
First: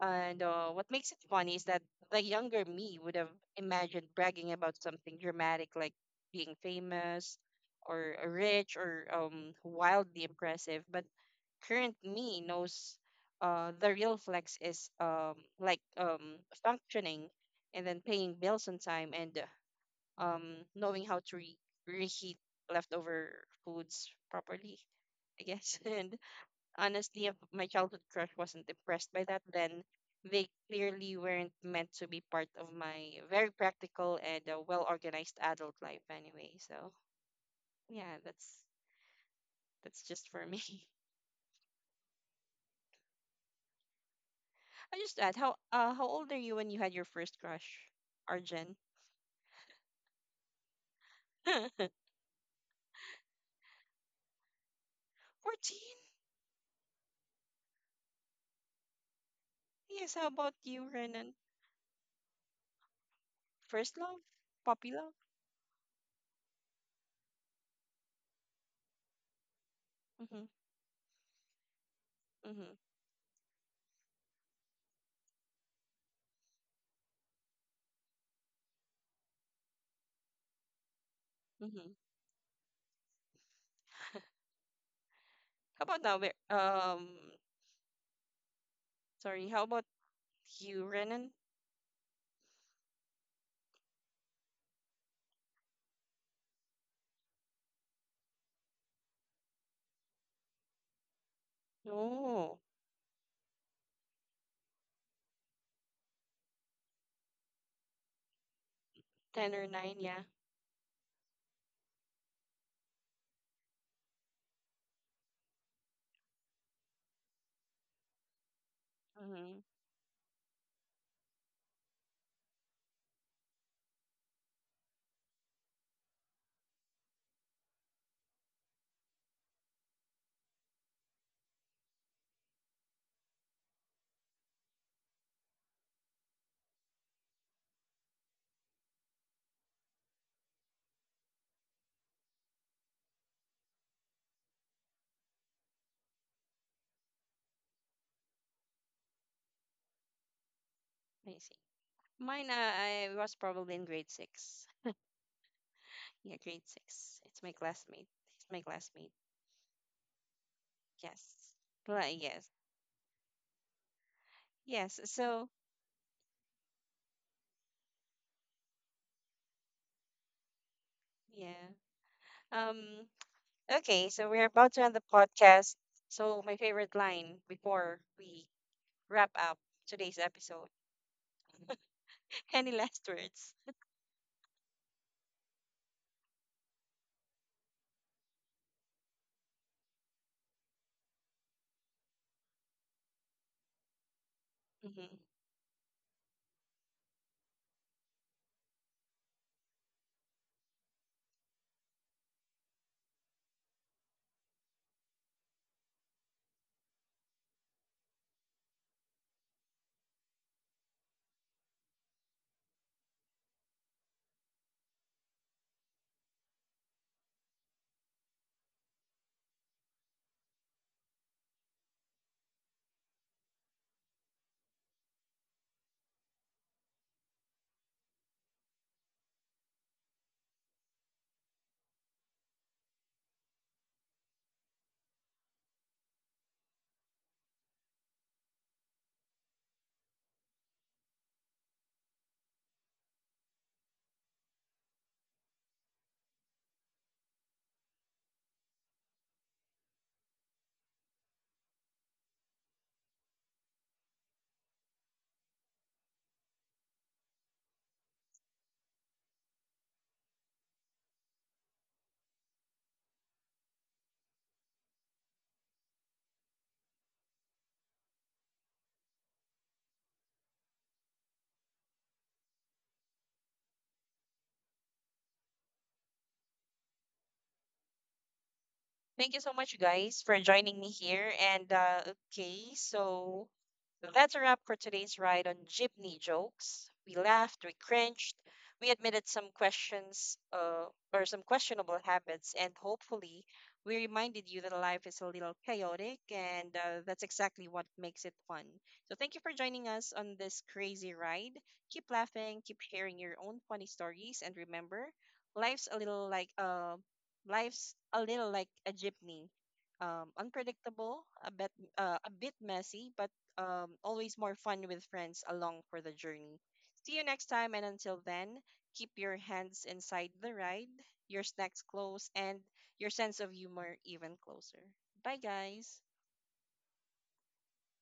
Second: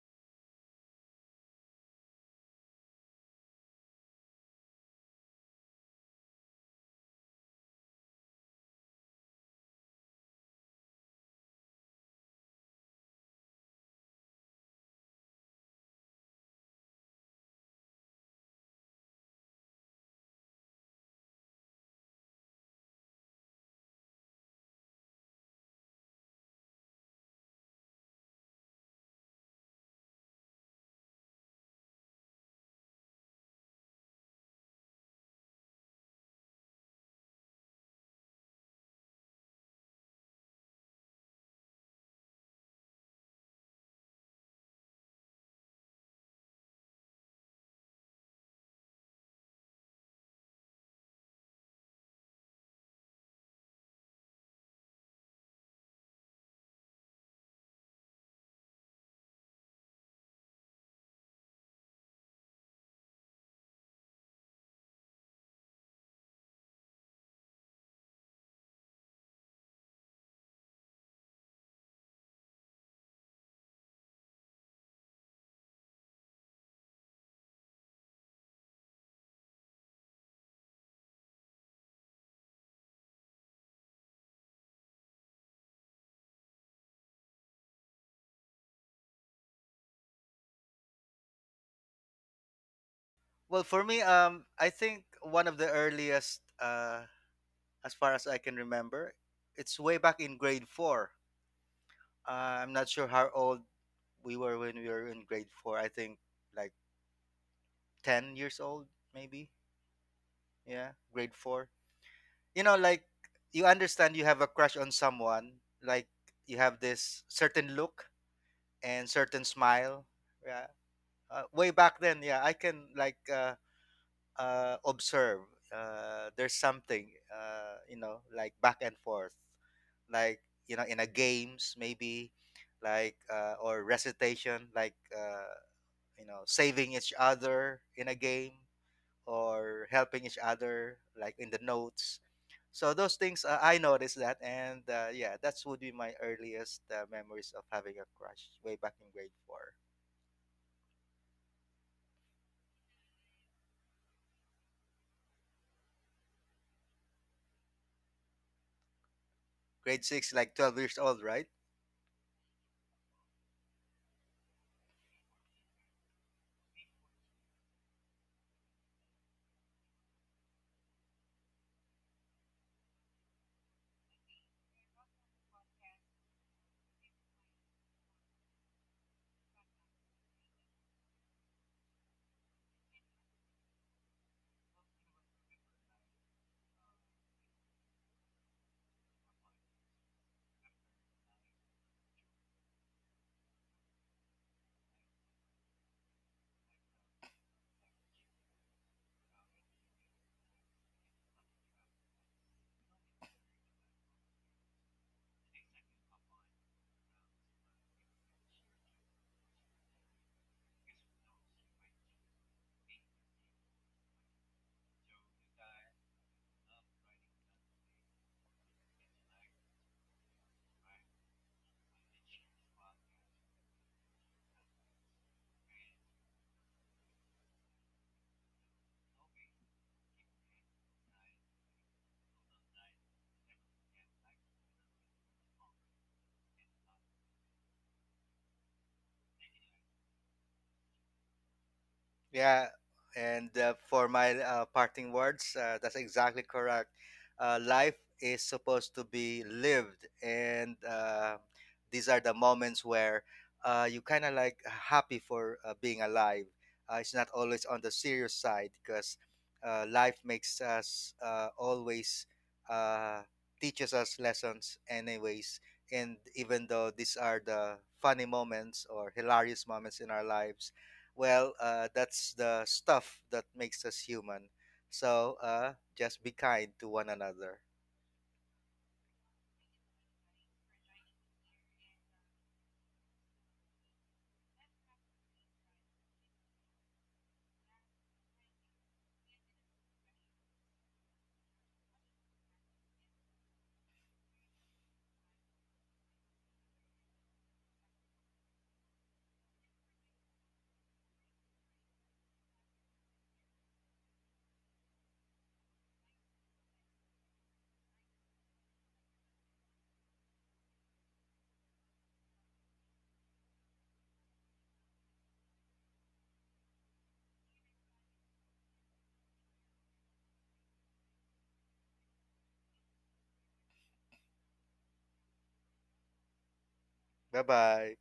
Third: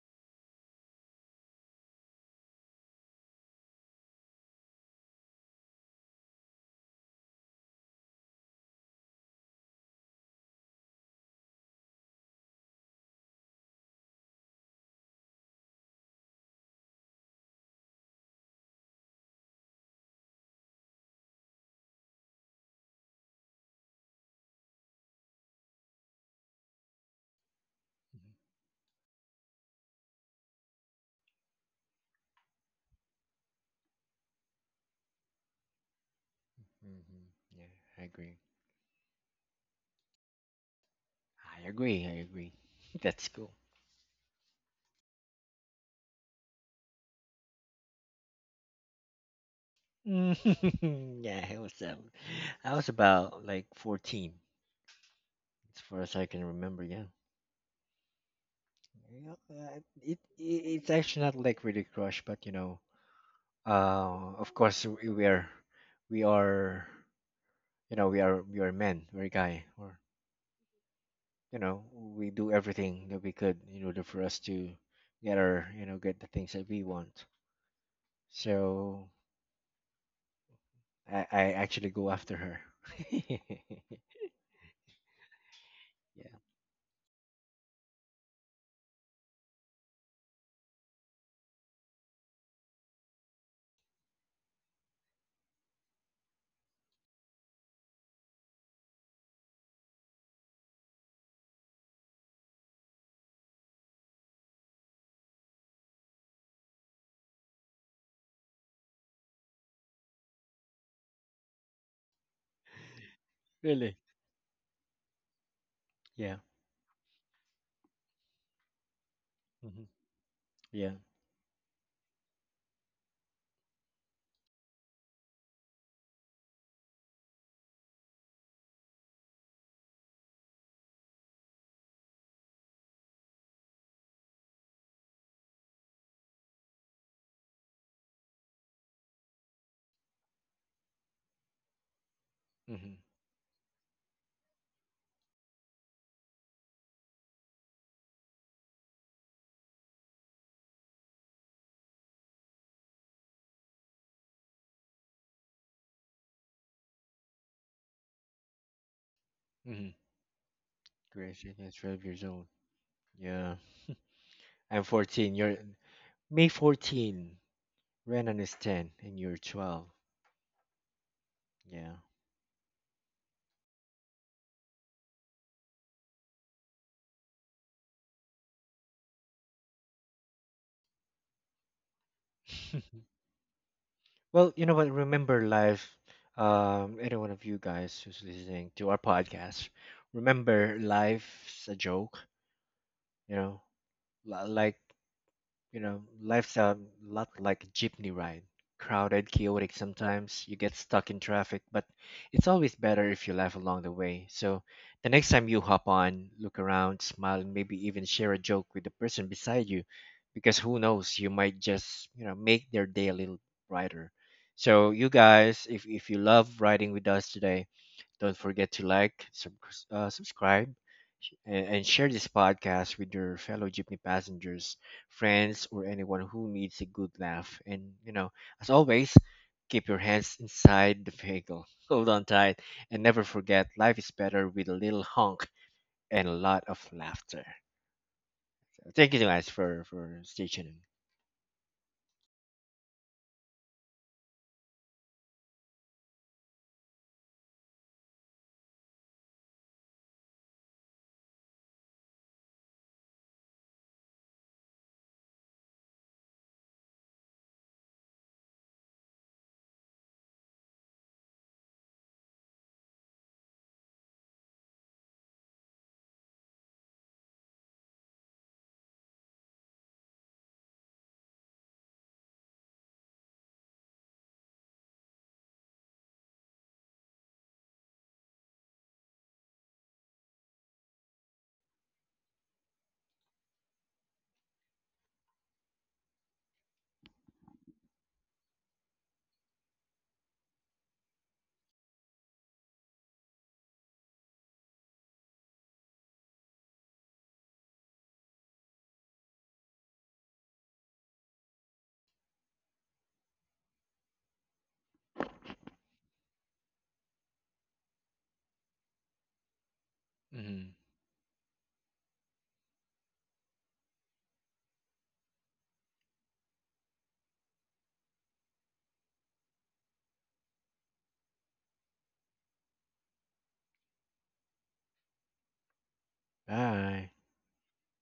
And what makes it funny is that the younger me would have imagined bragging about something dramatic, like being famous, or rich, or wildly impressive. But current me knows, the real flex is, like, functioning and then paying bills on time, and knowing how to reheat leftover foods properly, I guess. And honestly, if my childhood crush wasn't impressed by that, then they clearly weren't meant to be part of my very practical and well organized adult life anyway. So Mm-hmm. Yeah, I yeah, agree. that's just for me. I agree. I agree. That's cool. I just add, how old are you when you had your first crush, Arjen? Yeah, I was about like 14, as 14. far as I can remember. Yeah. Yeah, Yes. it, How it about it's you, actually not Renan? like really crush, but you know, First love, of course puppy we love. we are, we are, you know, we are men, we're guy, or Mhm. you know, we do Mhm. everything that we could in order for us to get our, you know, get the things that we want. So I actually Mhm. go after her. Yeah, How about now? Sorry. How about you, Renan? Well, for me, I think one of the earliest, as far as I can remember, it's way back in grade 4. uh, Oh, I'm not sure how old we were when we were in grade 4. I think like 10 years old maybe. ten or nine. Yeah. Yeah, grade 4. You know, like, you really. understand you have a crush on someone. Like, Yeah. you have this certain look and certain Mhm. Hmm. smile. Yeah. Yeah. Way back then, yeah, I can like, observe there's something, you know, like back and forth, like, you know, in a games maybe, like, or recitation, like, you know, saving each other in a game or helping each other like in the notes. So Hmm. those things, I noticed that, and yeah, that's would be my earliest memories of having a crush, way back in grade four. I see. Mine, I was probably in grade 6. Yeah, grade 6. It's my classmate. It's my classmate. Hmm. Grade six, like 12 years old, Yes. right? Gracie is 12 Well, years old. yes. Yeah, I'm Yes. 14, So, you're may 14, renan is 10 and you're 12. yeah. Yeah. Um. Okay. So we're about to end the podcast. So my favorite line before we wrap up today's episode. Any last words? Well, you know what? Remember, live, any one of you guys who's listening to our podcast, remember, life's a joke. You know, like, Hmm. you know, life's a lot like a jeepney ride. Crowded, chaotic sometimes, you get stuck in traffic, but it's always better if you laugh along the way. So the next time you hop on, look around, smile, and maybe even share a joke with the person beside you, because who knows, you might just, you know, make their day a little brighter. So you guys, if you love riding with us today, don't forget to like, subscribe, and share this podcast with your fellow Jeepney passengers, friends, or anyone who needs a good laugh. And, you know, as always, keep your hands inside the vehicle. Hold on tight and never forget, life is better with a little honk and a lot of laughter. Thank you guys for stay tuned. Yeah, and for my parting words, that's exactly correct. Life is supposed to be lived, and these are the moments where you kind of like happy for being alive. It's not always on the serious side because life makes us always uh, teaches us lessons, anyways. And even though these are the funny moments or hilarious moments in our lives, well, that's the stuff that makes us human. So just be kind to one another. Thank you so much, guys, for joining me here. And okay, so that's a wrap for today's ride on Jeepney Jokes. We laughed, we cringed, we admitted some questions or some questionable habits, and hopefully, we reminded you that life is a little chaotic, and that's exactly what makes it fun. So, thank you for joining us on this crazy ride. Keep laughing, keep sharing your own funny stories, and remember, life's a little like uh, life's a little like a jeepney, Hmm. unpredictable, a bit messy, but always more fun with friends along for the journey. See you next time, and until then, keep your hands inside the ride, your snacks close, and your sense of humor even closer. Bye, guys. Bye. Bye bye.